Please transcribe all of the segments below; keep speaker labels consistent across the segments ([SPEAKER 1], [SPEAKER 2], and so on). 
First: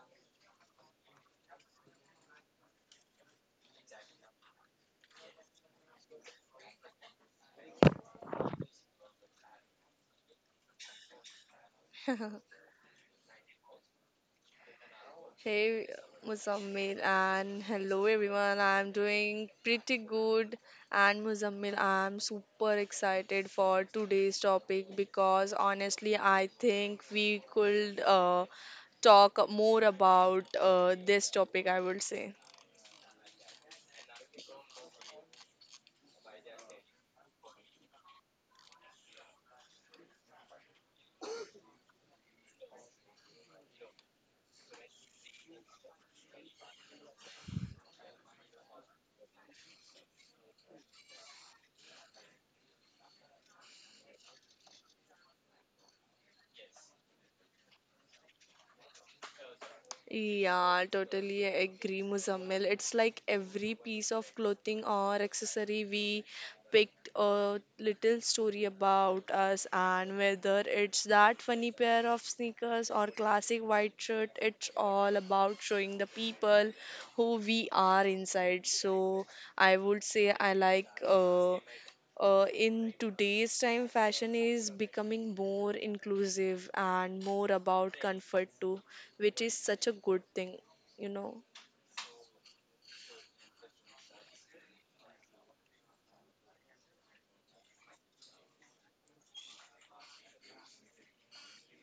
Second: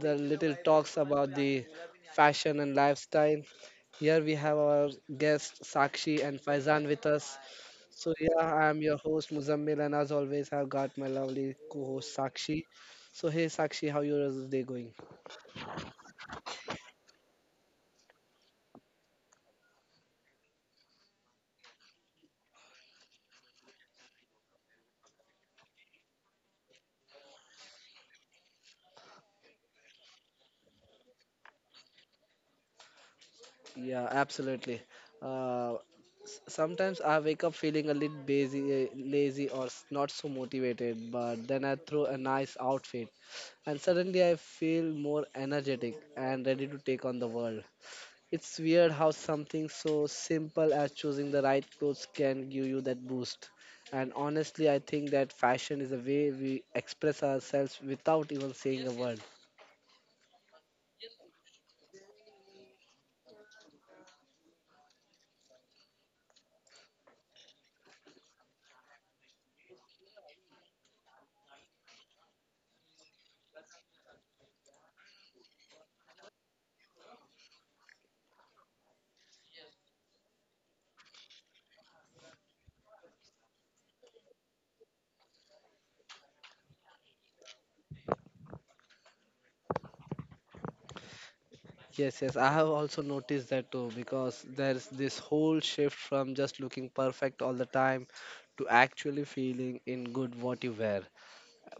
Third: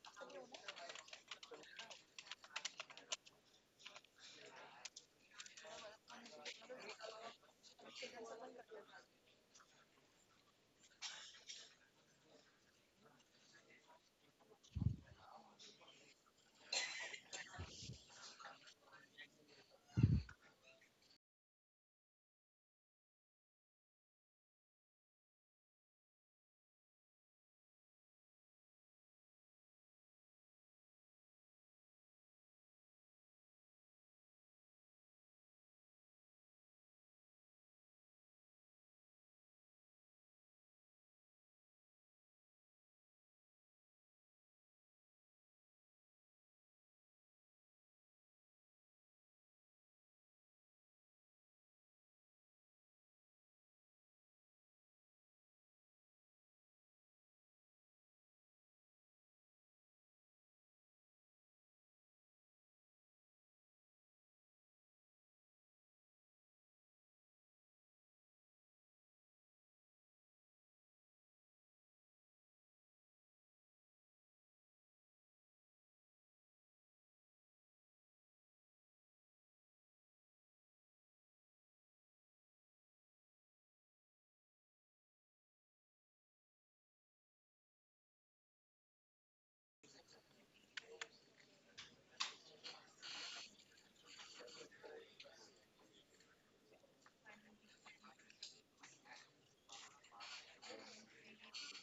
[SPEAKER 1] the little talks about the fashion and lifestyle. Here we have our guests Sakshi and Faizan with us. So, yeah, I am your host Muzammil, and as always, I've got my lovely co host Sakshi. So, hey Sakshi, how your day going?
[SPEAKER 2] Hey Muzammil and hello everyone. I'm doing pretty good and Muzammil, I'm super excited for today's topic because honestly, I think we could talk more about this topic, I would say.
[SPEAKER 1] Yeah, absolutely. Uh, Sometimes I wake up feeling a little busy, lazy or not so motivated, but then I throw a nice outfit and suddenly I feel more energetic and ready to take on the world. It's weird how something so simple as choosing the right clothes can give you that boost. And honestly, I think that fashion is a way we express ourselves without even saying a word.
[SPEAKER 2] Yeah, totally agree, Muzammil. It's like every piece of clothing or accessory we picked a little story about us, and whether it's that funny pair of sneakers or classic white shirt, it's all about showing the people who we are inside. So I would say I like in today's time, fashion is becoming more inclusive and more about comfort too, which is such a good thing, you know.
[SPEAKER 1] Yes, yes, I have also noticed that too because there's this whole shift from just looking perfect all the time to actually feeling in good what you wear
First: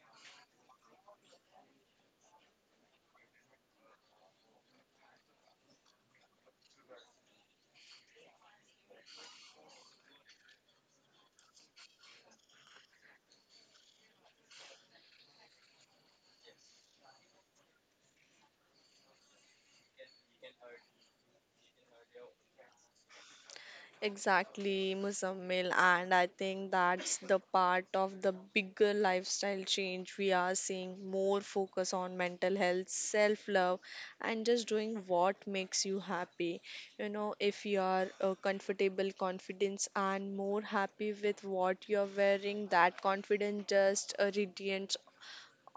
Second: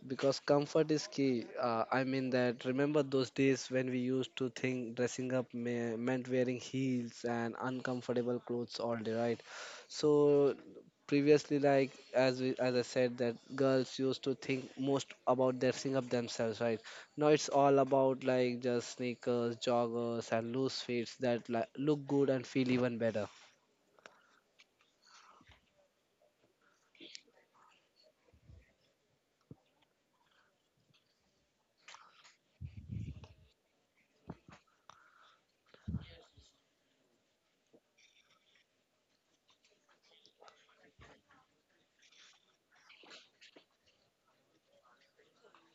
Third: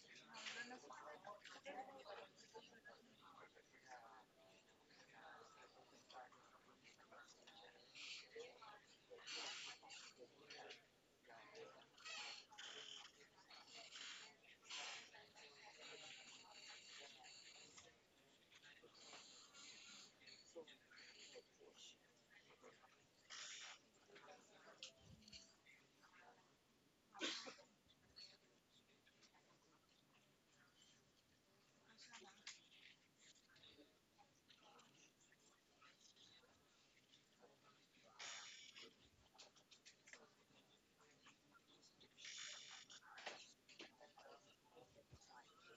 [SPEAKER 1] because comfort is key. I mean that remember those days when we used to think dressing up me meant wearing heels and uncomfortable clothes all day, right? So previously, like as I said, that girls used to think most about dressing up themselves, right? Now it's all about like just sneakers, joggers, and loose fits that like, look good and feel even better.
[SPEAKER 2] Exactly, Muzammil, and I think that's the part of the bigger lifestyle change we are seeing more focus on mental health, self love, and just doing what makes you happy. You know, if you are comfortable, confidence, and more happy with what you're wearing, that confidence just radiates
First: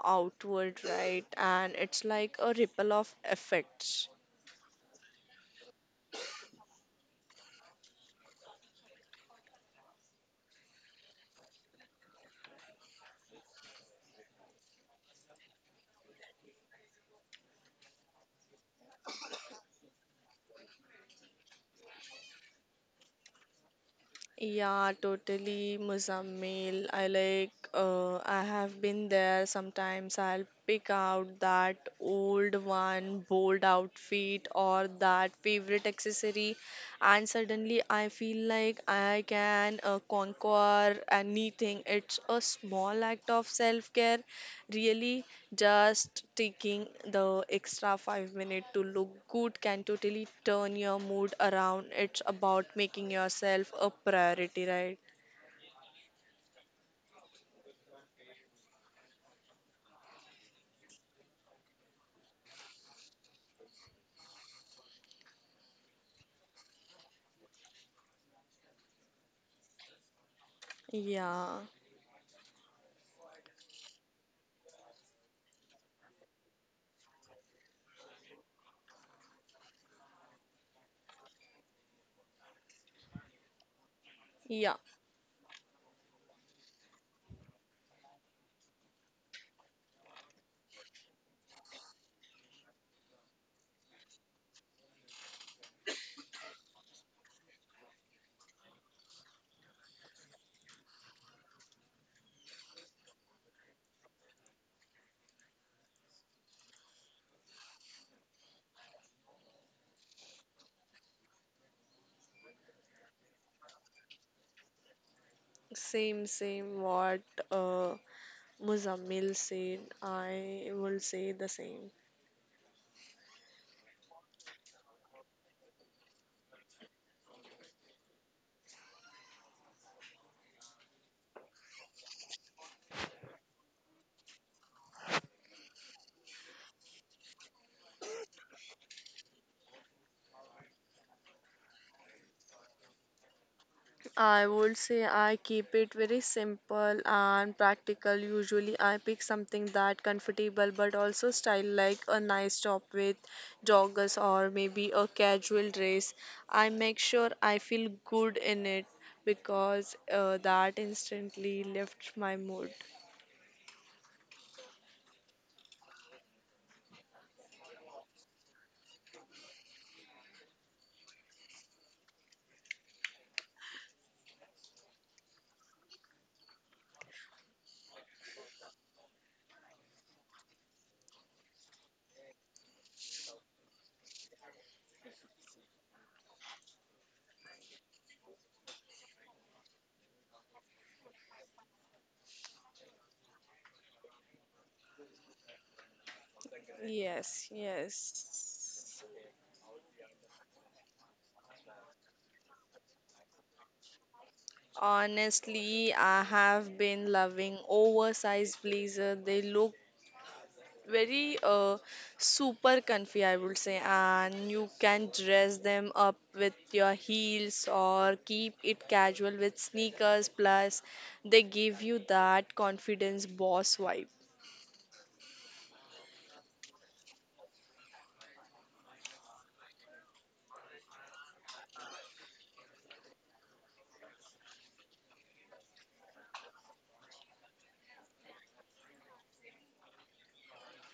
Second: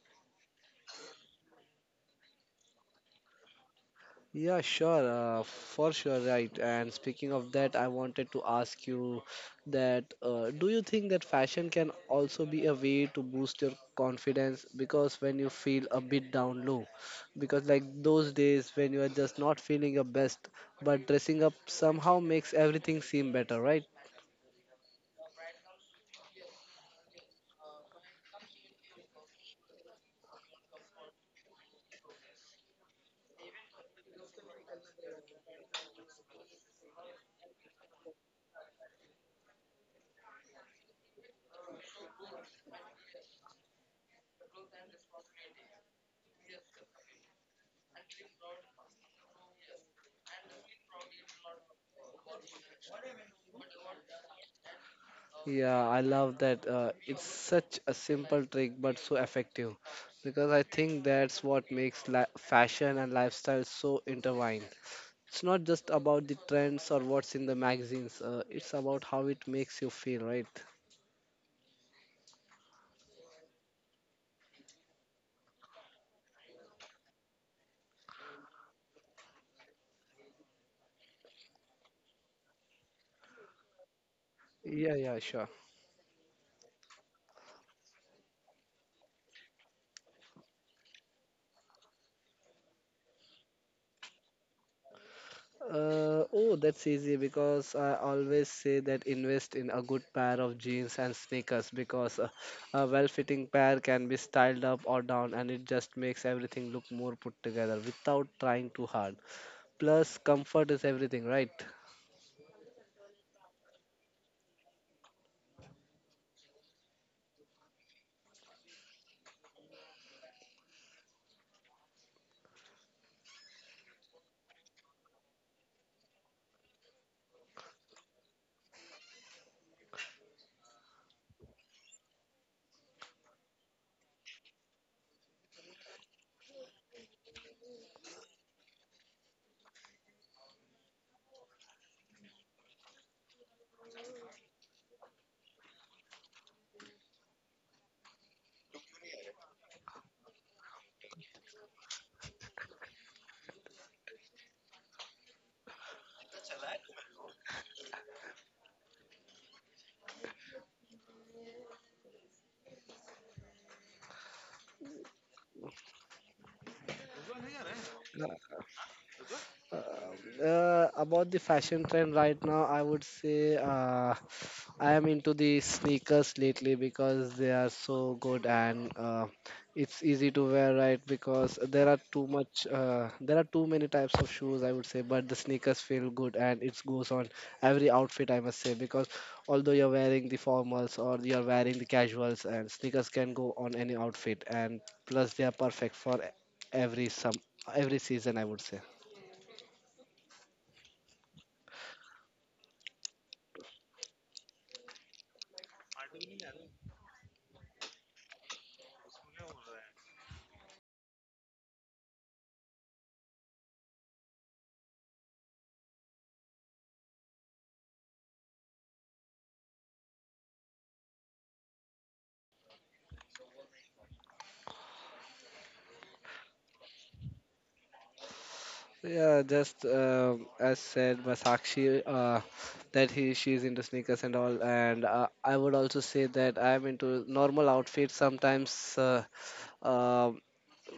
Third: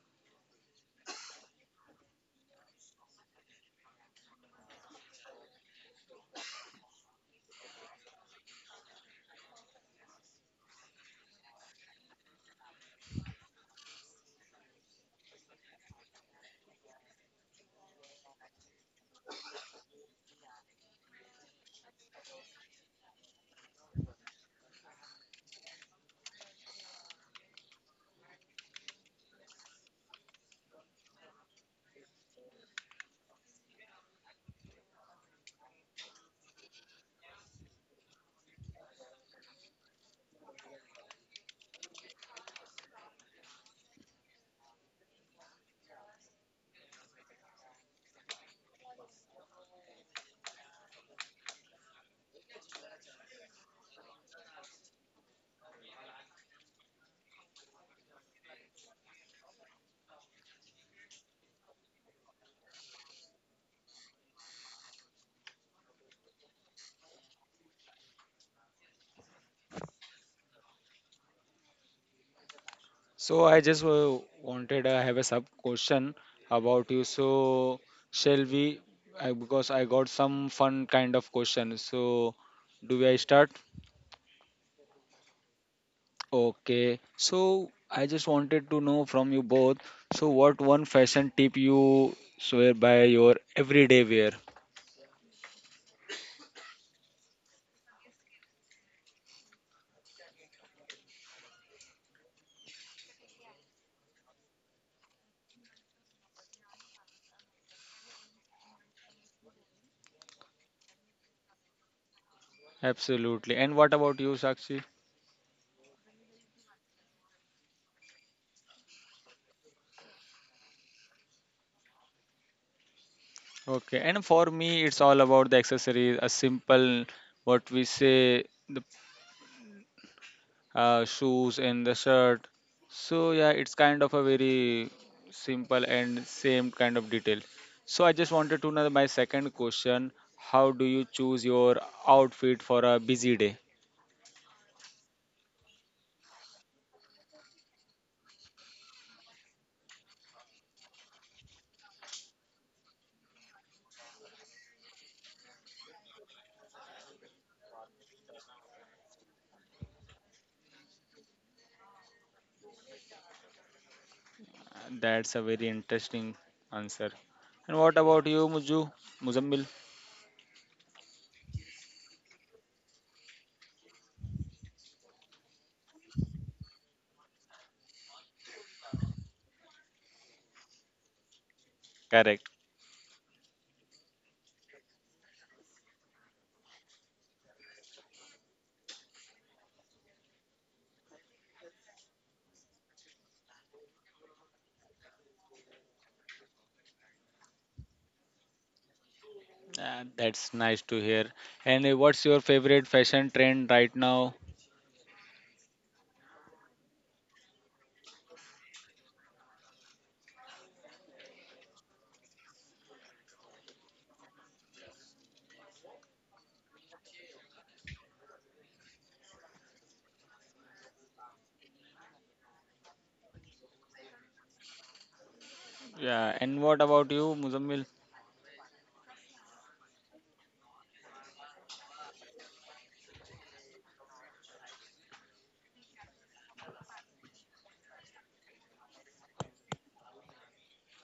[SPEAKER 2] outward, right? And it's like a ripple of effects.
[SPEAKER 1] Yeah, sure, for sure, right. And speaking of that, I wanted to ask you that do you think that fashion can also be a way to boost your confidence? Because when you feel a bit down low, because like those days when you are just not feeling your best, but dressing up somehow makes everything seem better, right?
[SPEAKER 2] Yeah, totally, Muzammil. I like, I have been there. Sometimes I'll pick out that old one, bold outfit, or that favorite accessory, and suddenly I feel like I can conquer anything. It's a small act of self-care. Really, just taking the extra 5 minutes to look good can totally turn your mood around. It's about making yourself a priority, right?
[SPEAKER 1] Yeah, I love that. It's such a simple trick, but so effective. Because I think that's what makes li fashion and lifestyle so intertwined. It's not just about the trends or what's in the magazines. It's about how it makes you feel, right?
[SPEAKER 2] Yeah,
[SPEAKER 3] So I just wanted I have a sub question about you. So shall we? I, because I got some fun kind of question. So do I start?
[SPEAKER 2] yeah,
[SPEAKER 1] Yeah, yeah, sure.
[SPEAKER 3] Okay. So I just wanted to know from you both. So what one fashion tip you swear by your everyday wear?
[SPEAKER 1] Oh, that's easy because I always say that invest in a good pair of jeans and sneakers because a well-fitting pair can be styled up or down and it just makes everything look more put together without trying too hard. Plus, comfort is everything, right?
[SPEAKER 3] Absolutely. And what about you, Sakshi?
[SPEAKER 2] same, same. What uh, Muzammil said, I will say the same.
[SPEAKER 3] Okay. And for me, it's all about the accessories. A simple, what we say. The shoes and the shirt. So yeah, it's kind of a very simple and same kind of detail. So I just wanted to know my second question: How do you choose your outfit for a busy day?
[SPEAKER 2] I would say I keep it very simple and practical. Usually, I pick something that comfortable but also style like a nice top with joggers or maybe a casual dress. I make sure I feel good in it because that instantly lifts my mood.
[SPEAKER 3] That's a very interesting answer. And what about you, Muju? Muzammil?
[SPEAKER 1] Um, about the fashion trend right now, I would say I am into the sneakers lately because they are so good, and it's easy to wear, right? Because there are too
[SPEAKER 3] Correct.
[SPEAKER 1] much, there are too many types of shoes, I would say, but the sneakers feel good and it goes on every outfit, I must say, because although you're wearing the formals or you're wearing the casuals, and sneakers can go on any outfit, and plus they are perfect for every some
[SPEAKER 2] Yes,
[SPEAKER 1] every season, I would say.
[SPEAKER 2] yes.
[SPEAKER 3] That's nice to hear. And what's your favorite fashion trend right now?
[SPEAKER 2] Honestly, I have been loving oversized blazer. They look very super comfy, I would say, and you can dress them up with your heels or keep it casual with sneakers. Plus, they give you that confidence boss vibe.
[SPEAKER 3] Yeah. And what about you, Muzammil?
[SPEAKER 1] Yeah, just as said by Sakshi, that he she's into sneakers and all, and I would also say that I'm into normal outfits, sometimes uh,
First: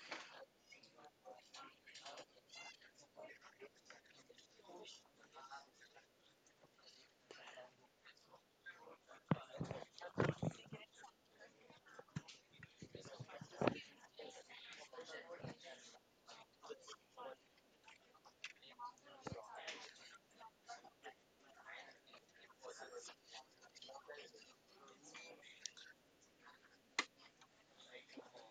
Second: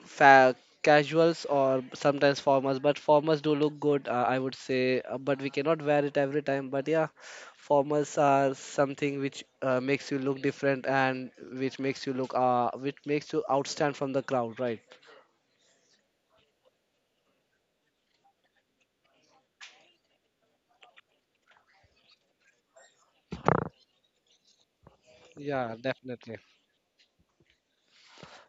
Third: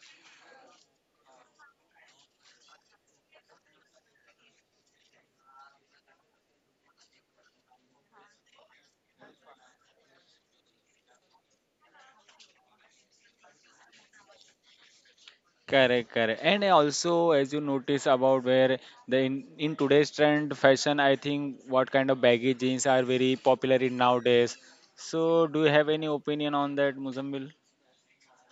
[SPEAKER 1] fa- casuals or sometimes formals. But formals do look good, I would say, but we cannot wear it every time. But yeah, formals are something which makes you look different and which makes you look which makes you outstand from the crowd, right?
[SPEAKER 3] Correct, correct. And also, as you notice about where in today's trend fashion, I think what kind of baggy jeans are very popular in nowadays. So, do you
[SPEAKER 1] Yeah,
[SPEAKER 3] have any
[SPEAKER 1] definitely.
[SPEAKER 3] opinion on that, Muzambil?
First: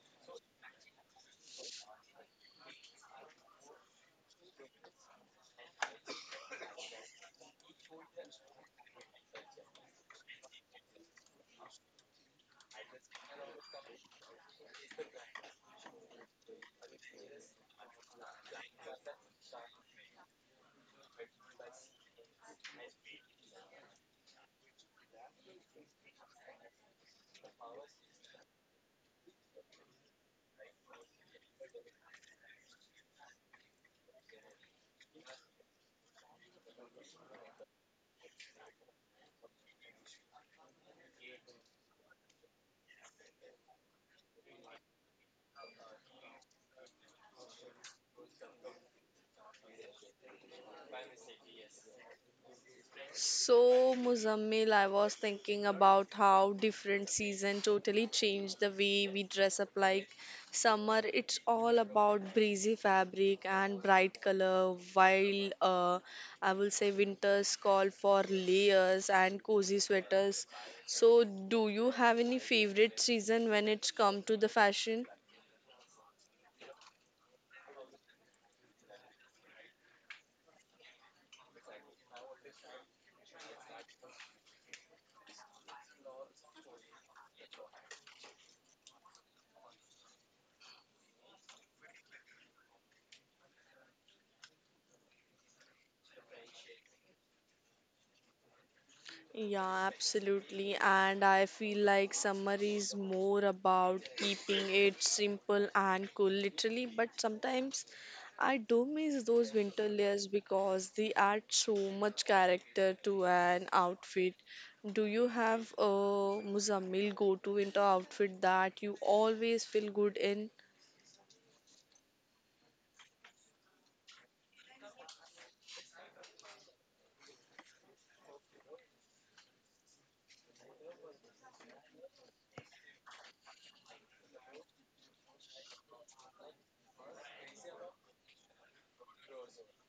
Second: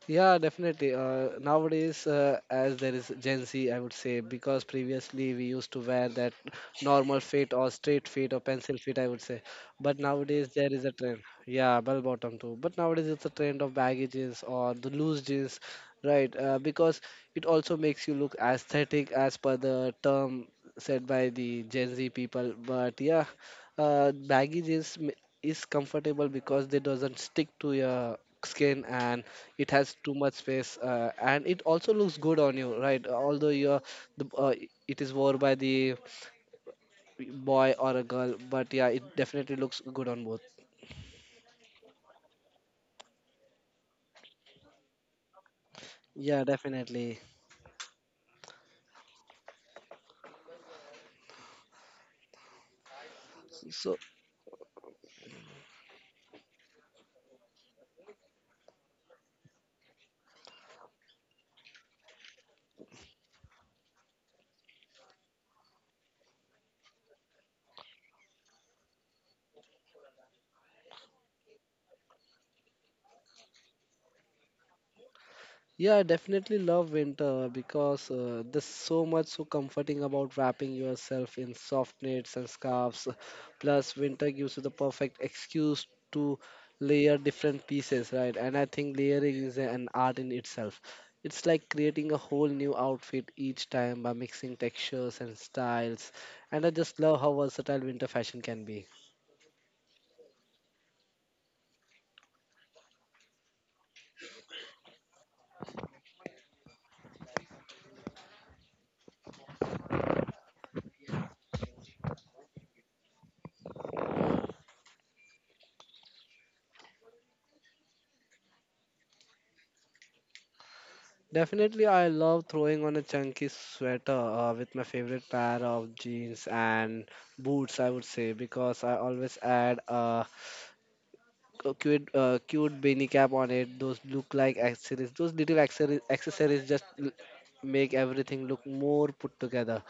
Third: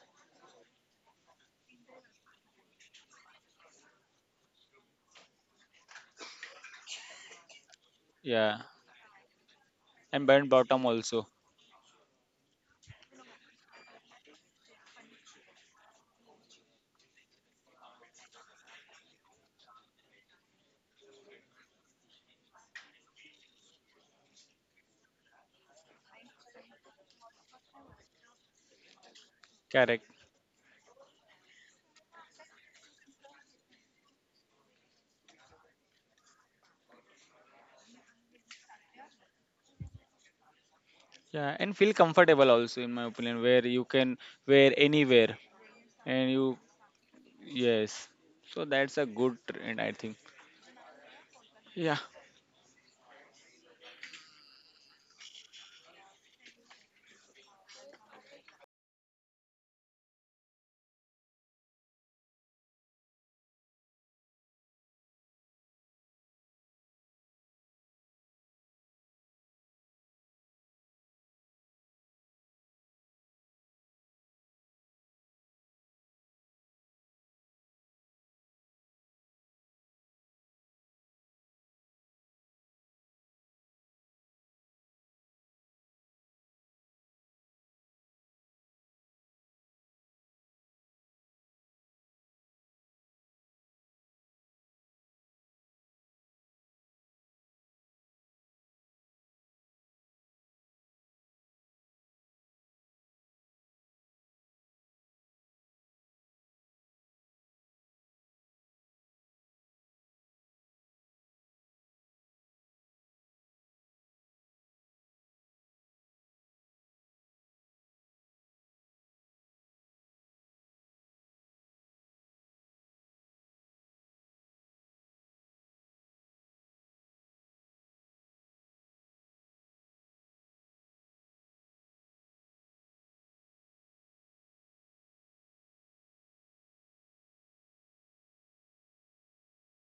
[SPEAKER 1] Yeah, definitely. Nowadays, as there is Gen Z, I would say, because previously we used to wear that normal fit or straight fit or
[SPEAKER 3] Yeah,
[SPEAKER 1] pencil fit, I would say. But
[SPEAKER 3] and
[SPEAKER 1] nowadays
[SPEAKER 3] band
[SPEAKER 1] there is
[SPEAKER 3] bottom
[SPEAKER 1] a trend.
[SPEAKER 3] also.
[SPEAKER 1] Yeah, bell bottom too. But nowadays it's a trend of baggy jeans or the loose jeans, right? Because it also makes you look aesthetic as per the term said by the Gen Z people. But yeah, baggy jeans is comfortable because they doesn't stick to your skin and it has
[SPEAKER 3] Correct.
[SPEAKER 1] too much space, and it also looks good on you, right? Although you're the, it is worn by the boy or a girl, but yeah, it definitely looks good on both.
[SPEAKER 3] Yeah, and feel comfortable also, in my opinion, where you can wear anywhere and
[SPEAKER 1] Yeah,
[SPEAKER 3] you
[SPEAKER 1] definitely.
[SPEAKER 3] yes. So that's a good trend, I think. Yeah.
[SPEAKER 2] So,
[SPEAKER 1] So
[SPEAKER 2] Muzammil, I was thinking about how different season totally changed the way we dress up. Like summer, it's all about breezy fabric and bright color, while I will say winters call for layers and cozy sweaters. So, do you have any favorite season when it's come to the fashion?
[SPEAKER 1] yeah, I definitely love winter because there's so much so comforting about wrapping yourself in soft knits and scarves. Plus, winter gives you the perfect excuse to layer different pieces, right? And I think layering is an art in itself. It's like creating a whole new outfit each time by mixing textures and styles. And I just love how versatile winter fashion can be.
[SPEAKER 2] Yeah, absolutely. And I feel like summer is more about keeping it simple and cool, literally. But sometimes I do miss those winter layers because they add so much character to an outfit. Do you have a Muzammil go to winter outfit that you always feel good in?
[SPEAKER 1] Definitely, I love throwing on a chunky sweater with my favorite pair of jeans and boots, I would say, because I always add a cute beanie cap on it. Those look like accessories. Those little accessories just make everything look more put together.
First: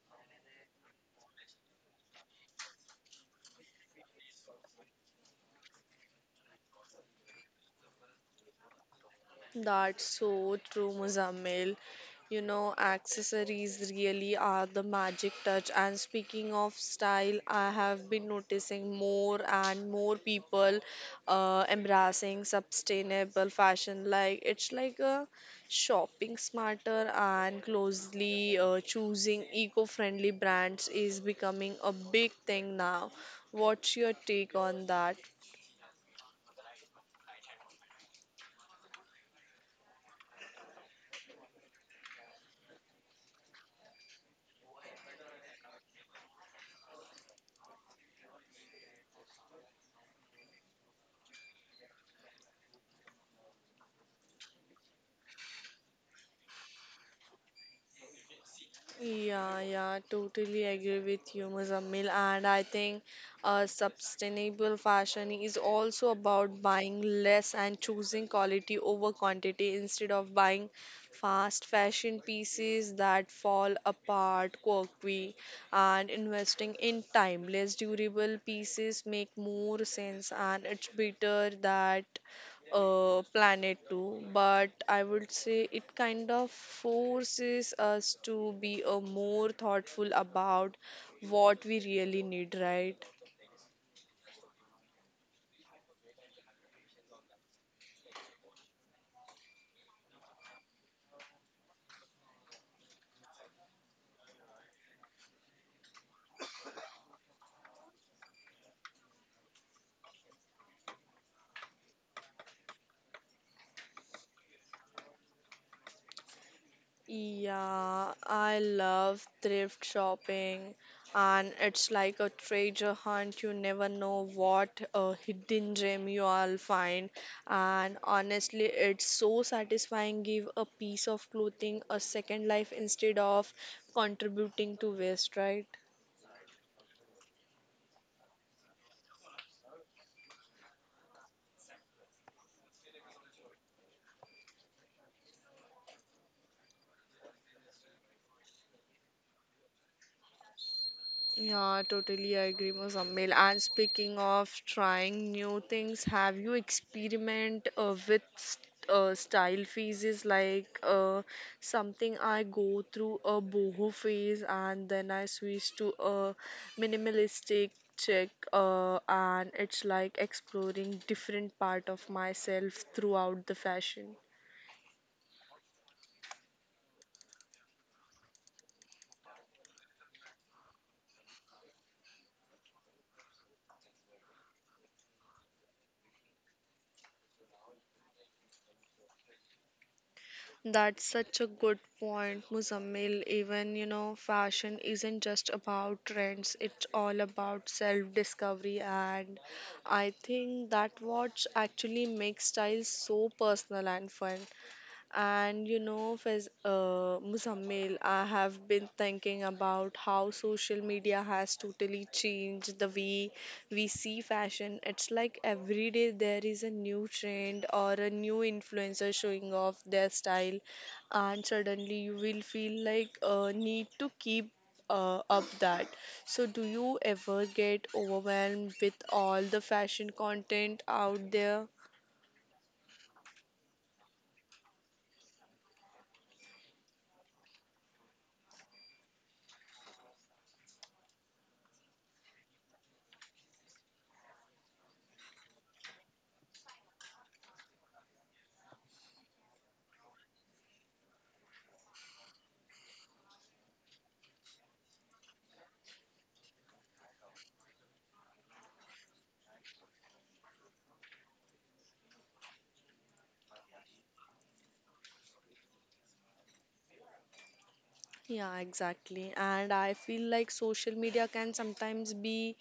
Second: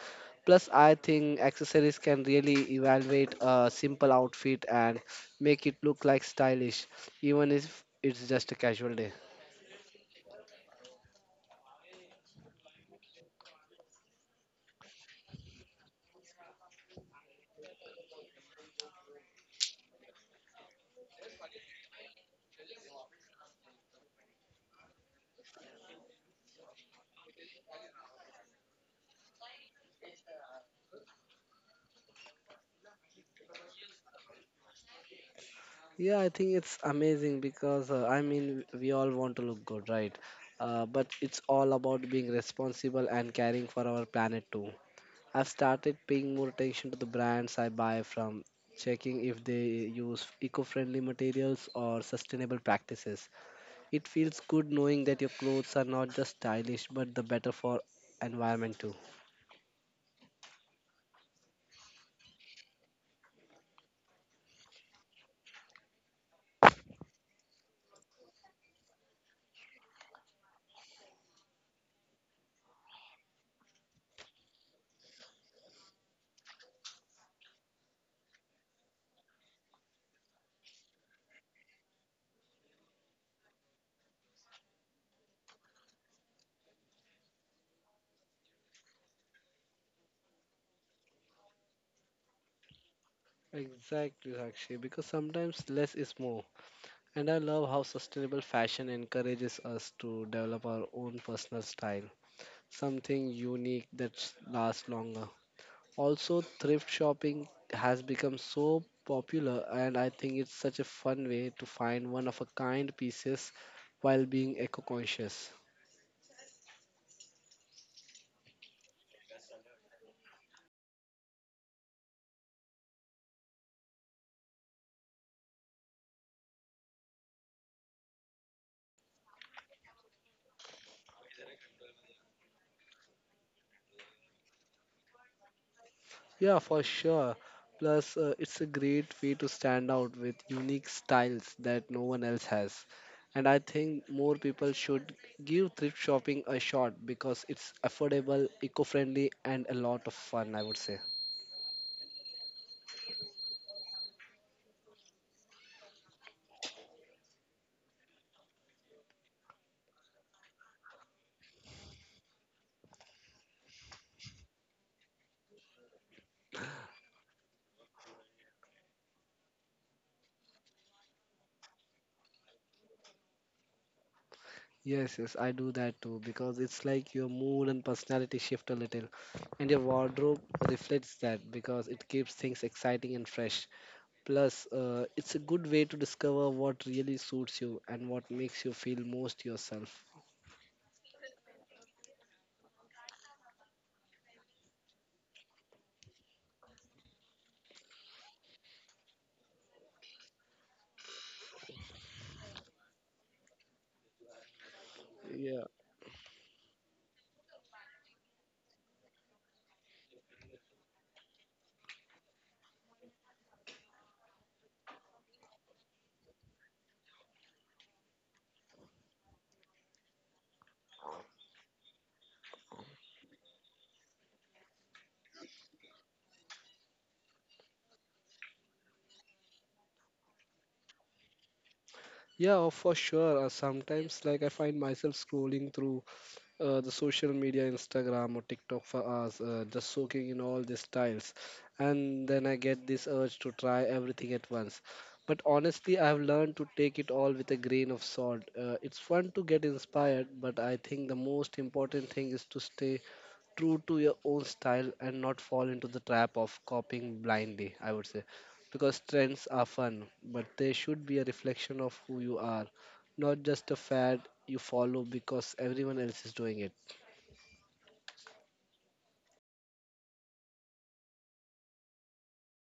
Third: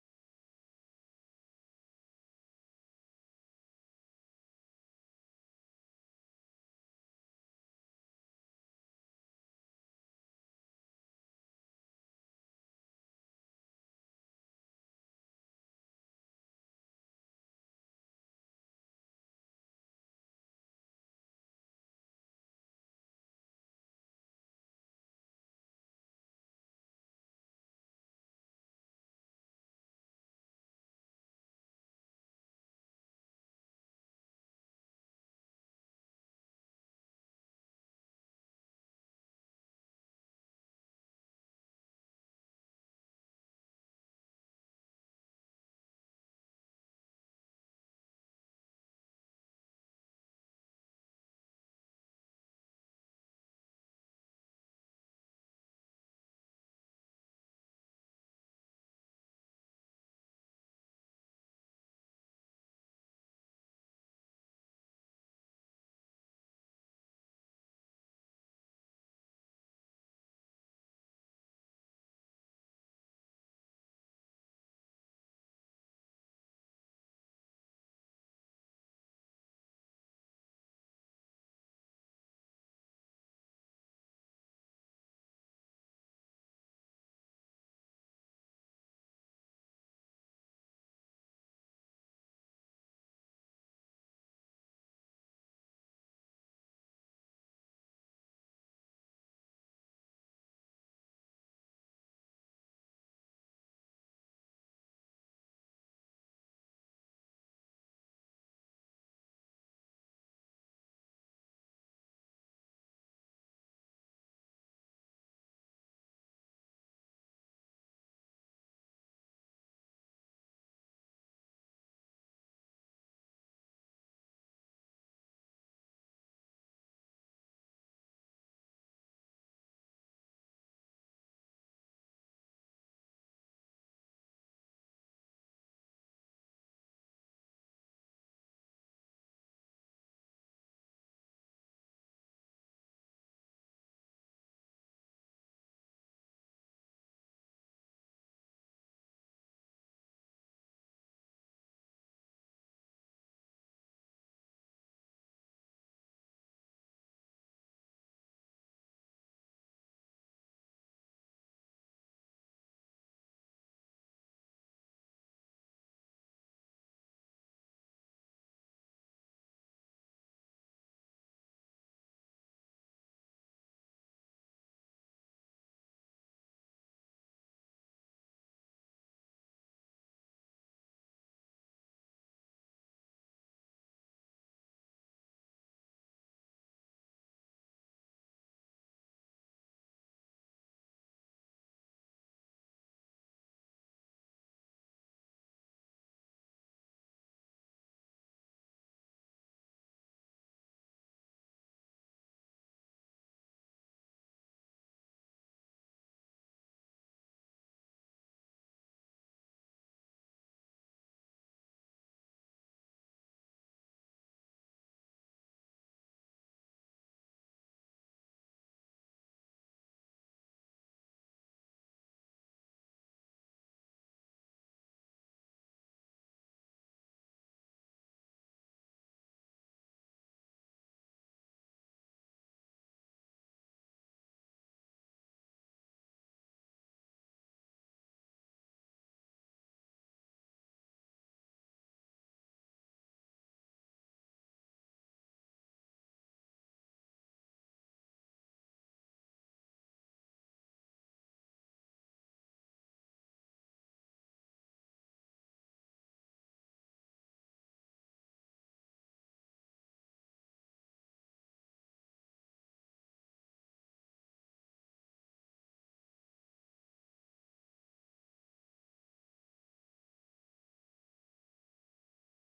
[SPEAKER 1] Plus, I think accessories can really evaluate a simple outfit and make it look like stylish, even if it's just a casual day.
[SPEAKER 2] That's so true, Muzammil. You know, accessories really are the magic touch. And speaking of style, I have been noticing more and more people embracing sustainable fashion. Like it's like a shopping smarter and closely choosing eco-friendly brands is becoming a big thing now. What's your take on that?
[SPEAKER 1] Yeah, I think it's amazing because I mean, we all want to look good, right? But it's all about being responsible and caring for our planet too. I've started paying more attention to the brands I buy from, checking if they use eco friendly materials or sustainable practices. It feels good knowing that your clothes are not just stylish but the better for environment too.
[SPEAKER 2] Yeah, yeah, totally agree with you, Muzammil. And I think sustainable fashion is also about buying less and choosing quality over quantity instead of buying fast fashion pieces that fall apart quickly and investing in timeless, durable pieces make more sense and it's better that planet too, but I would say it kind of forces us to be more thoughtful about what we really need, right?
[SPEAKER 1] Exactly, Sakshi, because sometimes less is more. And I love how sustainable fashion encourages us to develop our own personal style, something unique that lasts longer. Also, thrift shopping has become so popular, and I think it's such a fun way to find one of a kind pieces while being eco conscious.
[SPEAKER 2] Yeah, I love thrift shopping, and it's like a treasure hunt. You never know what a hidden gem you will find, and honestly, it's so satisfying. Give a piece of clothing a second life instead of contributing to waste, right?
[SPEAKER 1] Yeah, for sure. Plus, it's a great way to stand out with unique styles that no one else has. And I think more people should give thrift shopping a shot because it's affordable, eco friendly, and a lot of fun, I would say.
[SPEAKER 2] Yeah, totally I agree, Muzammil. And speaking of trying new things, have you experiment with style phases like something I go through a boho phase and then I switch to a minimalistic check and it's like exploring different part of myself throughout the fashion.
[SPEAKER 1] Yes, yes, I do that too because it's like your mood and personality shift a little, and your wardrobe reflects that because it keeps things exciting and fresh. Plus, it's a good way to discover what really suits you and what makes you feel most yourself.
[SPEAKER 2] That's such a good point, Muzammil. Even, you know, fashion isn't just about trends, it's all about self discovery. And I think that what actually makes style so personal and fun.
[SPEAKER 1] Yeah,
[SPEAKER 2] And you know, Muzammil, I have been thinking about how social media has totally changed the way we see fashion. It's like every day there is a new trend or a new influencer showing off their style, and suddenly you will feel like need to keep up that. So, do you ever get overwhelmed with all the fashion content out there?
[SPEAKER 1] yeah, oh, for sure. Sometimes, like, I find myself scrolling through the social media, Instagram or TikTok for hours, just soaking in all these styles. And then I get this urge to try everything at once. But honestly, I've learned to take it all with a grain of salt. It's fun to get inspired, but I think the most important thing is to stay true to your own style and not fall into the trap of copying blindly, I would say. Because trends are fun, but they should be a reflection of who you are, not just a fad you follow because everyone else is doing it.
[SPEAKER 2] Yeah, exactly. And I feel like social media can sometimes be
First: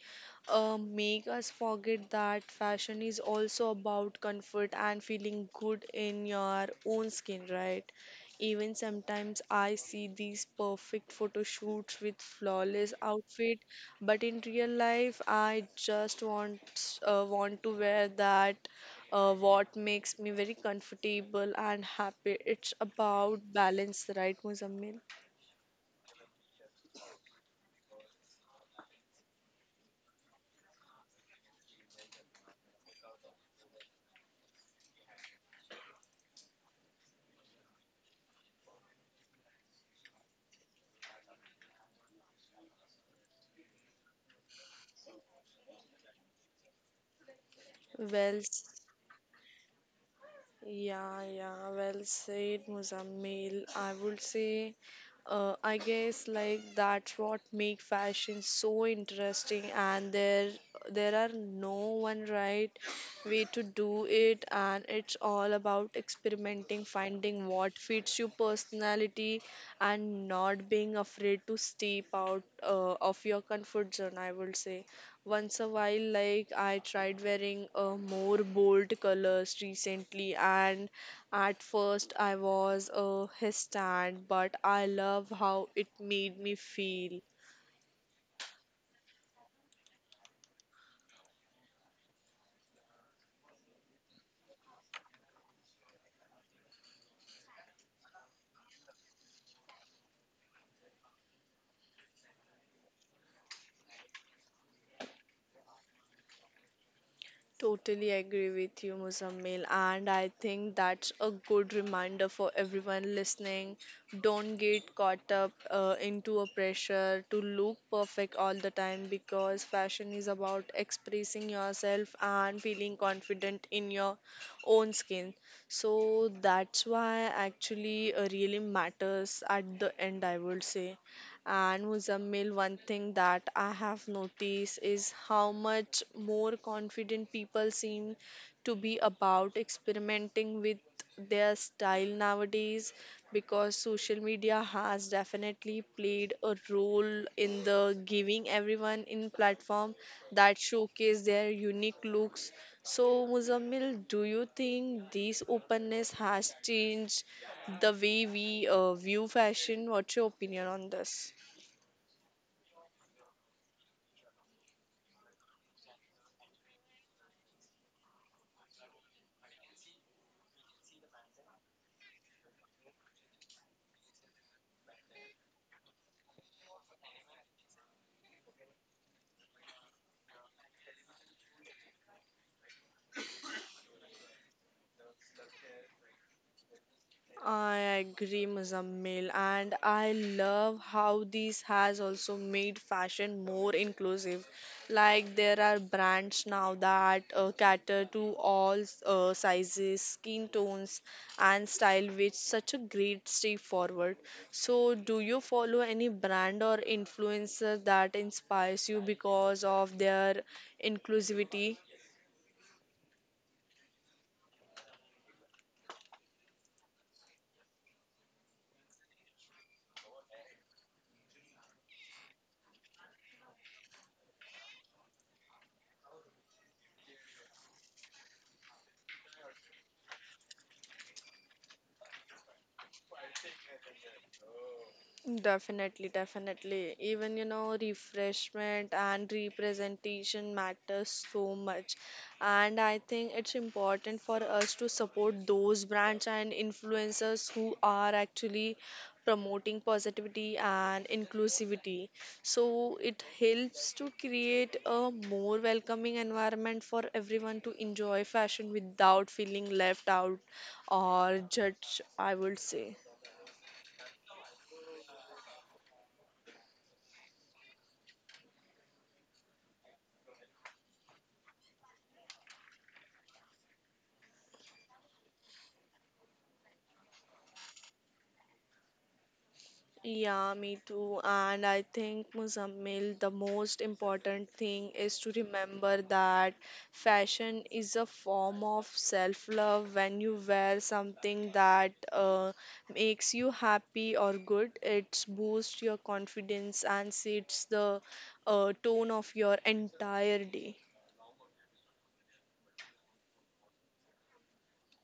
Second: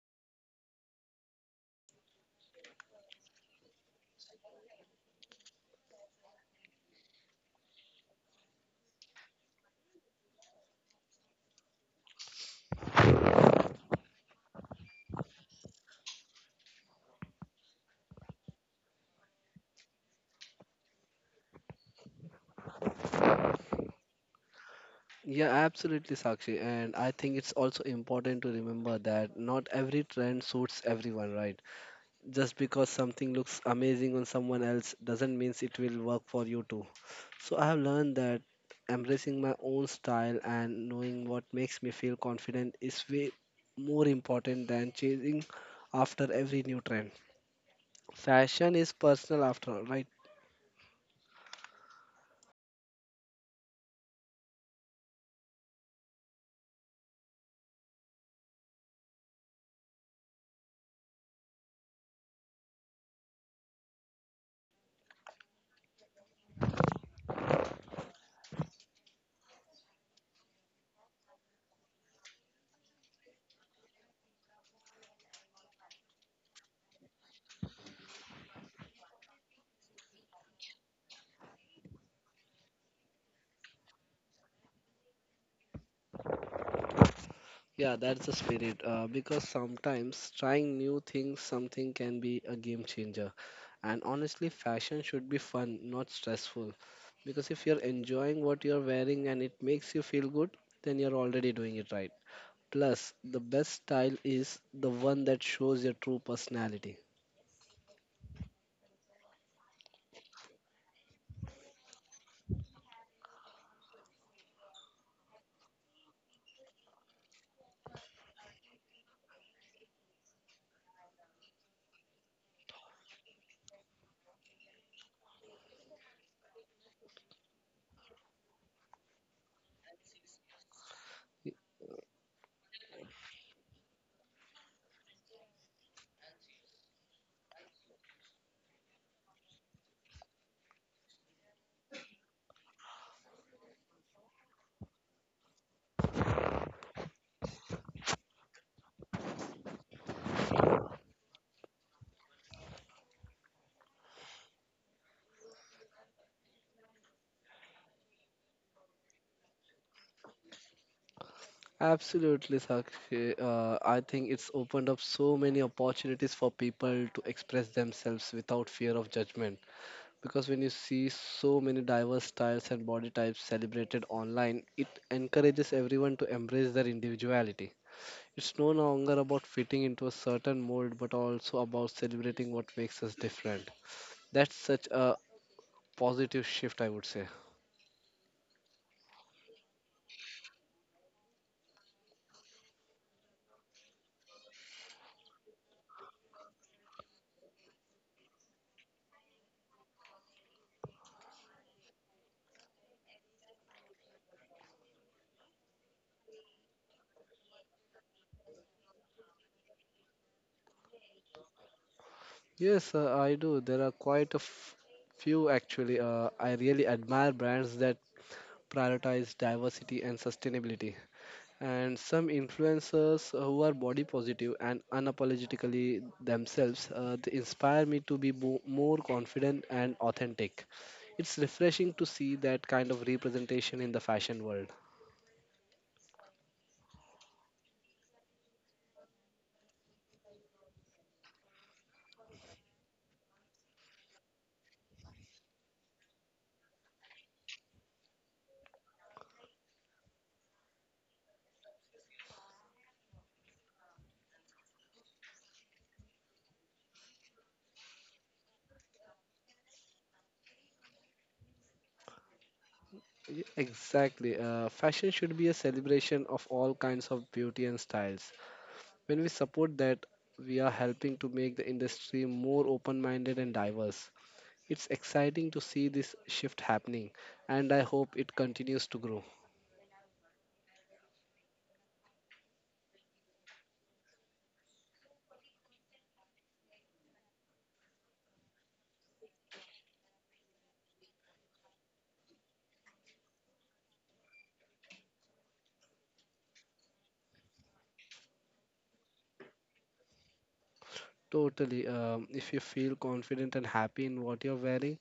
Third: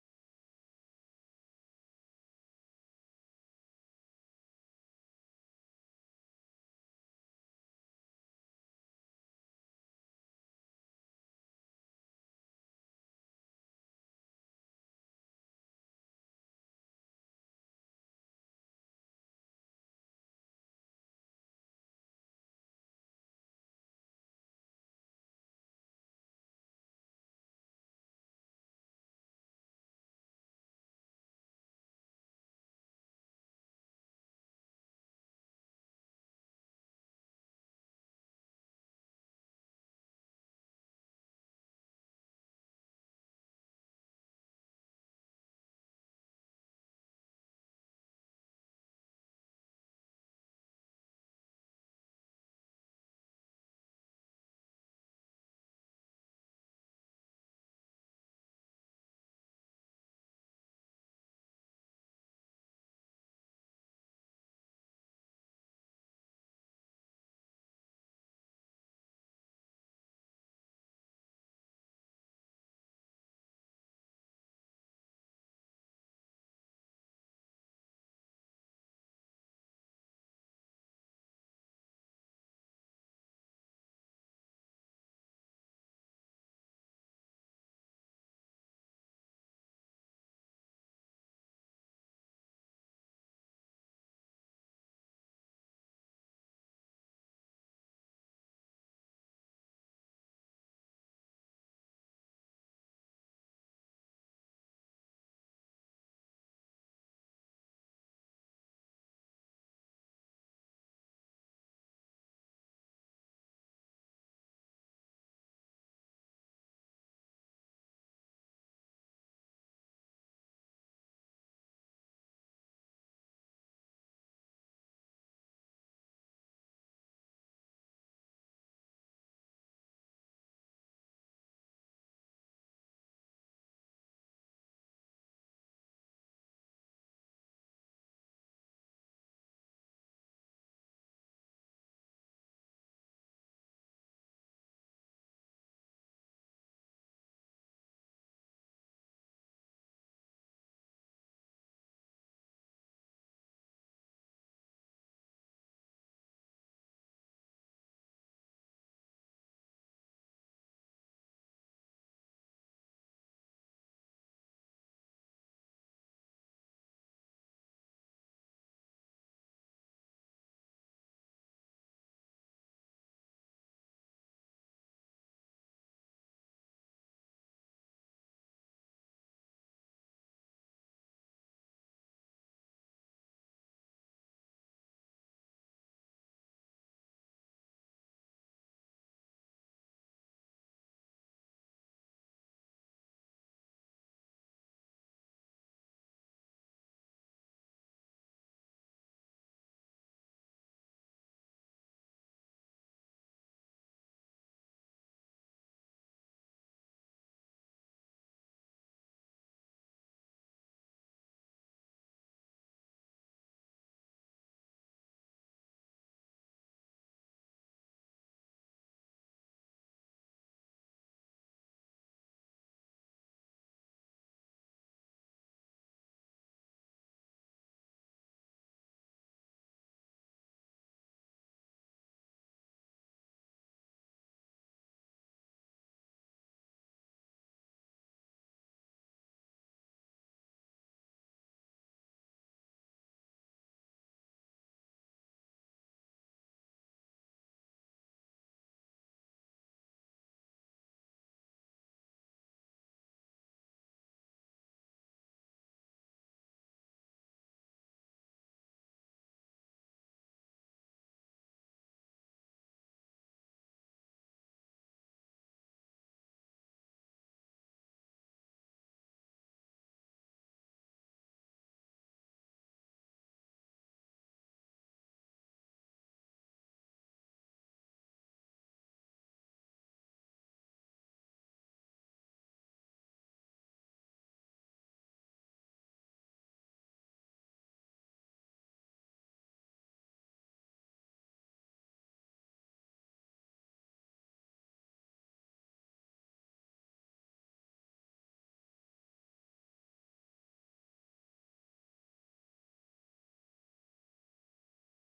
[SPEAKER 2] make us forget that fashion is also about comfort and feeling good in your own skin, right? Even sometimes I see these perfect photo shoots with flawless outfit, but in real life I just want to wear that what makes me very comfortable and happy. It's about balance, right, Muzammil?
[SPEAKER 1] Yeah, absolutely, Sakshi. And I think it's also important to remember that not every trend suits everyone, right? Just because something looks amazing on someone else doesn't mean it will work for you too. So I have learned that embracing my own style and knowing what makes me feel confident is way more important than chasing after every new trend.
[SPEAKER 2] Well,
[SPEAKER 1] Fashion
[SPEAKER 2] s-
[SPEAKER 1] is personal after all, right?
[SPEAKER 2] yeah, yeah, well said, Muzammil. I would say, I guess like that's what make fashion so interesting, and there are no one right way to do it, and it's all about experimenting, finding what fits your personality, and not being afraid to step out of your comfort zone. I would say. Once a while, like I tried wearing more bold colors recently, and at first I was hesitant, but I love how it made me feel.
[SPEAKER 1] Yeah, that's the spirit. Because sometimes trying new things, something can be a game changer. And honestly, fashion should be fun, not stressful. Because if you're enjoying what you're wearing and it makes you feel good, then you're already doing it right. Plus, the best style is the one that shows your true personality.
[SPEAKER 2] Totally agree with you, Muzammil, and I think that's a good reminder for everyone listening. Don't get caught up into a pressure to look perfect all the time because fashion is about expressing yourself and feeling confident in your own skin. So that's why actually really matters at the end, I would say. And Muzammil, one thing that I have noticed is how much more confident people seem to be about experimenting with their style nowadays because social media has definitely played a role in the giving everyone in platform that showcase their unique looks. So Muzammil, do you think this openness has changed the way we view fashion? What's your opinion on this?
[SPEAKER 1] Absolutely, Sakshi. I think it's opened up so many opportunities for people to express themselves without fear of judgment. Because when you see so many diverse styles and body types celebrated online, it encourages everyone to embrace their individuality. It's no longer about fitting into a certain mold, but also about celebrating what makes us different. That's such a positive shift, I would say.
[SPEAKER 2] I agree, Muzammil, and I love how this has also made fashion more inclusive. Like there are brands now that cater to all sizes, skin tones, and style, which such a great step forward. So, do you follow any brand or influencer that inspires you because of their inclusivity?
[SPEAKER 1] Yes, I do. There are quite a few actually. I really admire brands that prioritize diversity and sustainability, and some influencers who are body positive and unapologetically themselves. They inspire me to be more confident and authentic. It's refreshing to see that kind of representation in the fashion world.
[SPEAKER 2] Definitely, definitely. Even, you know, refreshment and representation matters so much. And I think it's important for us to support those brands and influencers who are actually promoting positivity and inclusivity. So it helps to create a more welcoming environment for everyone to enjoy fashion without feeling left out or judged, I would say.
[SPEAKER 1] Exactly, fashion should be a celebration of all kinds of beauty and styles. When we support that, we are helping to make the industry more open-minded and diverse. It's exciting to see this shift happening, and I hope it continues to grow.
[SPEAKER 2] Yeah, me too. And I think, Muzammil, the most important thing is to remember that fashion is a form of self-love. When you wear something that makes you happy or good, it boosts your confidence and sets the tone of your entire day.
[SPEAKER 1] Totally. If you feel confident and happy in what you're wearing,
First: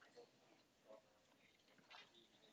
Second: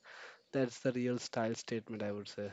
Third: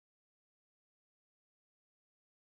[SPEAKER 1] that's the real style statement, I would say.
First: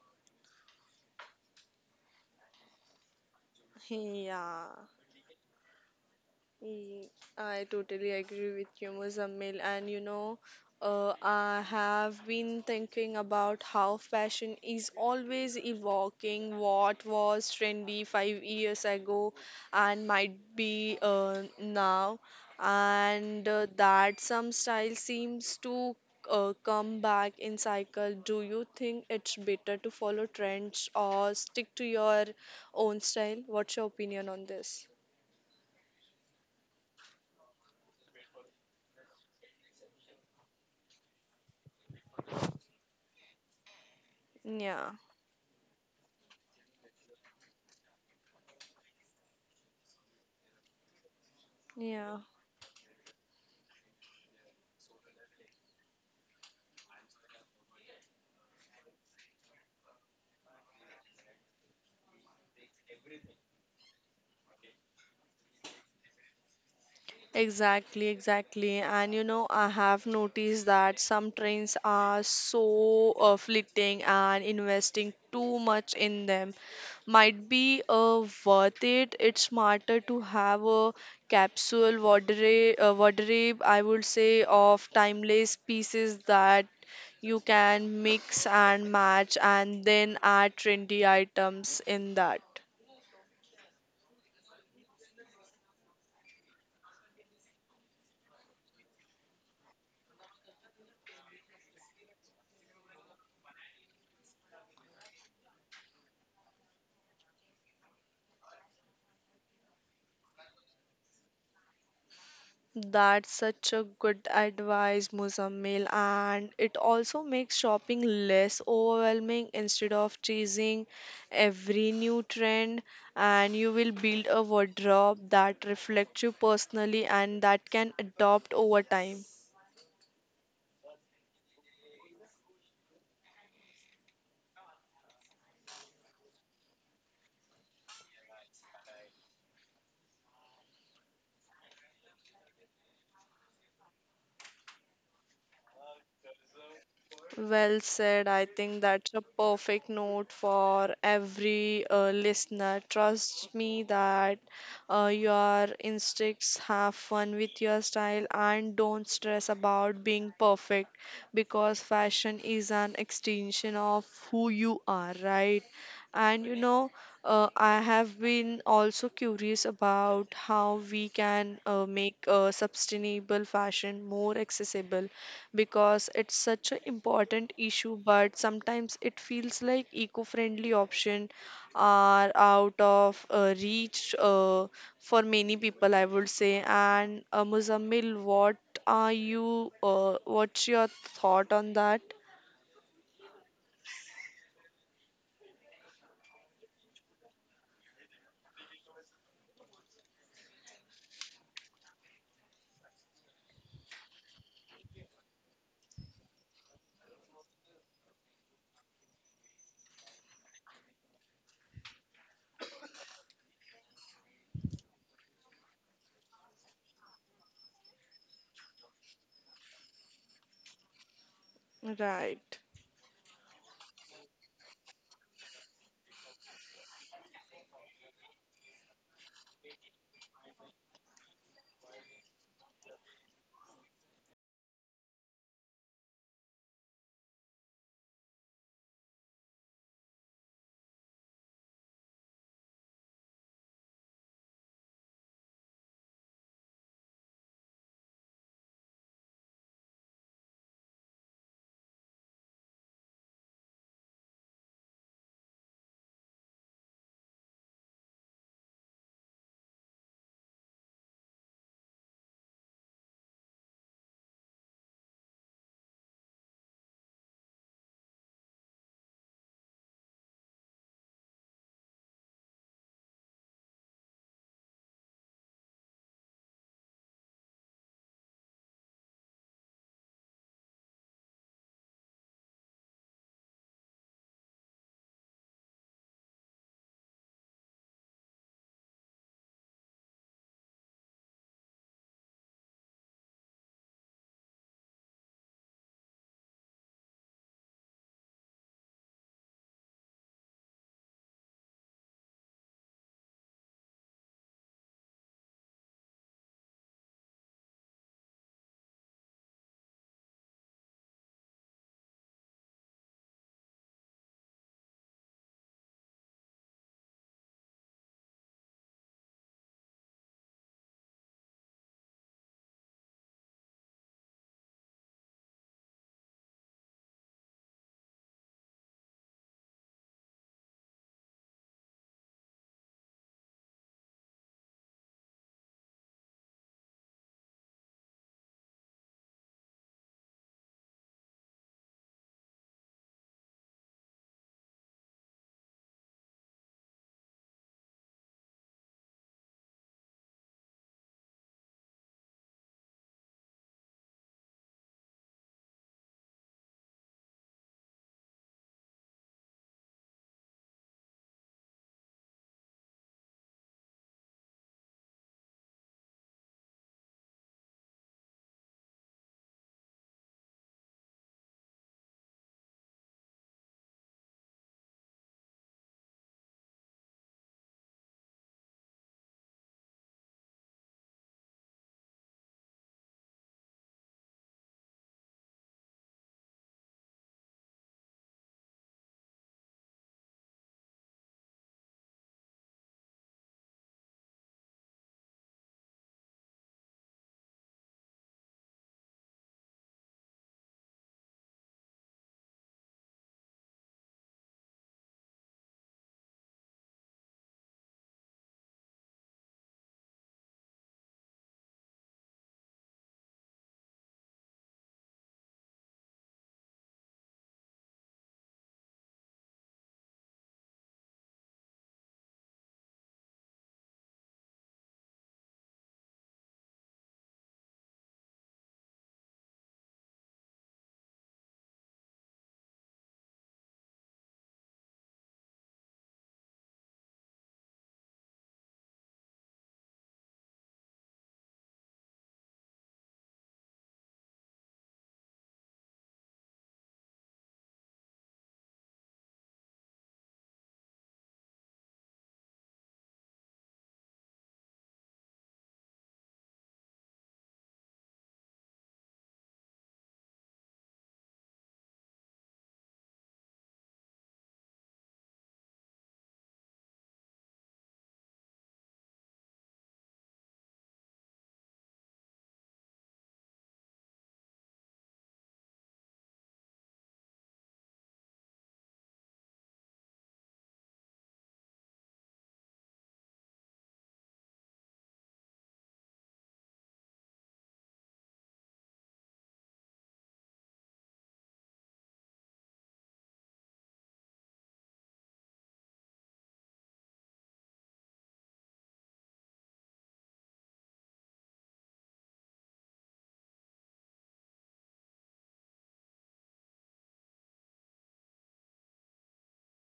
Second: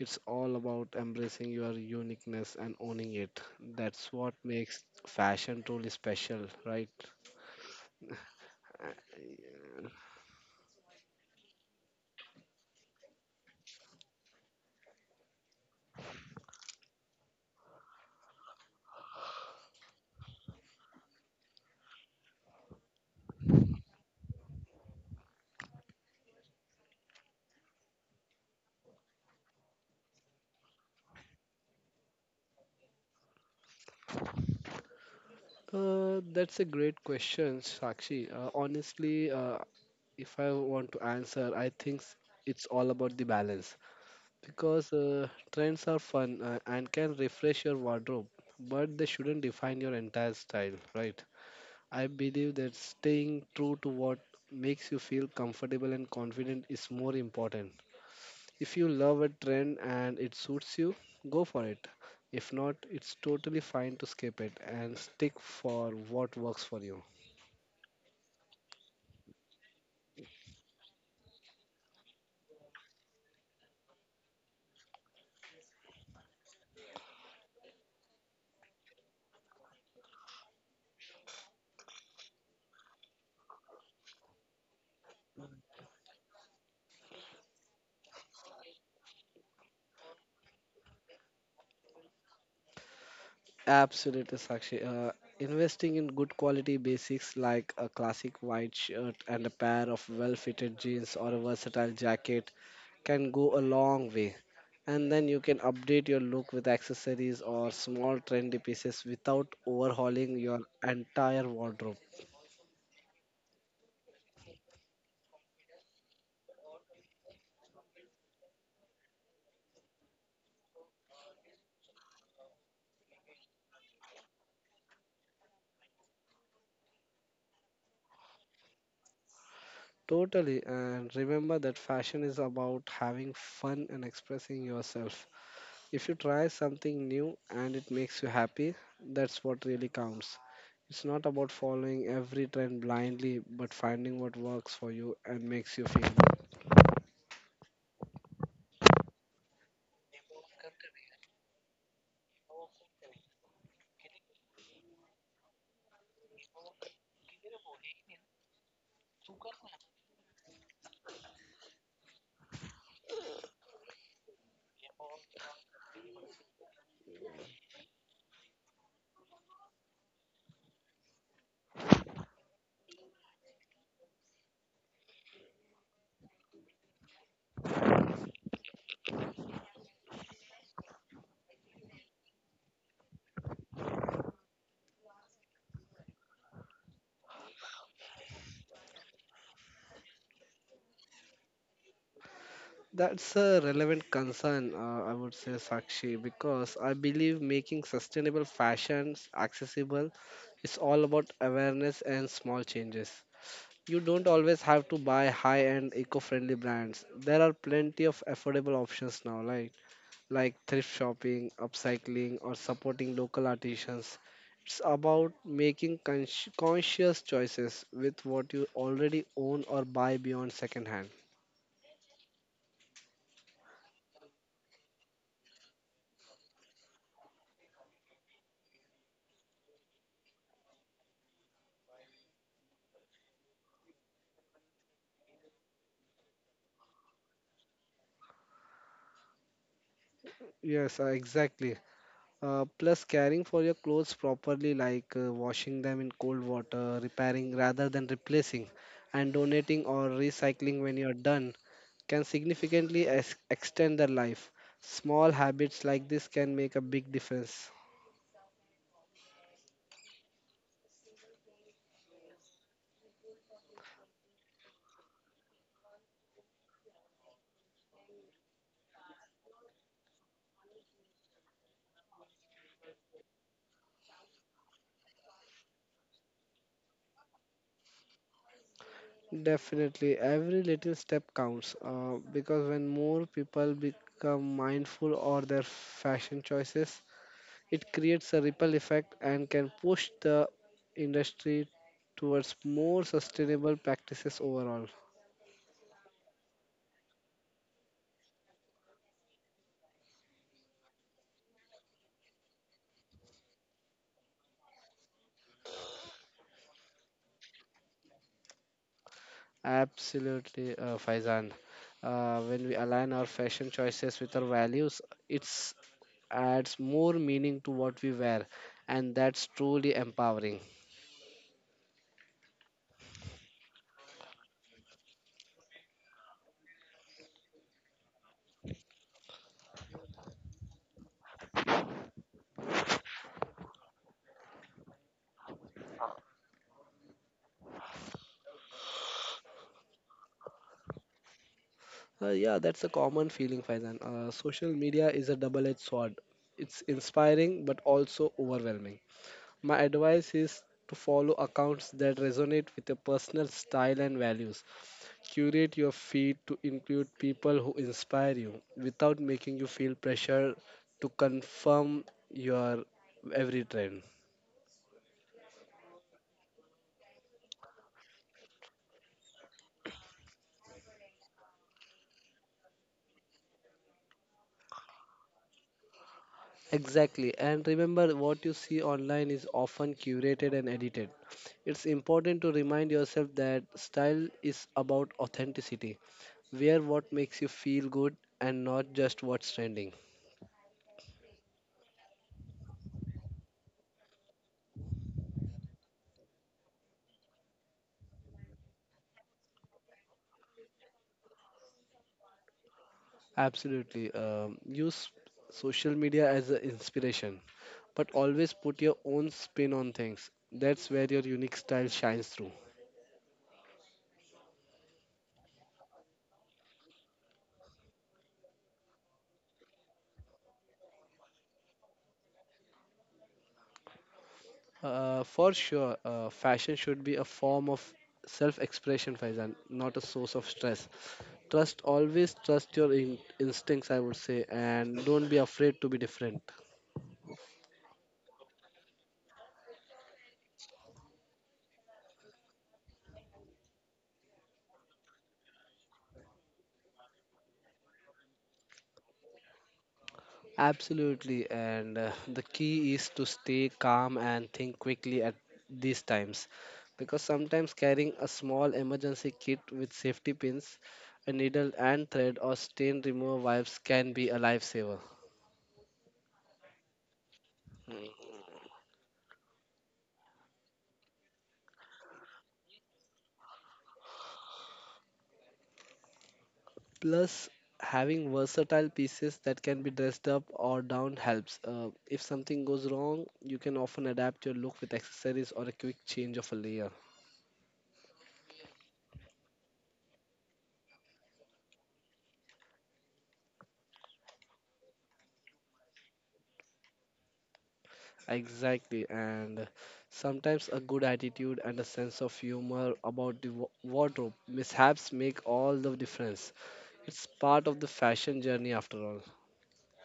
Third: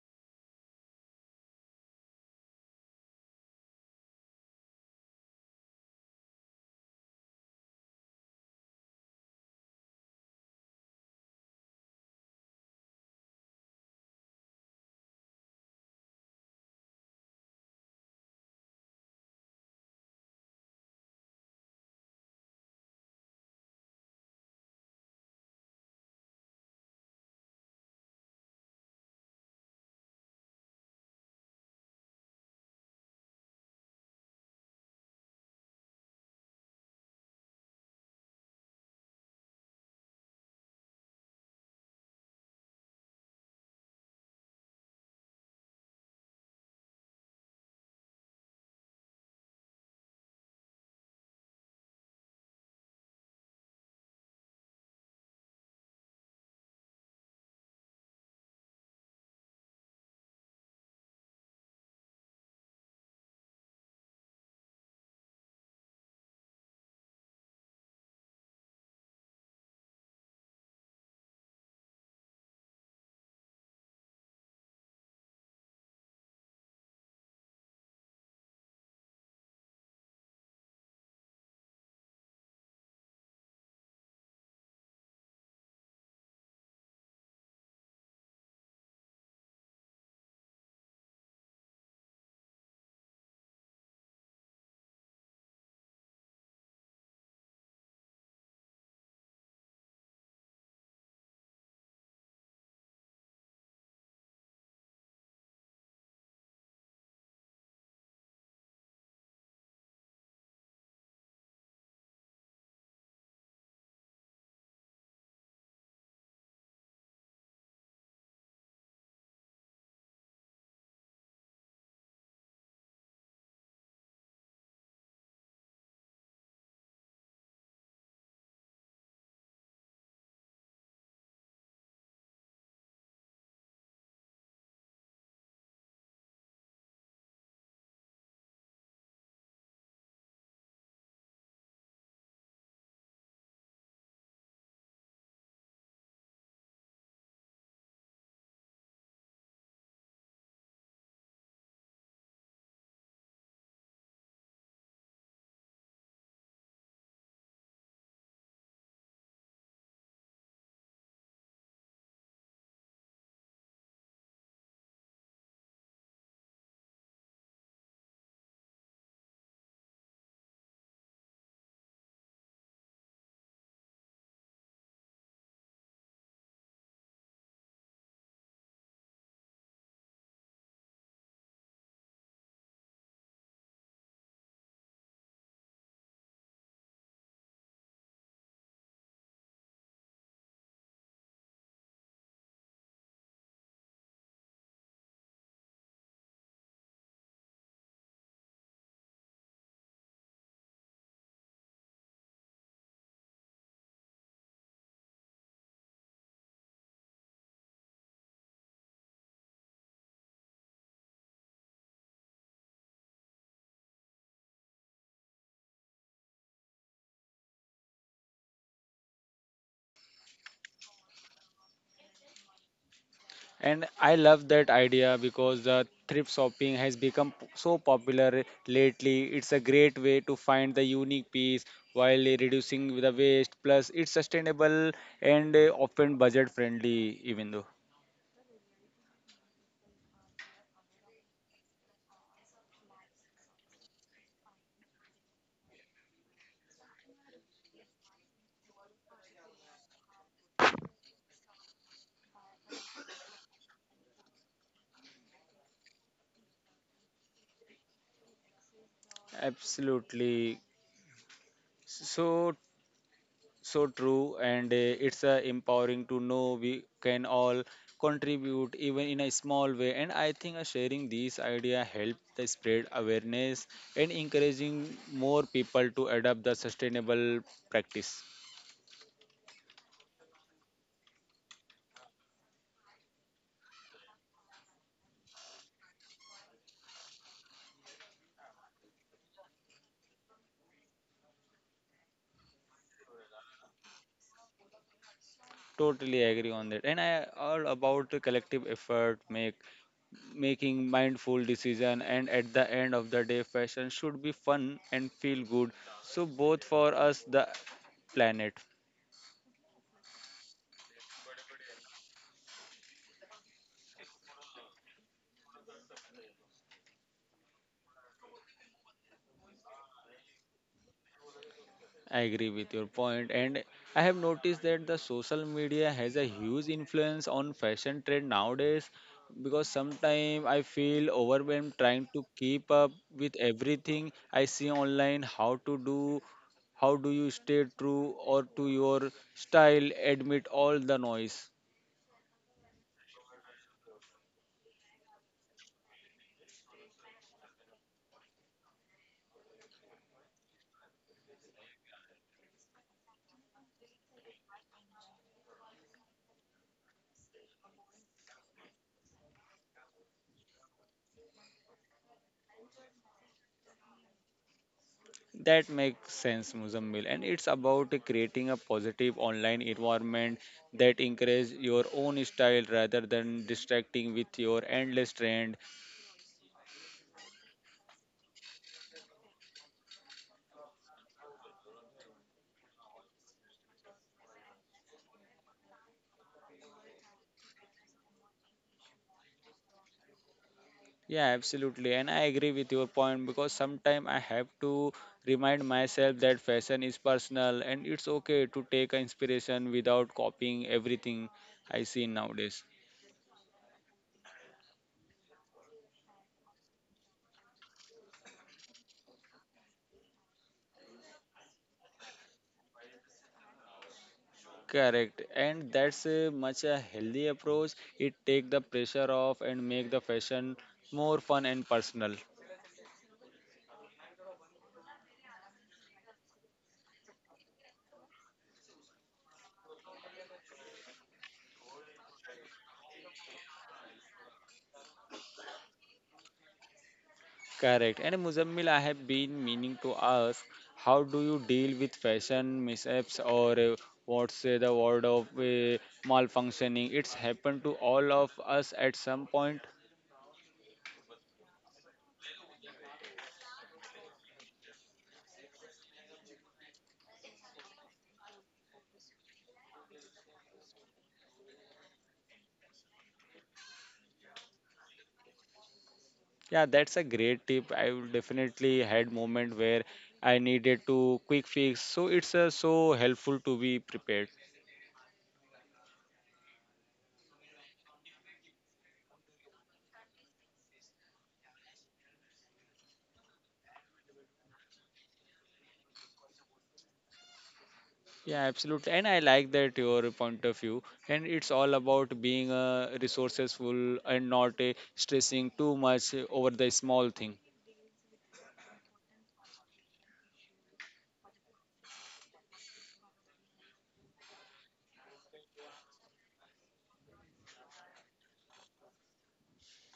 [SPEAKER 1] It's all about embracing your uniqueness and owning it. That's what
[SPEAKER 2] Yeah.
[SPEAKER 1] makes fashion truly special, right?
[SPEAKER 2] Ye- I totally agree with you, Muzammil. And you know, I have been thinking about how fashion is always evoking what was trendy 5 years ago and might be now, and that some style seems to come back in cycle. Do you think it's better to follow trends or stick to your own style? What's your opinion on this?
[SPEAKER 1] That's a great question, Sakshi. Honestly, if I want to answer, I think it's all about the balance because
[SPEAKER 2] Yeah,
[SPEAKER 1] trends are fun, and can refresh your wardrobe, but they shouldn't define your entire style, right? I
[SPEAKER 2] yeah.
[SPEAKER 1] believe that staying true to what makes you feel comfortable and confident is more important. If you love a trend and it suits you, go for it. If not, it's totally fine to skip it and stick for what works for you.
[SPEAKER 2] Exactly, exactly. And you know, I have noticed that some trains are so fleeting and investing too much in them might be worth it. It's smarter to have a wardrobe, I would say, of timeless pieces that you can mix and match and then add trendy items in that.
[SPEAKER 1] Absolutely, Sakshi. Investing in good quality basics like a classic white shirt and a pair of well fitted jeans or a versatile jacket can go a long way. And then you can update your look with accessories or small trendy pieces without overhauling your entire wardrobe.
[SPEAKER 2] That's such a good advice, Muzammil, and it also makes shopping less overwhelming instead of chasing every new trend. And you will build a wardrobe that reflects you personally and that can adopt over time.
[SPEAKER 1] Totally. And remember that fashion is about having fun and expressing yourself. If you try something new and it makes you happy, that's what really counts. It's not about following every trend blindly, but finding what works for you and makes you feel.
[SPEAKER 2] Well said. I think that's a perfect note for every listener. Trust me that your instincts have fun with your style and don't stress about being perfect because fashion is an extension of who you are, right? And you know, I have been also curious about how we can make sustainable fashion more accessible because it's such an important issue but sometimes it feels like eco-friendly options are out of reach for many people I would say and Muzammil what are you what's your thought on that?
[SPEAKER 1] That's a relevant concern, I would say, Sakshi, because I believe making sustainable fashions accessible is all about awareness and small changes. You don't always have to buy high-end eco-friendly brands. There are plenty of affordable options now, like thrift shopping, upcycling, or supporting local artisans. It's about making conscious choices with what you already own or buy beyond secondhand.
[SPEAKER 2] Right.
[SPEAKER 3] And I love that idea because the thrift shopping has become so popular lately. It's a great way to find the unique piece while reducing the waste. Plus, it's sustainable and often budget friendly, even though.
[SPEAKER 1] Yes, exactly. Plus, caring for your clothes properly, like washing them in cold water, repairing rather than replacing, and donating or recycling when you're done, can significantly extend their life. Small habits like this can make a big difference.
[SPEAKER 3] Absolutely. So So true, and it's empowering to know we can all contribute even in a small way. And I think sharing these idea help the spread awareness and encouraging more people to adopt the sustainable practice.
[SPEAKER 1] Definitely, every little step counts because when more people become mindful of their fashion choices, it creates a ripple effect and can push the industry towards more sustainable practices overall.
[SPEAKER 3] Totally agree on that. And I all about the collective effort, make making mindful decision, and at the end of the day, fashion should be fun and feel good. So both for us, the planet.
[SPEAKER 1] Absolutely, Faizan. When we align our fashion choices with our values, it adds more meaning to what we wear, and that's truly empowering.
[SPEAKER 3] I agree with your point, and I have noticed that the social media has a huge influence on fashion trend nowadays because sometimes I feel overwhelmed trying to keep up with everything I see online, how to do, how do you stay true or to your style, Admit all the noise.
[SPEAKER 1] Yeah, that's a common feeling, Faizan. Social media is a double-edged sword. It's inspiring but also overwhelming. My advice is to follow accounts that resonate with your personal style and values. Curate your feed to include people who inspire you without making you feel pressure to confirm your every trend.
[SPEAKER 3] That makes sense, Muzammil. And it's about creating a positive online environment that encourages your own style rather than distracting with your endless trend.
[SPEAKER 1] Exactly, and remember what you see online is often curated and edited. It's important to remind yourself that style is about authenticity. Wear what makes you feel good and not just what's trending.
[SPEAKER 3] Yeah, absolutely. And I agree with your point because sometimes I have to remind myself that fashion is personal and it's okay to take inspiration without copying everything I see nowadays.
[SPEAKER 1] Absolutely. Use social media as an inspiration, but always put your own spin on things. That's where your unique style shines through.
[SPEAKER 3] Correct, and that's a much a healthy approach. It take the pressure off and make the fashion more fun and personal.
[SPEAKER 1] For sure, fashion should be a form of self expression, Faizan, not a source of stress. Trust always trust your instincts, I would say, and don't be afraid to be different.
[SPEAKER 3] Correct. And Muzammil, I have been meaning to ask, how do you deal with fashion mishaps or what's the word of malfunctioning? It's happened to all of us at some point.
[SPEAKER 1] Absolutely, and the key is to stay calm and think quickly at these times because sometimes carrying a small emergency kit with safety pins, a needle and thread, or stain remover wipes can be a lifesaver.
[SPEAKER 3] Yeah, that's a great tip. I will definitely had moment where I needed to quick fix. So it's so helpful to be prepared.
[SPEAKER 1] Plus, having versatile pieces that can be dressed up or down helps. If something goes wrong, you can often adapt your look with accessories or a quick change of a layer.
[SPEAKER 3] Yeah, absolutely. And I like that your point of view. And it's all about being resourceful and not stressing too much over the small thing.
[SPEAKER 1] Exactly, and sometimes a good attitude and a sense of humor about the wardrobe mishaps make all the difference. It's part of the fashion journey after all.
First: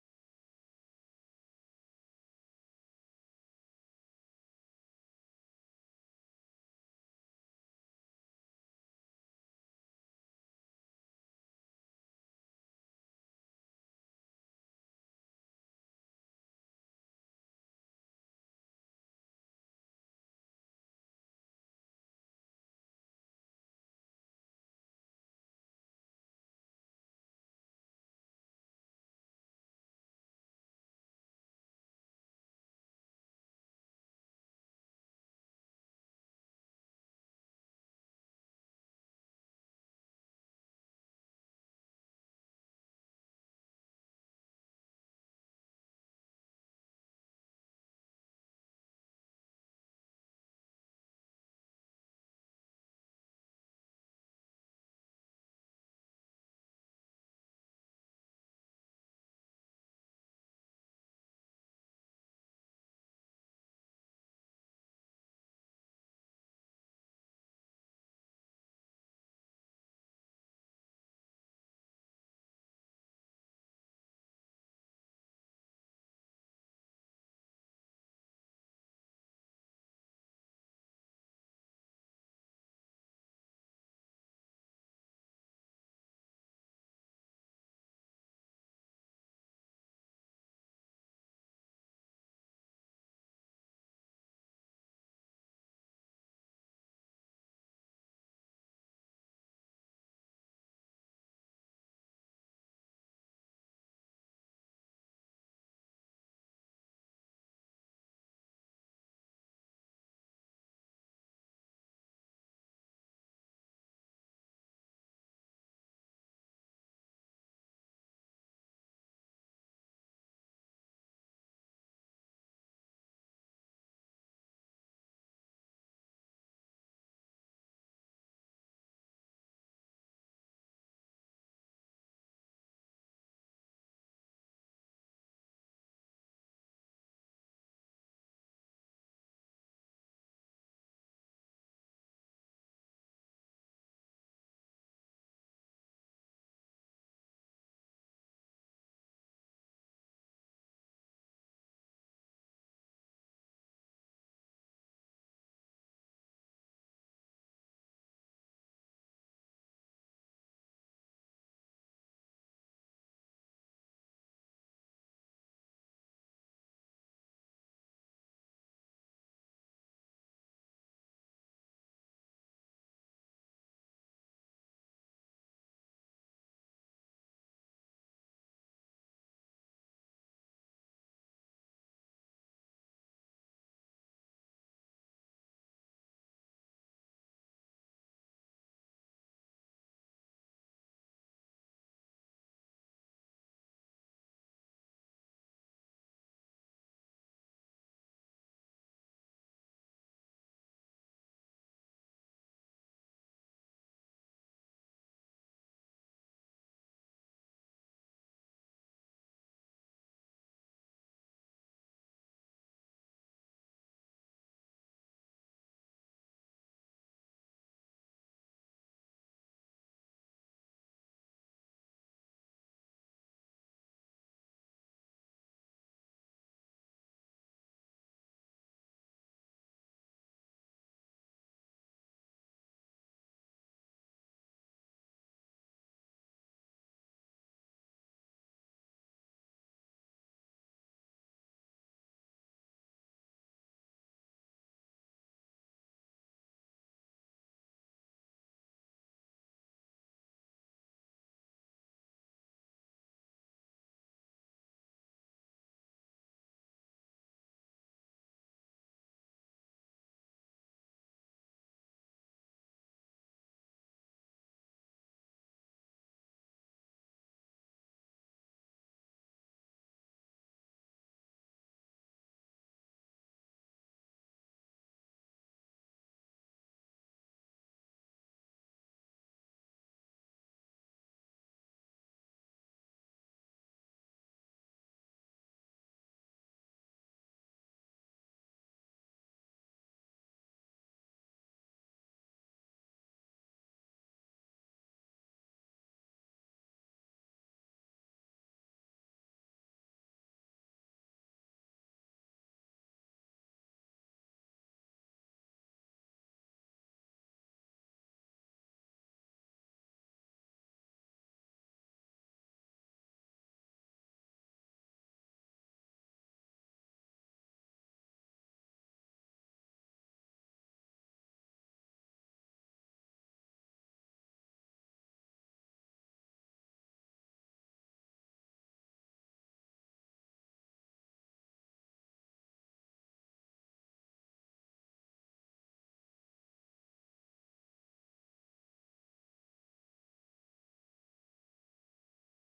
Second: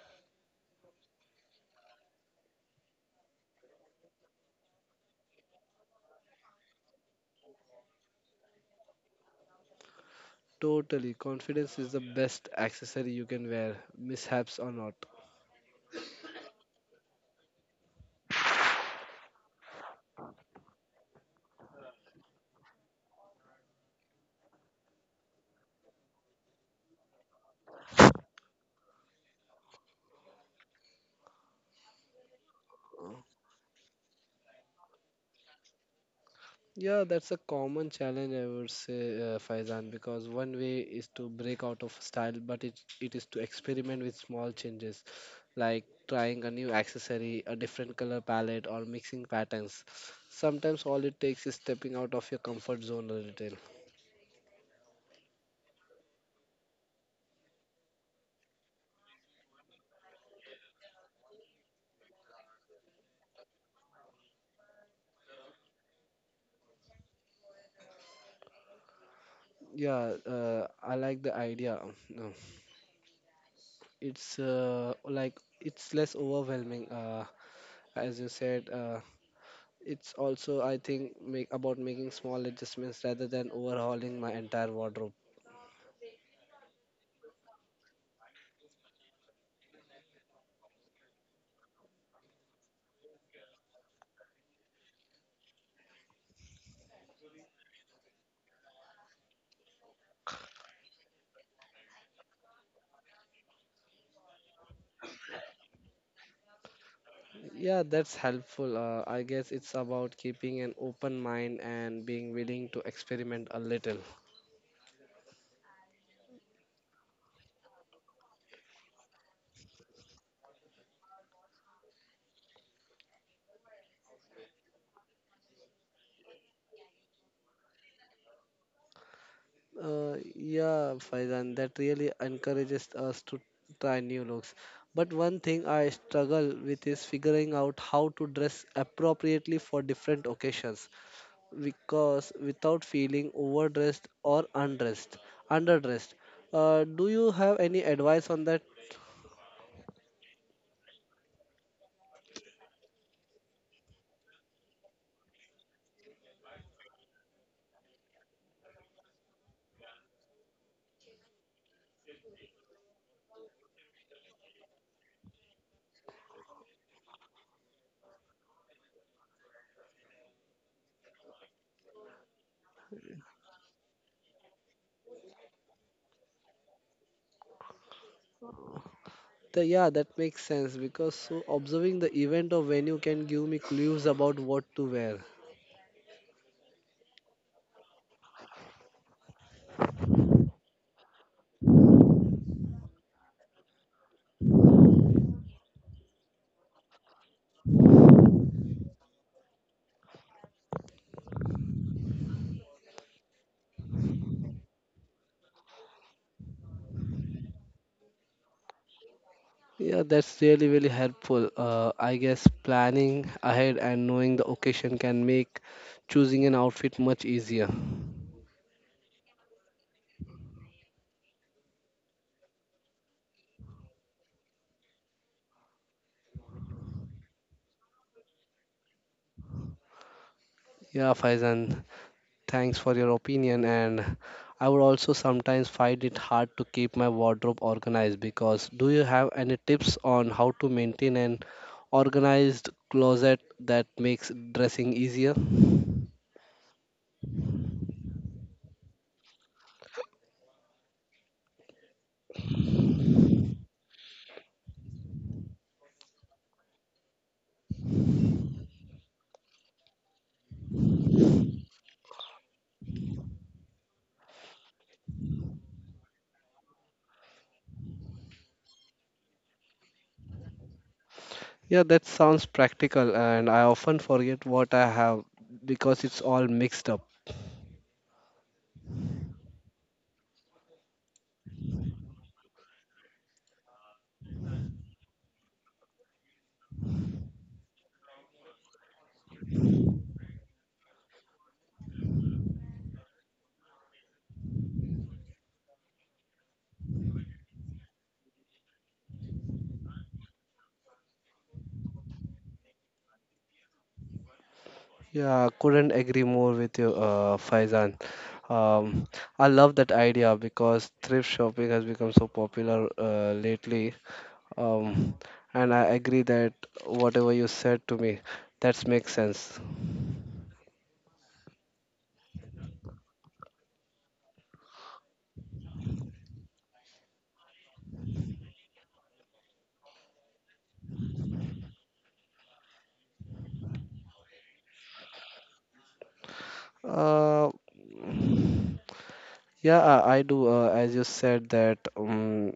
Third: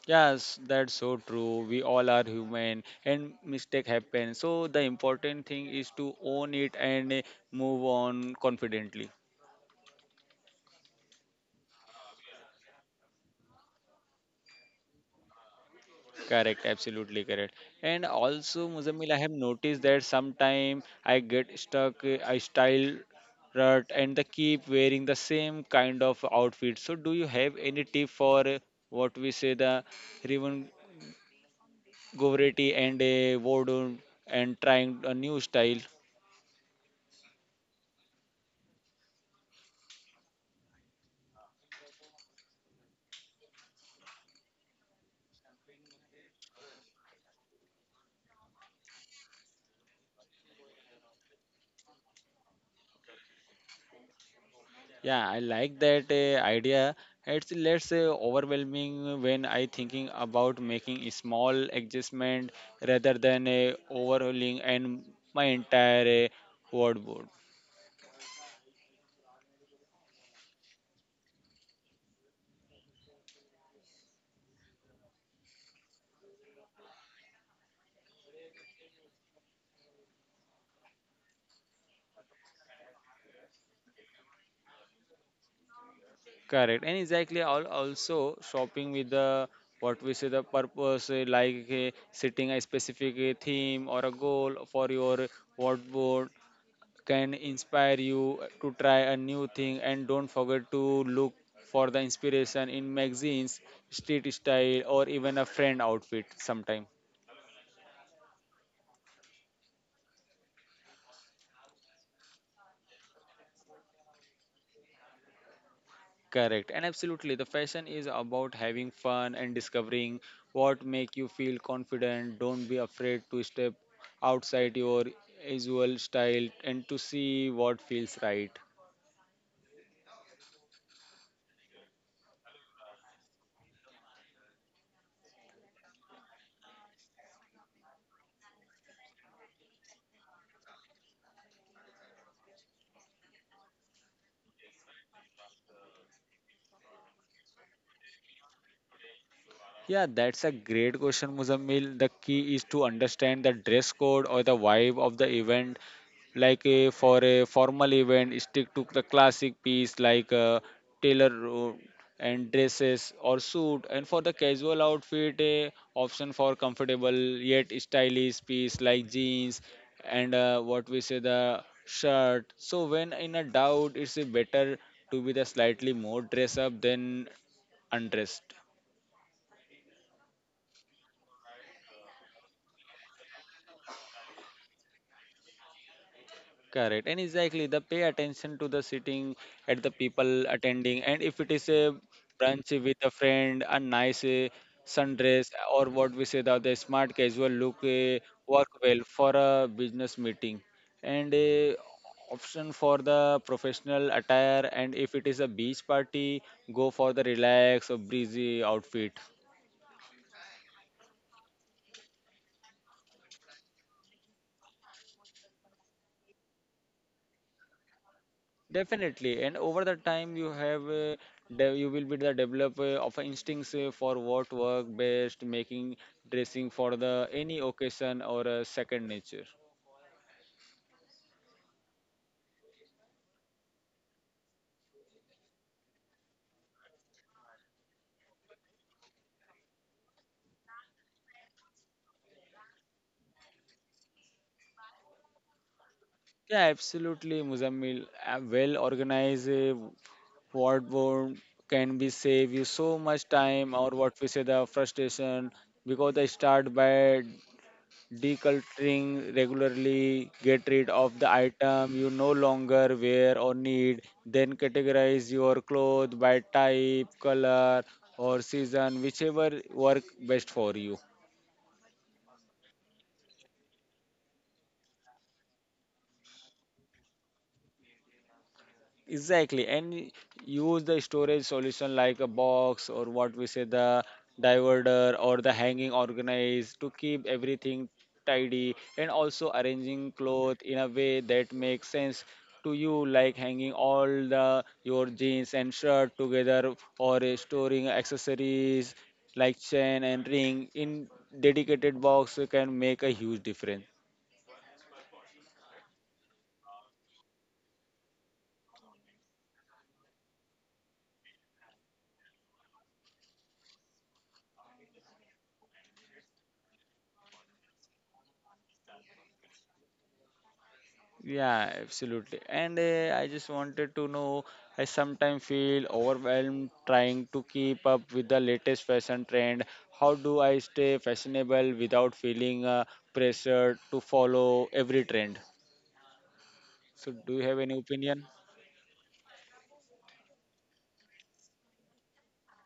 [SPEAKER 3] Yes, that's so true. We all are human and mistake happen. So the important thing is to own it and move on confidently.
[SPEAKER 1] Totally, confidence is the best accessory you can wear, mishaps or not.
[SPEAKER 3] Correct, absolutely correct. And also, Muzamil, I have noticed that sometime I get stuck, I style rut and they keep wearing the same kind of outfit. So, do you have any tip for what we say the Rivan Govretti and a Vodun and trying a new style?
[SPEAKER 1] Yeah, that's a common challenge, I would say, Faizan, because one way is to break out of style, but it is to experiment with small changes, like trying a new accessory, a different color palette, or mixing patterns. Sometimes all it takes is stepping out of your comfort zone a little.
[SPEAKER 3] Yeah, I like that idea. It's less overwhelming when I thinking about making a small adjustment rather than a overhauling and my entire wardrobe.
[SPEAKER 1] Yeah, I like the idea. No, it's like it's less overwhelming, as you said. It's also, I think, make about making small adjustments rather than overhauling my entire wardrobe.
[SPEAKER 3] Correct. And exactly all also shopping with the what we say the purpose like setting a specific theme or a goal for your wardrobe can inspire you to try a new thing and don't forget to look for the inspiration in magazines street style or even a friend outfit sometime
[SPEAKER 1] Yeah, that's helpful. I guess it's about keeping an open mind and being willing to experiment a little.
[SPEAKER 3] correct and absolutely the fashion is about having fun and discovering what make you feel confident don't be afraid to step outside your usual style and to see what feels right.
[SPEAKER 1] Yeah, Faizan, that really encourages us to try new looks. But one thing I struggle with is figuring out how to dress appropriately for different occasions, because without feeling overdressed or underdressed. Do you have any advice on that?
[SPEAKER 3] Yeah, that's a great question, Muzammil. The key is to understand the dress code or the vibe of the event. Like a, for a formal event, stick to the classic piece like a tailor ro- and dresses or suit. And for the casual outfit, a option for comfortable yet stylish piece like jeans and what we say the shirt. So when in a doubt, it's a better to be the slightly more dress up than undressed.
[SPEAKER 1] Yeah, that makes sense because so observing the event or venue can give me clues about what to wear.
[SPEAKER 3] Correct, and exactly the pay attention to the sitting at the people attending, and if it is a brunch with a friend, a nice sundress, or what we say the smart casual look work well for a business meeting, and option for the professional attire, and if it is a beach party, go for the relaxed or breezy outfit.
[SPEAKER 1] Yeah, that's really helpful. I guess planning ahead and knowing the occasion can make choosing an outfit much easier.
[SPEAKER 3] Definitely, and over the time you have you will be the developer of instincts for what work best, making dressing for the any occasion or a second nature.
[SPEAKER 1] Yeah, Faizan, thanks for your opinion. And I would also sometimes find it hard to keep my wardrobe organized because do you have any tips on how to maintain an organized closet that makes dressing easier?
[SPEAKER 3] Yeah, absolutely, Muzammil. A well organized wardrobe can be save you so much time or what we say the frustration because they start by Decluttering regularly, get rid of the item you no longer wear or need, then categorize your clothes by type, color, or season, whichever work best for you.
[SPEAKER 1] Yeah, that sounds practical, and I often forget what I have because it's all mixed up.
[SPEAKER 3] Exactly, and use the storage solution like a box or what we say the diverter or the hanging organized to keep everything tidy and also arranging cloth in a way that makes sense to you like hanging all the your jeans and shirt together or storing accessories like chain and ring in dedicated box can make a huge difference.
[SPEAKER 1] Yeah, couldn't agree more with you, Faizan. Um, I love that idea because thrift shopping has become so popular lately. Um, and I agree that whatever you said to me, that makes sense.
[SPEAKER 3] Yeah, absolutely. And I just wanted to know, I sometimes feel overwhelmed trying to keep up with the latest fashion trend. How do I stay fashionable without feeling pressured to follow every trend? So, do you have
[SPEAKER 1] Uh,
[SPEAKER 3] any opinion?
[SPEAKER 1] yeah, I do. As you said that,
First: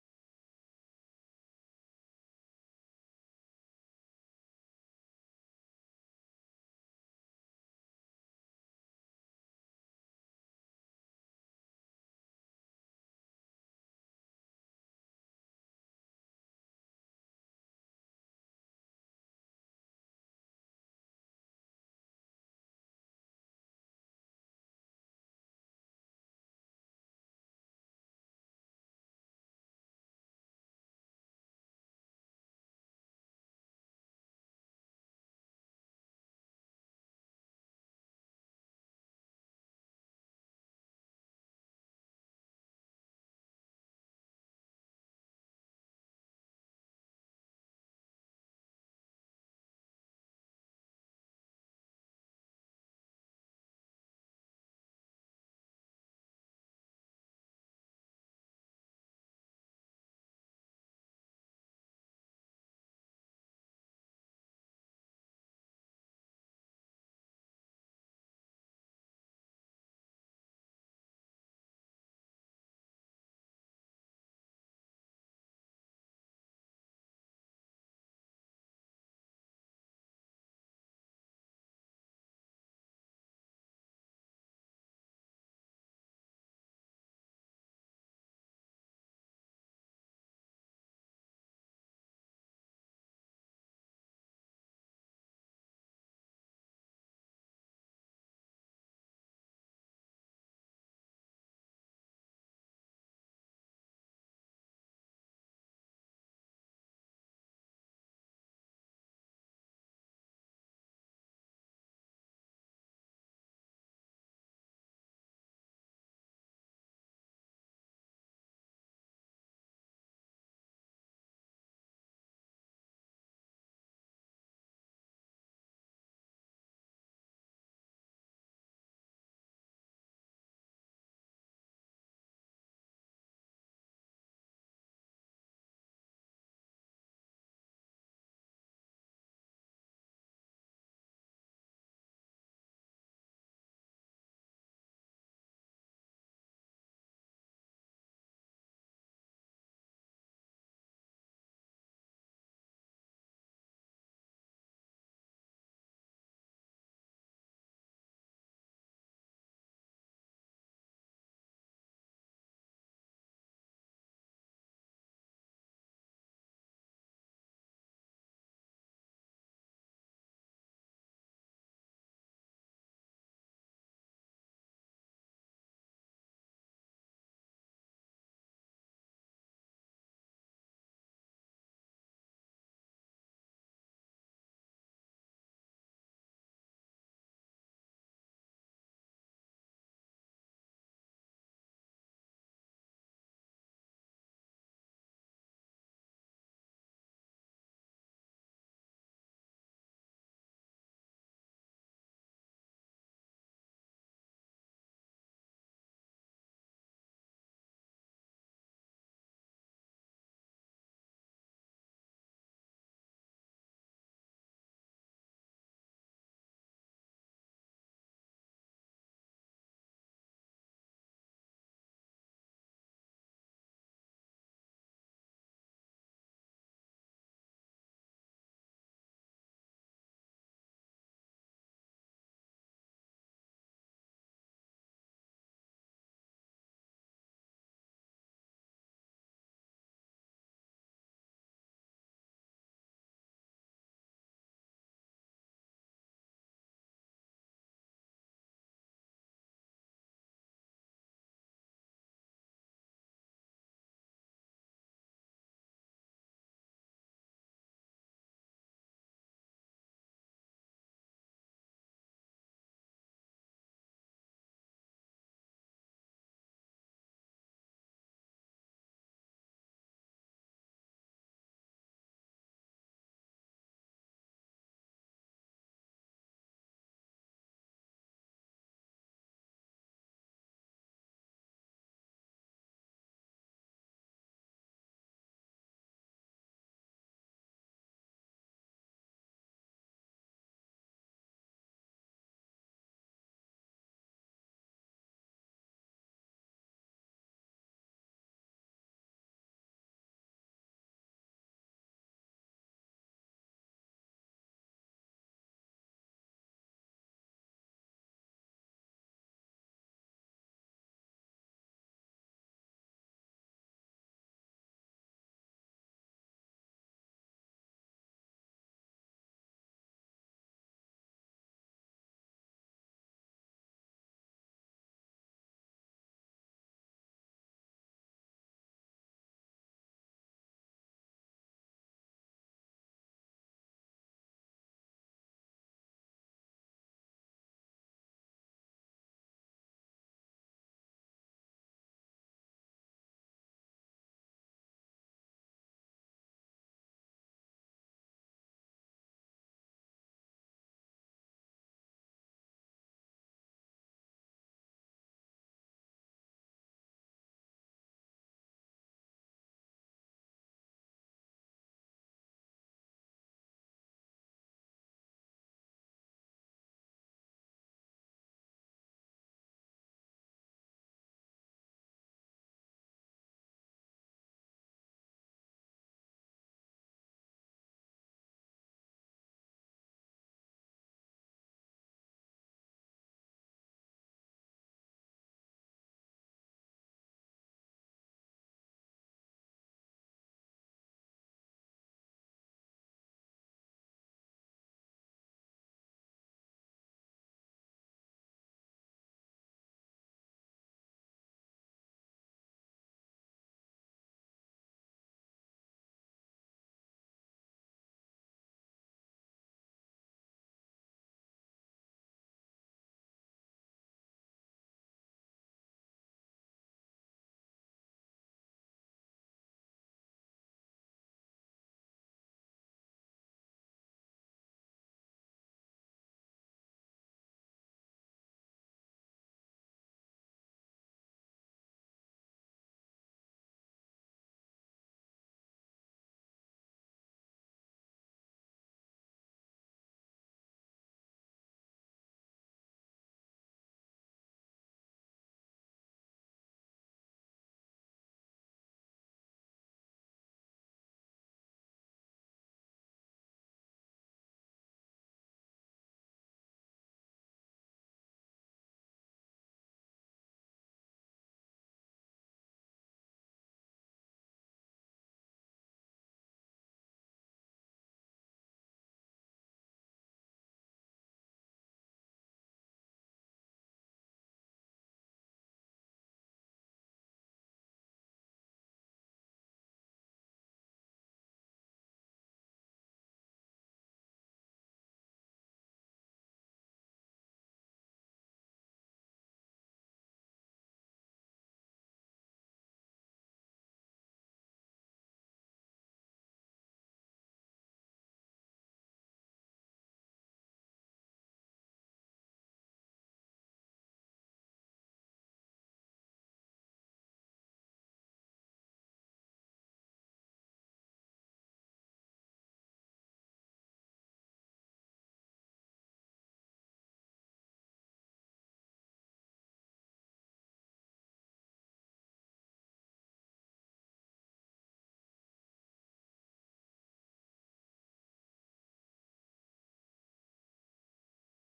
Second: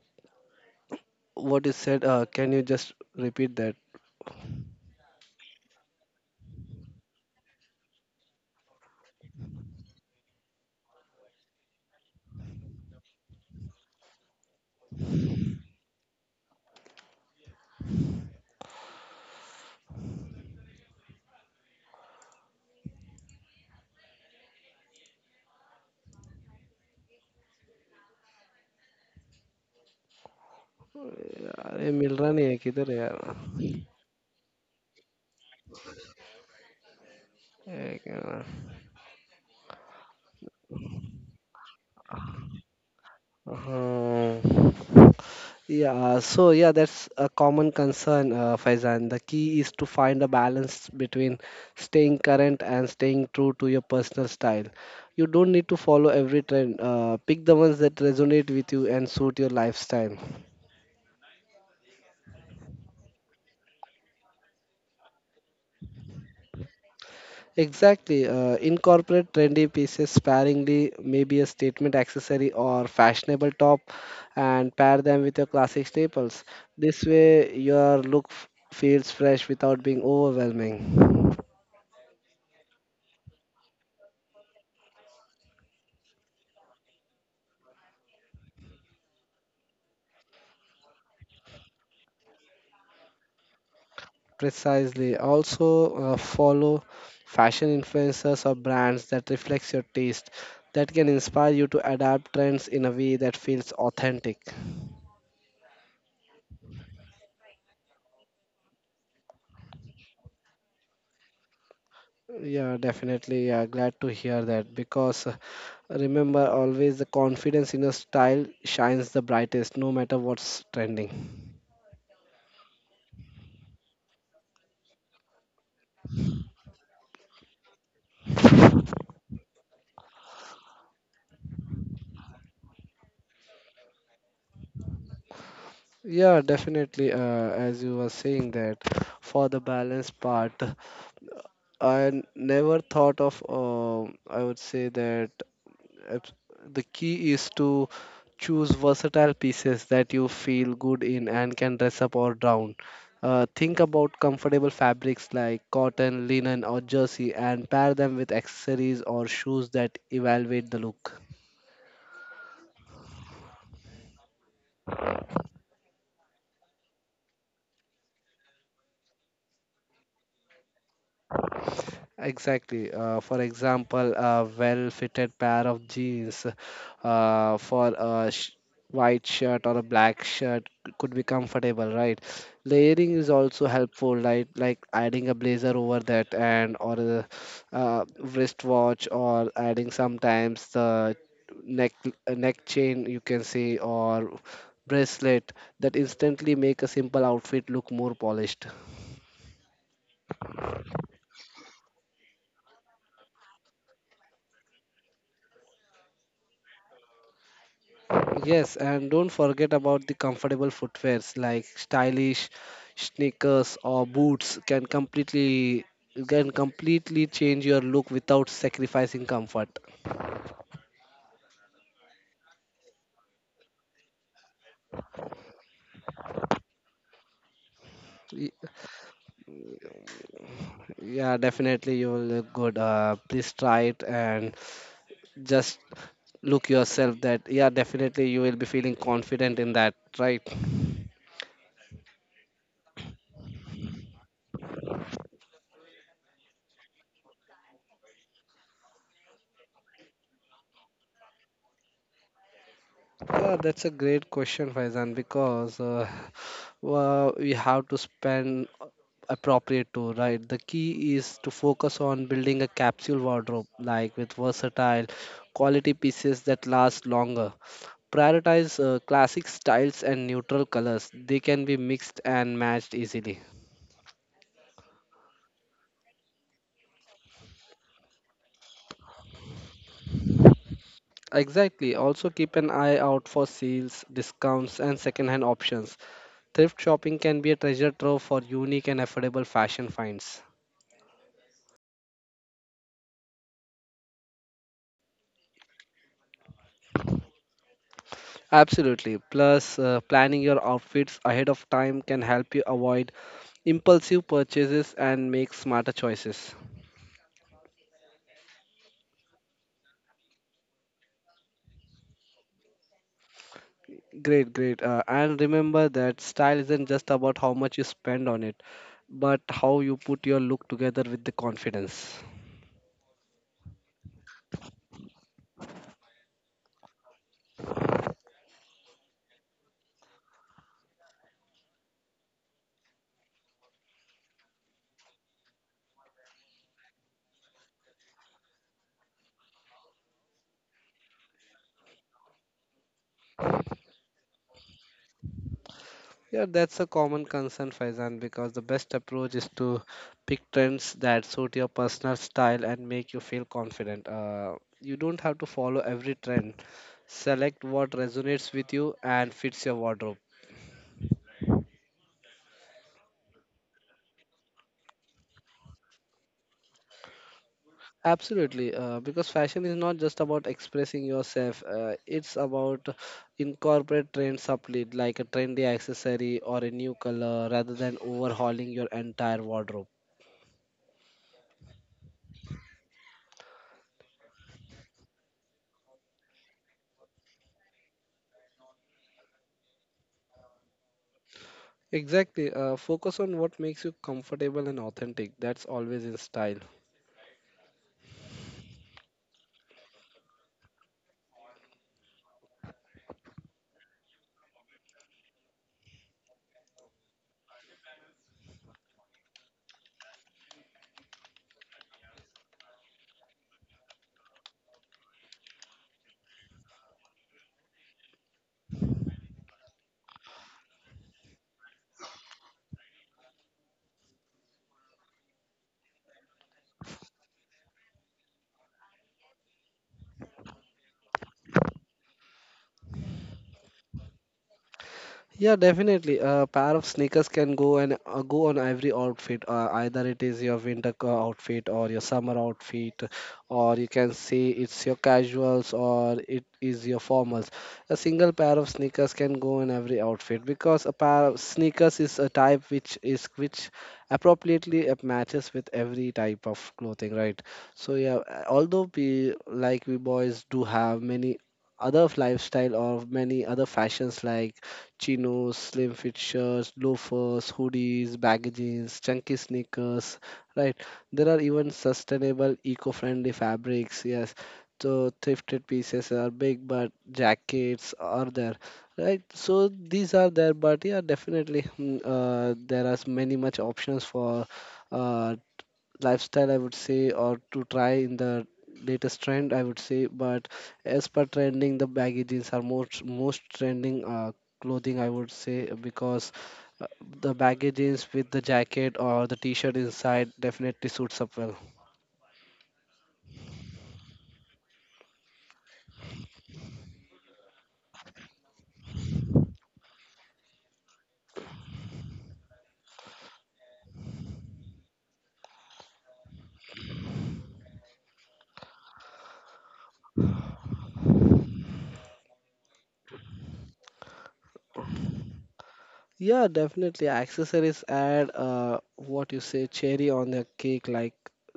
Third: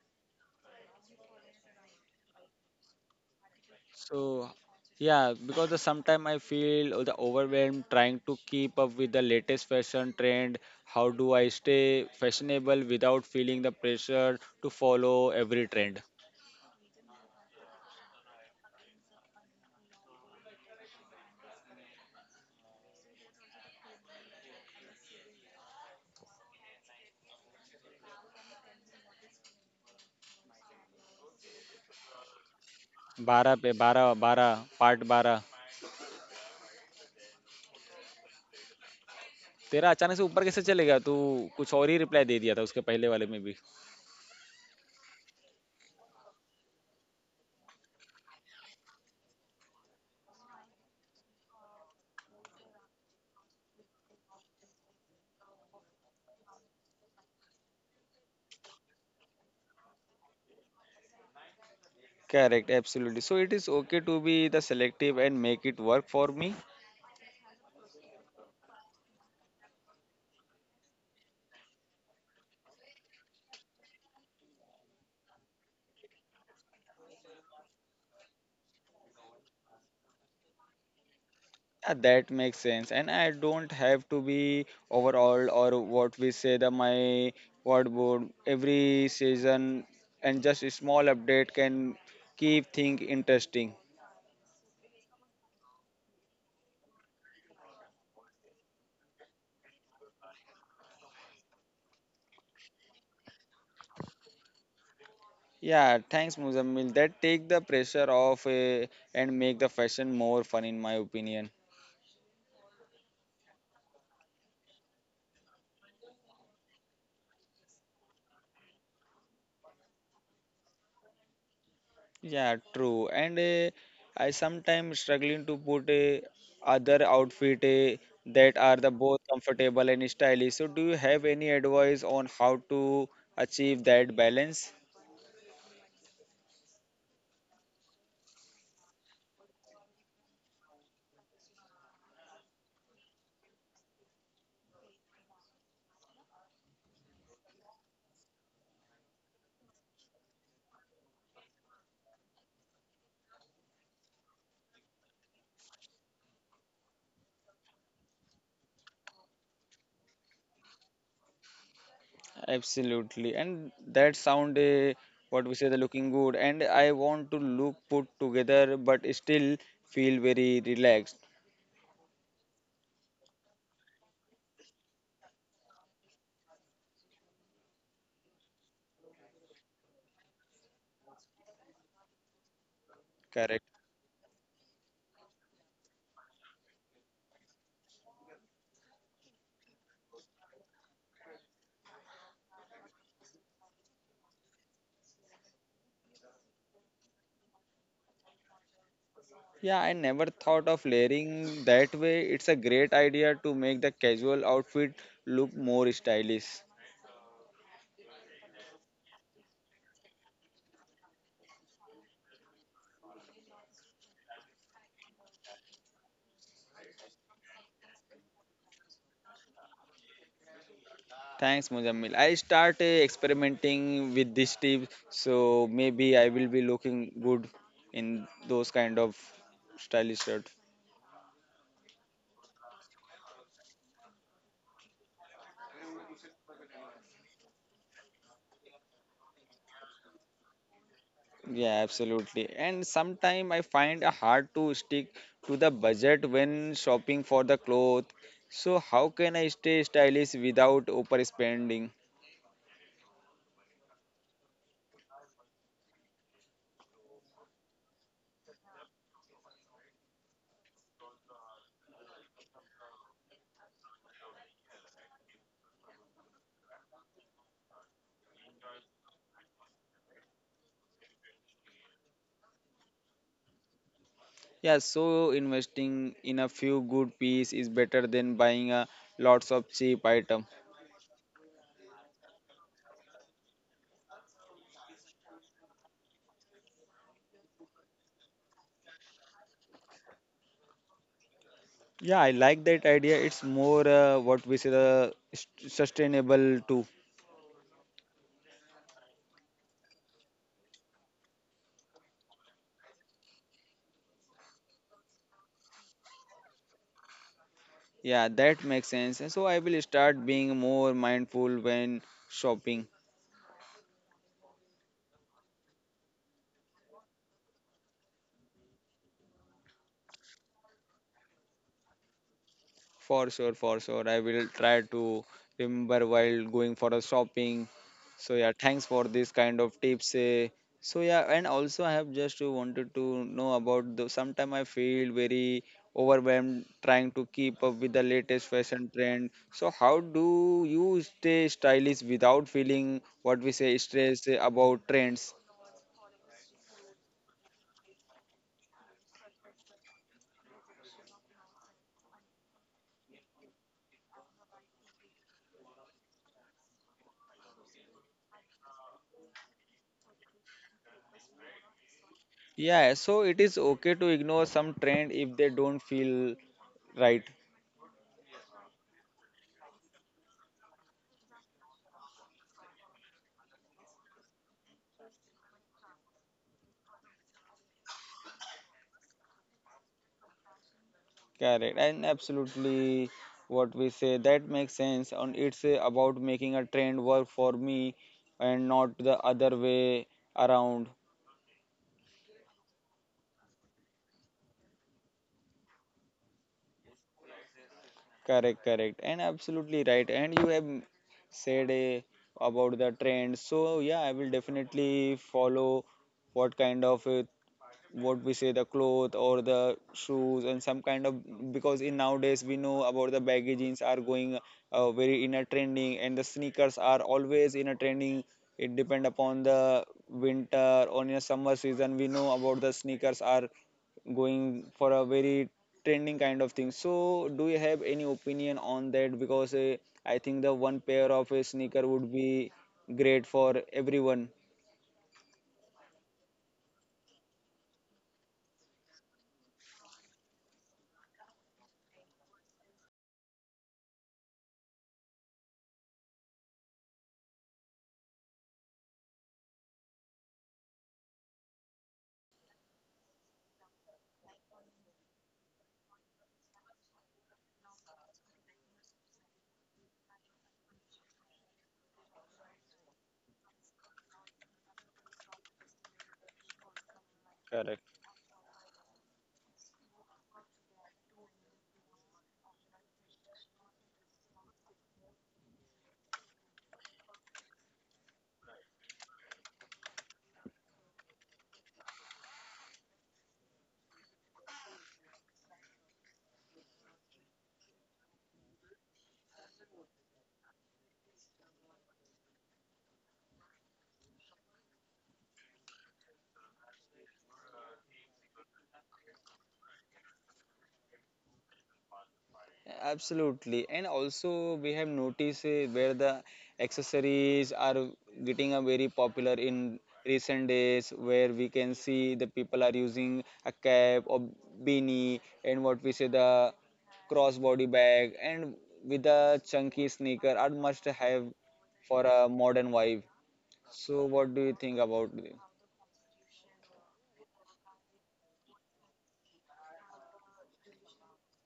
[SPEAKER 1] what you said, can you just repeat that?
[SPEAKER 3] So, yeah, because the sometime I feel the overwhelmed trying to keep up with the latest fashion trend. How do I stay fashionable without feeling the pressure to follow every trend?
[SPEAKER 1] अरे मिल रहा नहीं है किधर है
[SPEAKER 3] 12 पे
[SPEAKER 1] यार
[SPEAKER 3] 12 part 12
[SPEAKER 1] एक।
[SPEAKER 3] तेरा अचानक से ऊपर कैसे चले गया तू कुछ और ही रिप्लाई दे दिया था उसके पहले वाले में भी.
[SPEAKER 1] Uh, yeah, that's a common concern, Faizan. The key is to find a balance between staying current and staying true to your personal style. You don't need to follow every trend. Pick the ones that resonate with you and suit your lifestyle.
[SPEAKER 3] Correct, absolutely. So it is okay to be the selective and make it work for me.
[SPEAKER 1] Exactly. Incorporate trendy pieces sparingly, maybe a statement accessory or fashionable top, and pair them with your classic staples. This way, your look feels fresh without being overwhelming.
[SPEAKER 3] Yeah, that makes sense. And I don't have to be overall or what we say the my word board every season and just a small update can keep things interesting.
[SPEAKER 1] Precisely. Also, follow fashion influencers or brands that reflects your taste that can inspire you to adapt trends in a way that feels authentic.
[SPEAKER 3] Yeah, thanks Muzammil. That take the pressure off and make the fashion more fun in my opinion.
[SPEAKER 1] Yeah, definitely. Yeah, glad to hear that because remember always the confidence in a style shines the brightest no matter what's trending.
[SPEAKER 3] Yeah, true. And I sometimes struggling to put other outfit that are the both comfortable and stylish. So do you have any advice on how to achieve that balance?
[SPEAKER 1] Yeah, definitely. As you were saying that for the balance part, I never thought of. I would say that. At- The key is to choose versatile pieces that you feel good in and can dress up or down. Think about comfortable fabrics like cotton, linen, or jersey and pair them with accessories or shoes that elevate the look.
[SPEAKER 3] Absolutely. And that sound what we say the looking good and I want to look put together but still feel very relaxed.
[SPEAKER 1] Exactly. For example, a well-fitted pair of jeans for a sh white shirt or a black shirt could be comfortable, right? Layering is
[SPEAKER 3] Correct.
[SPEAKER 1] also helpful, like adding a blazer over that and or a wristwatch or adding sometimes the neck a neck chain you can say or bracelet that instantly make a simple outfit look more polished.
[SPEAKER 3] Yeah, I never thought of layering that way. It's a great idea to make the casual outfit look more stylish.
[SPEAKER 1] Yes, and don't forget about the comfortable footwears like stylish sneakers or boots can completely change your look without sacrificing comfort.
[SPEAKER 3] Thanks, Muzammil. I start experimenting with this tip, so maybe I will be looking good in
[SPEAKER 1] Y-
[SPEAKER 3] those kind of stylish shirt.
[SPEAKER 1] Yeah, definitely you will look good. Please try it and just look yourself that yeah, definitely you will be feeling confident in that, right?
[SPEAKER 3] Yeah, absolutely. And sometimes I find it hard to stick to the budget when shopping for the clothes. So how can I stay stylish without overspending?
[SPEAKER 1] Yeah, that's a great question, Faizan, because well, we have to spend appropriate to, right? The key is to focus on building a capsule wardrobe, like with versatile quality pieces that last longer. Prioritize classic styles and neutral colors. They can be mixed and matched easily.
[SPEAKER 3] Yeah, so investing in a few good piece is better than buying a lots of cheap item.
[SPEAKER 1] Exactly. Also keep an eye out for sales, discounts, and second-hand options. Thrift shopping can be a treasure trove for unique and affordable fashion finds.
[SPEAKER 3] Yeah, I like that idea. It's more what we say the sustainable too.
[SPEAKER 1] Absolutely. Plus, planning your outfits ahead of time can help you avoid impulsive purchases and make smarter choices.
[SPEAKER 3] Yeah, that makes sense. And so I will start being more mindful when shopping.
[SPEAKER 1] Great, great. And remember that style isn't just about how much you spend on it, but how you put your look together with the confidence.
[SPEAKER 3] For sure, for sure. I will try to remember while going for a shopping. So yeah, thanks for this kind of tips. Eh. So yeah, and also I have just wanted to know about the Sometimes I feel very overwhelmed trying to keep up with the latest fashion trend. So how do you stay stylish without feeling what we say stressed eh, about trends?
[SPEAKER 1] Yeah, that's a common concern, Faizan, because the best approach is to pick trends that suit your personal style and make you feel confident. You don't have to follow every trend. Select what resonates with you and fits your wardrobe.
[SPEAKER 3] Yeah, so it is okay to ignore some trend if they don't feel right.
[SPEAKER 1] Absolutely, because fashion is not just about expressing yourself, it's about incorporate trends subtly, like a trendy accessory or a new color, rather than overhauling your entire wardrobe.
[SPEAKER 3] Correct, and absolutely what we say that makes sense. And it's about making a trend work for me and not the other way around.
[SPEAKER 1] Exactly. Focus on what makes you comfortable and authentic. That's always in style.
[SPEAKER 3] Correct, correct, and absolutely right. And you have said about the trend, so yeah, I will definitely follow what kind of what we say the cloth or the shoes and some kind of because in nowadays we know about the baggy jeans are going very in a trending, and the sneakers are always in a trending. It depend upon the winter or in a summer season. We know about the sneakers are going for a very trending kind of thing. So do you have any opinion on that? Because I think the one pair of a sneaker would be great for everyone.
[SPEAKER 1] Yeah, definitely. A pair of sneakers can go and go on every outfit. Either it is your winter outfit or your summer outfit, or you can say it's your casuals or it is your formals. A single pair of sneakers can go in every outfit because a pair of sneakers is a type which appropriately matches with every type of clothing, right? So yeah, although we boys do have many other lifestyle or many other fashions like chinos, slim fit shirts, loafers, hoodies, baggy jeans, chunky sneakers, right? There are even sustainable, eco-friendly fabrics, yes. So thrifted pieces are big, but jackets are there, right? So these are there, but yeah, definitely there are many much options for uh, lifestyle I would say, or to try in the latest trend I would say. But as per trending, the baggy jeans are most trending clothing I would say, because uh, the baggy jeans with the jacket or the t-shirt inside definitely suits up well.
[SPEAKER 3] Absolutely, and also we have noticed where the accessories are getting a very popular in recent days, where we can see the people are using a cap or beanie, and what we say the crossbody bag, and with a chunky sneaker are must have for a modern vibe. So, what do you think about it?
[SPEAKER 1] Yeah, definitely. Accessories add what you say cherry on the cake, like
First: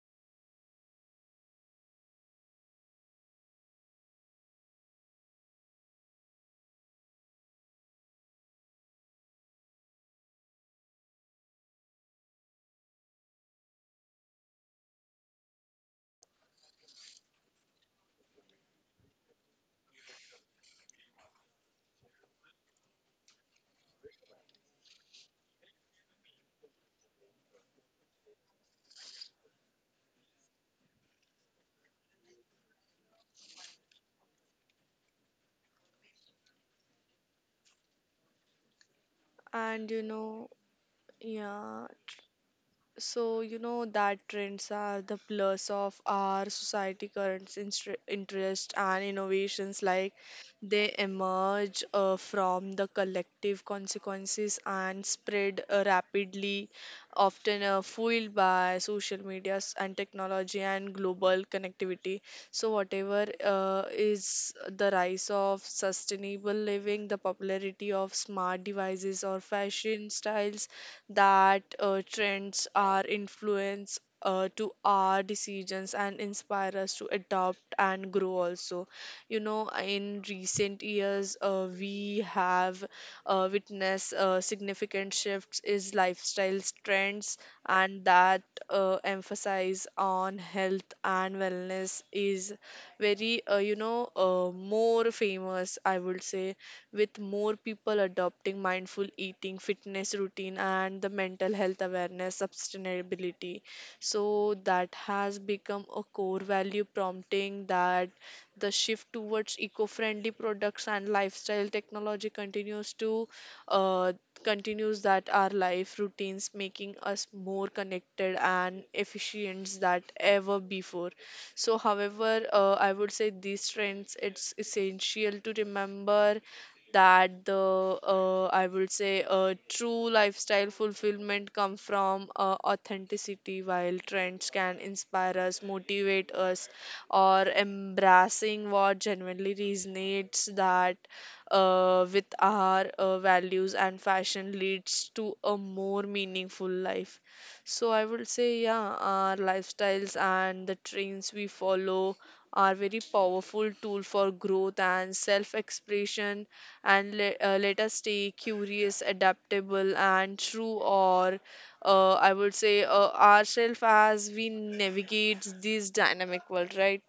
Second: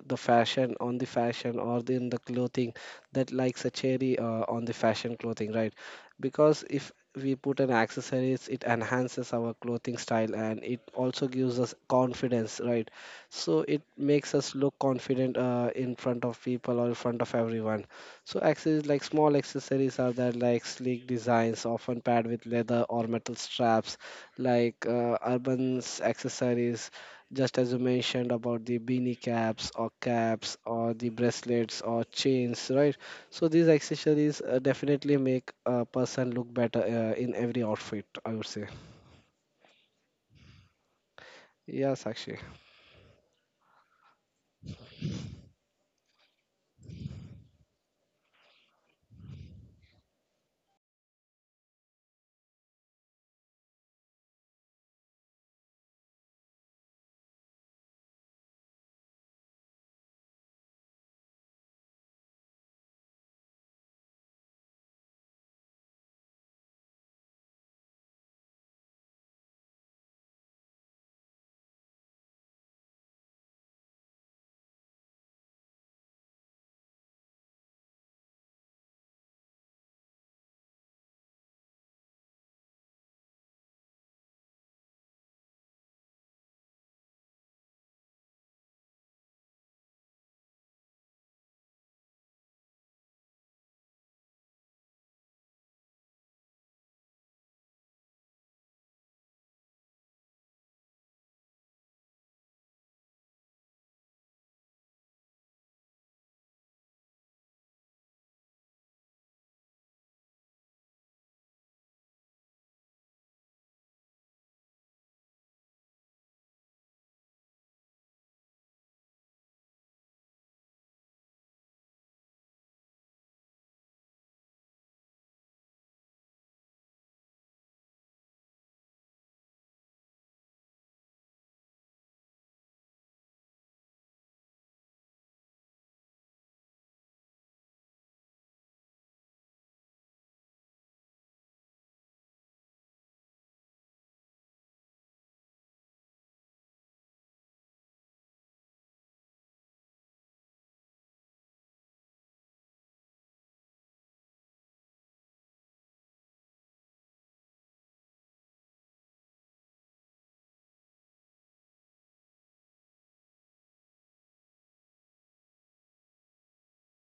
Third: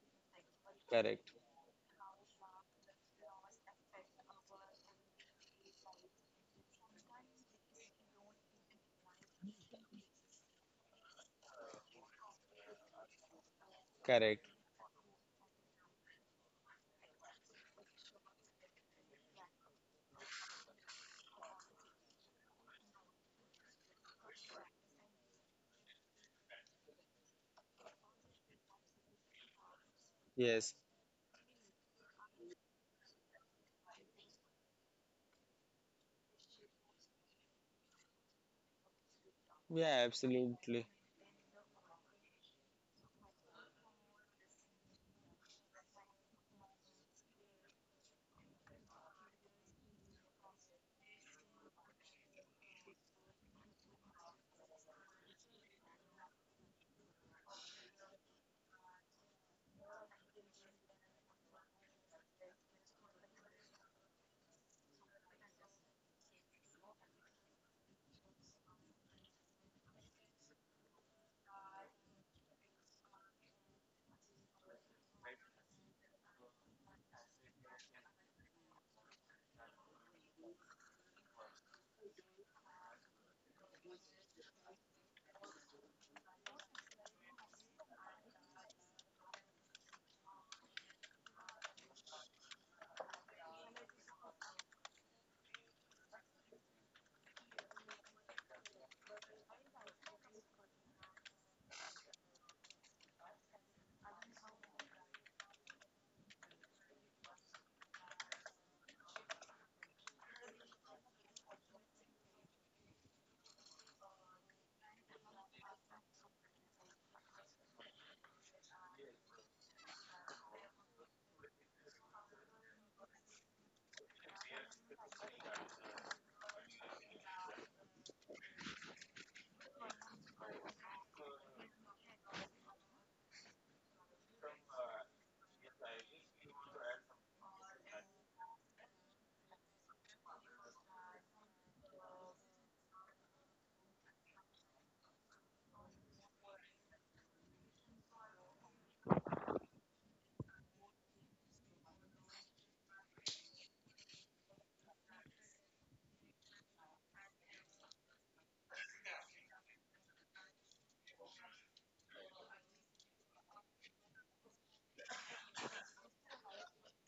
[SPEAKER 1] the fashion on the
[SPEAKER 3] Correct,
[SPEAKER 1] fashion or in the clothing that likes a cherry on the fashion clothing, right? Because if we put an accessories, it enhances our clothing style and it also gives us confidence, right? So it makes
[SPEAKER 3] correct.
[SPEAKER 1] us look confident in front of people or in front of everyone. So accessories like small accessories are there, like sleek designs, often paired with leather or metal straps, like urban accessories, just as you mentioned about the beanie caps or caps
[SPEAKER 3] Yes,
[SPEAKER 1] or the bracelets or chains, right? So these accessories definitely make a person look better in every outfit, I would say.
[SPEAKER 2] And you
[SPEAKER 3] yeah,
[SPEAKER 2] know,
[SPEAKER 3] absolutely.
[SPEAKER 2] yeah.
[SPEAKER 1] Yeah, Sakshi.
[SPEAKER 2] So, you know that trends are the plus of our society current interest and innovations like they emerge from the collective consequences and spread rapidly, often fueled by social medias and technology and global connectivity. So, whatever is the rise of sustainable living, the popularity of smart devices or fashion styles that trends are influence to our decisions and inspire us to adopt and grow also you know in recent years we have witnessed significant shifts is lifestyle trends and that emphasize on health and wellness is very more famous I would say, with more people adopting mindful eating, fitness routine, and the mental health awareness, sustainability. So that has become a core value, prompting that the shift towards eco-friendly products and lifestyle technology continues to uh, continues that our life routines making us more connected and efficient than ever before. So however, I would say these trends it's essential to remember that the I would say true lifestyle fulfillment come from authenticity. While trends can inspire us, motivate us, or embracing what genuinely resonates that with our values and fashion leads to a more meaningful life. So I would say, yeah, our lifestyles and the trends we follow are very powerful tool for growth and self expression, and let us stay curious, adaptable, and true, or I would say ourselves as we navigate this dynamic world, right?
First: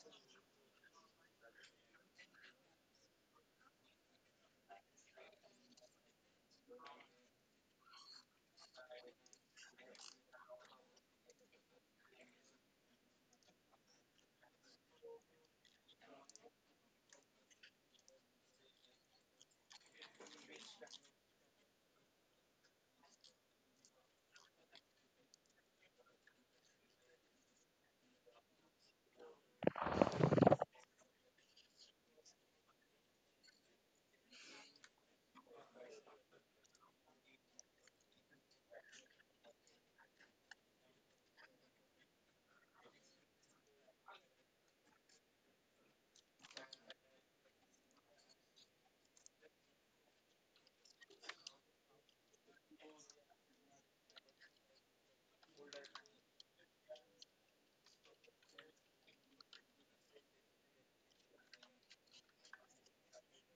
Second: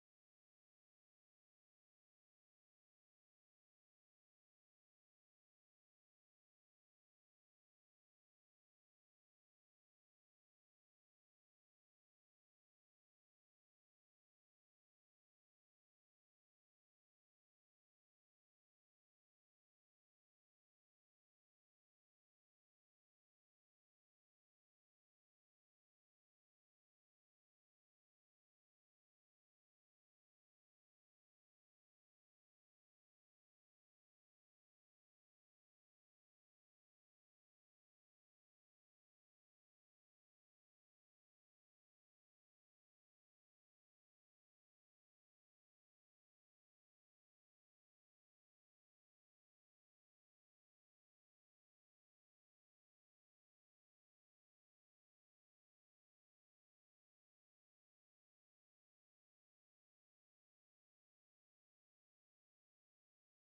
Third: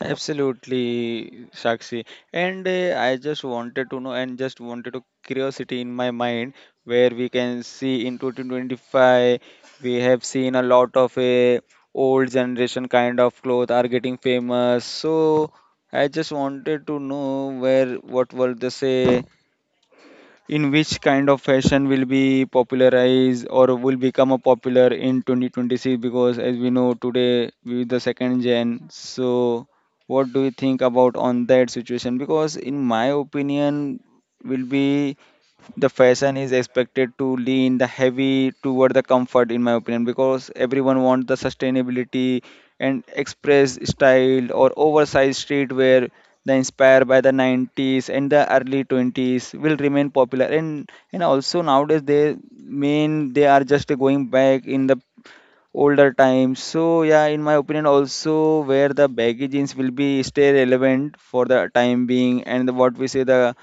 [SPEAKER 3] Absolutely, Sakshi. And I just wanted to know and just wanted to curiosity in my mind where we can see in 2025 we have seen a lot of a old generation kind of clothes are getting famous. So I just wanted to know where what were they say in which kind of fashion will be popularized or will become a popular in 2026, because as we know today with the second gen. So what do you think about on that situation? Because in my opinion, will be the fashion is expected to lean the heavy toward the comfort in my opinion, because everyone wants the sustainability and express style or oversized streetwear the inspired by the 90s and the early 20s will remain popular, and also nowadays they mean they are just going back in the older times. So yeah, in my opinion, also where the baggy jeans will be stay relevant for the time being, and what we say the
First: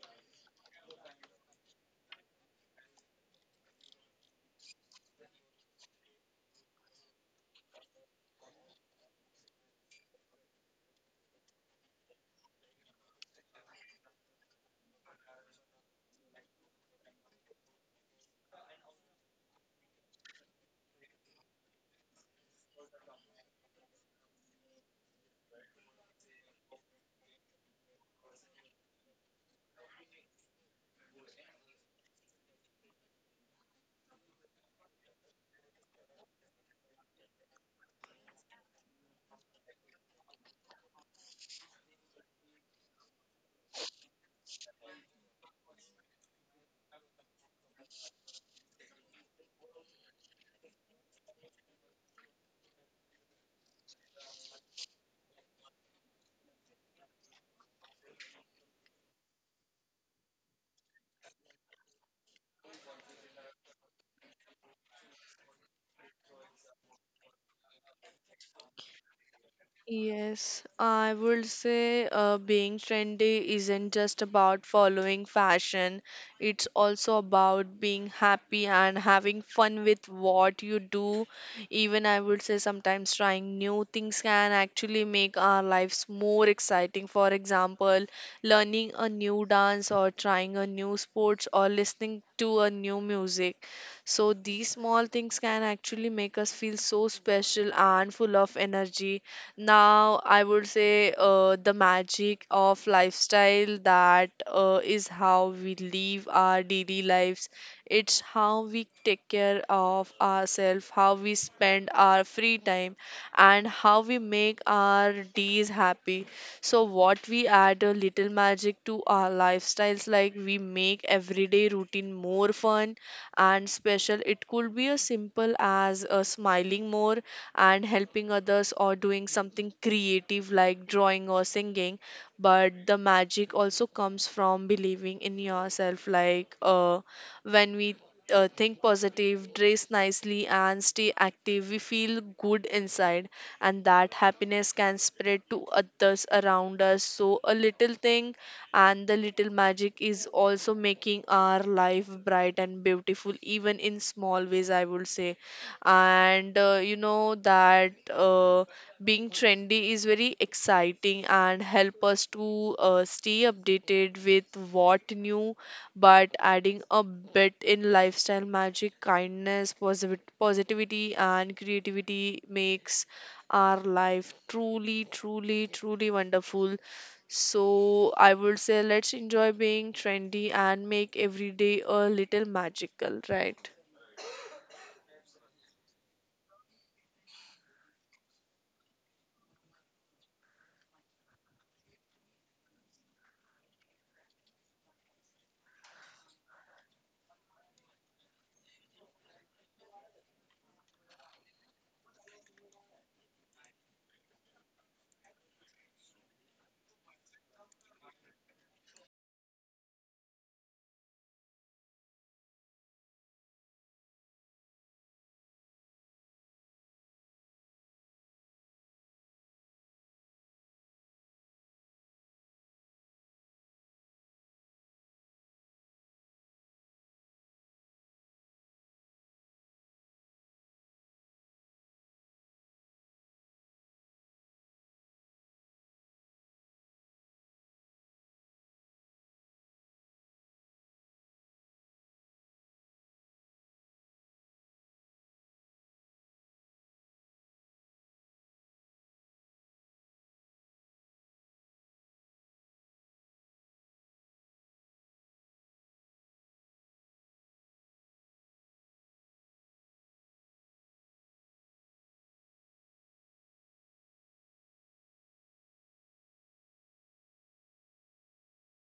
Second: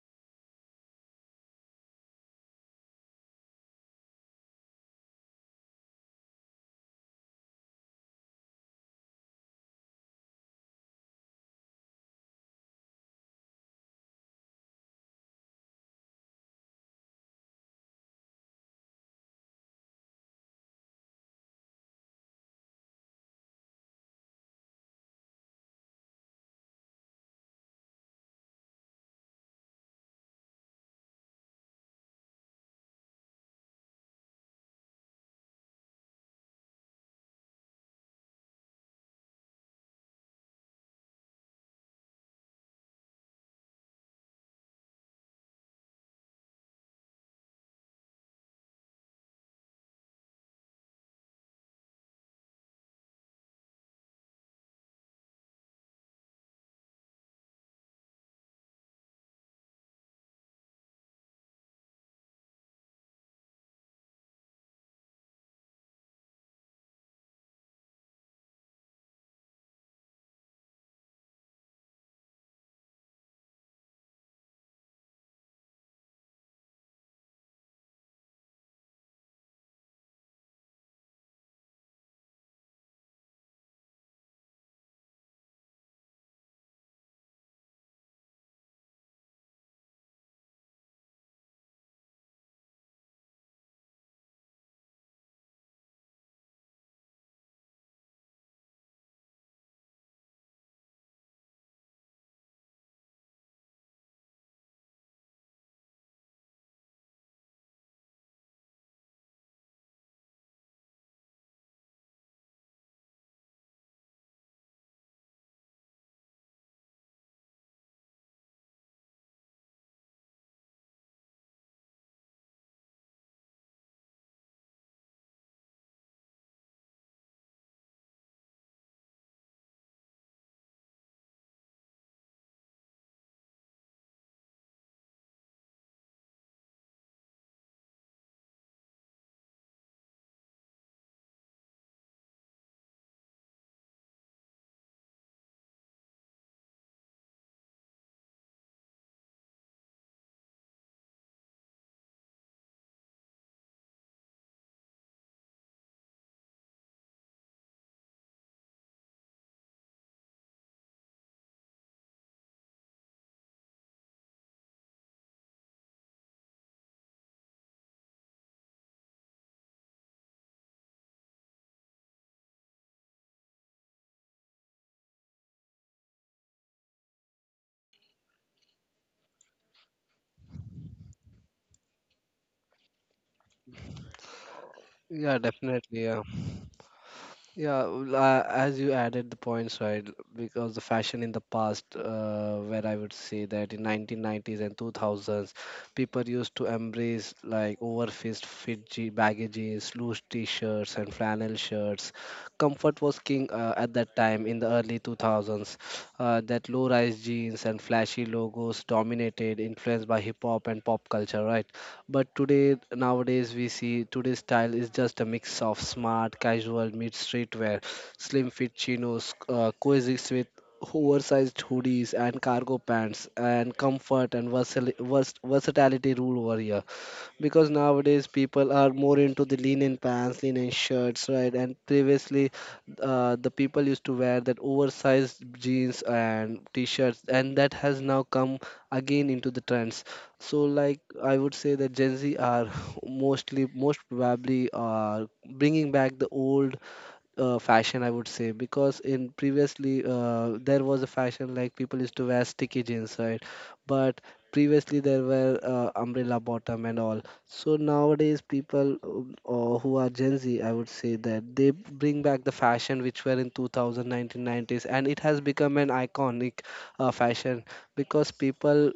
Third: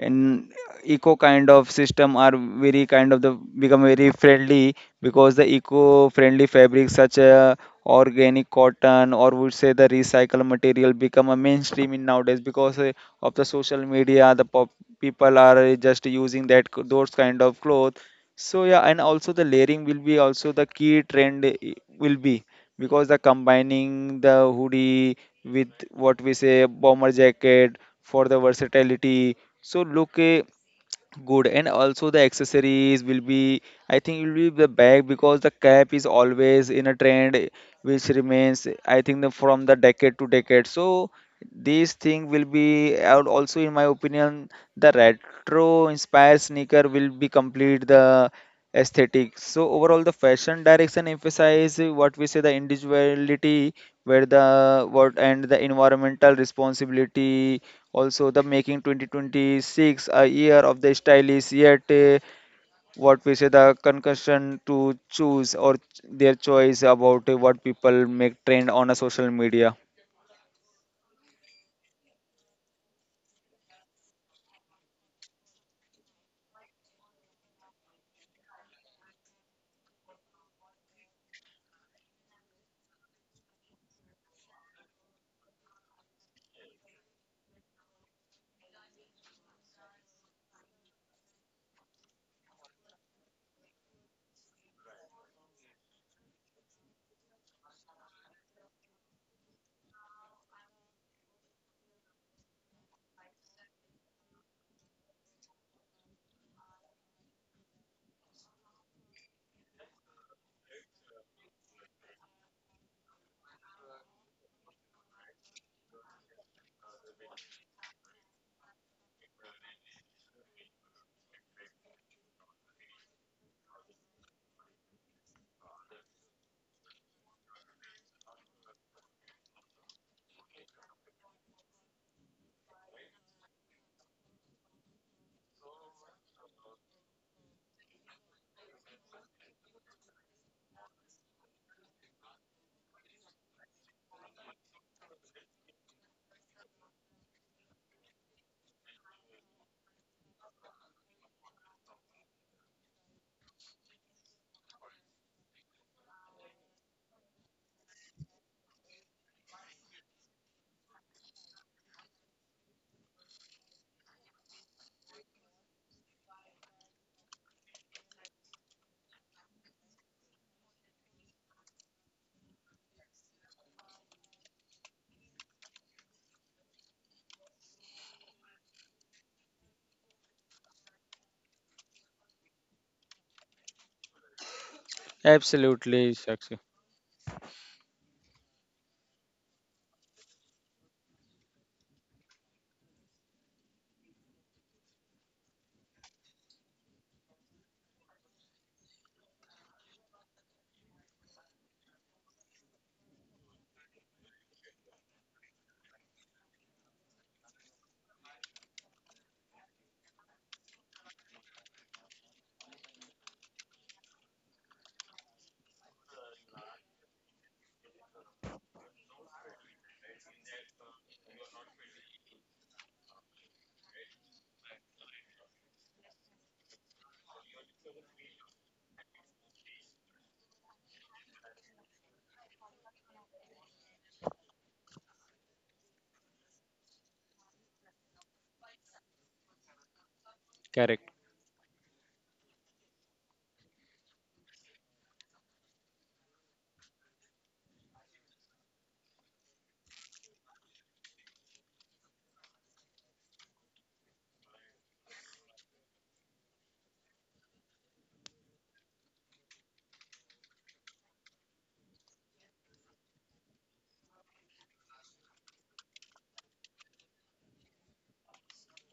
[SPEAKER 3] and eco kind of system are very kind of the become very friendly, because the eco friendly fabrics such as organic cotton or would say the recycled material become a mainstream in nowadays because of the social media the people are just using that those kind of clothes. So yeah, and also the layering will be also the key will be, because the combining the hoodie with what we say bomber jacket for the versatility. So look eh, good. And also the accessories will be, I think will be the bag, because the cap is always in a trend eh, which remains eh, I think the, from the decade to decade. So this thing will be. And also in my opinion, the retro inspired sneaker will be complete the aesthetic. So overall, the fashion direction emphasize what we say the individuality, where the what and the environmental responsibility. Also, the making 2026 a year of the stylish yet what we say the concussion to choose or their choice about what people make trend on a social media.
[SPEAKER 2] Yes, I would say, being trendy isn't just about following fashion. It's also about being happy and having fun with what you do. Even I would say sometimes trying new things can actually make our lives more exciting. For example, learning a new dance or trying a new sports or listening to a new music. So these small things can actually make us feel so special and full of energy. Now, I would say, the magic of lifestyle that is how we live our daily lives. It's how we take care of ourselves, how we spend our free time, and how we make our days happy. So, what we add a little magic to our lifestyles, like we make everyday routine more fun and special. It could be as simple as smiling more and helping others or doing something creative like drawing or singing. But the magic also comes from believing in yourself, like when we think positive, dress nicely, and stay active, we feel good inside, and that happiness can spread to others around us. So a little thing and the little magic is also making our life bright and beautiful even in small ways, I would say. And you know that being trendy is very exciting and help us to stay updated with what new, but adding a bit in lifestyle magic, kindness, positivity, and creativity makes our life truly wonderful. So I would say, let's enjoy being trendy and make every day a little magical, right?
[SPEAKER 1] Yeah, definitely.
[SPEAKER 3] Absolutely,
[SPEAKER 1] Yeah.
[SPEAKER 3] Sakshi.
[SPEAKER 1] Yeah, well, as you added the points, right, because the fashion in the past, where I would say that in 1990s and 2000s, people used to embrace like baggy jeans, loose t-shirts and flannel shirts. Comfort was king at that time in the early 2000s. That low-rise jeans and flashy logos dominated, influenced by hip hop and pop culture, right? But today, nowadays, we see today's style is just a mix of smart, casual, mid streetwear, slim fit chinos, coexist with oversized hoodies and cargo pants, and comfort and versatility rule over here, because nowadays people are more into the linen pants, linen shirts, right? And previously, the people used to wear that oversized jeans and t-shirts, and that has now come again into the trends. So, like,
[SPEAKER 3] Correct.
[SPEAKER 1] I would say that Gen Z are mostly, most probably, are bringing back the old fashion I would say, because in previously there was a fashion like people used to wear sticky jeans, right? But previously there were umbrella bottom and all. So nowadays people who are Gen Z, I would say that they bring back the fashion which were in 2000 1990s, and it has become an iconic fashion, because people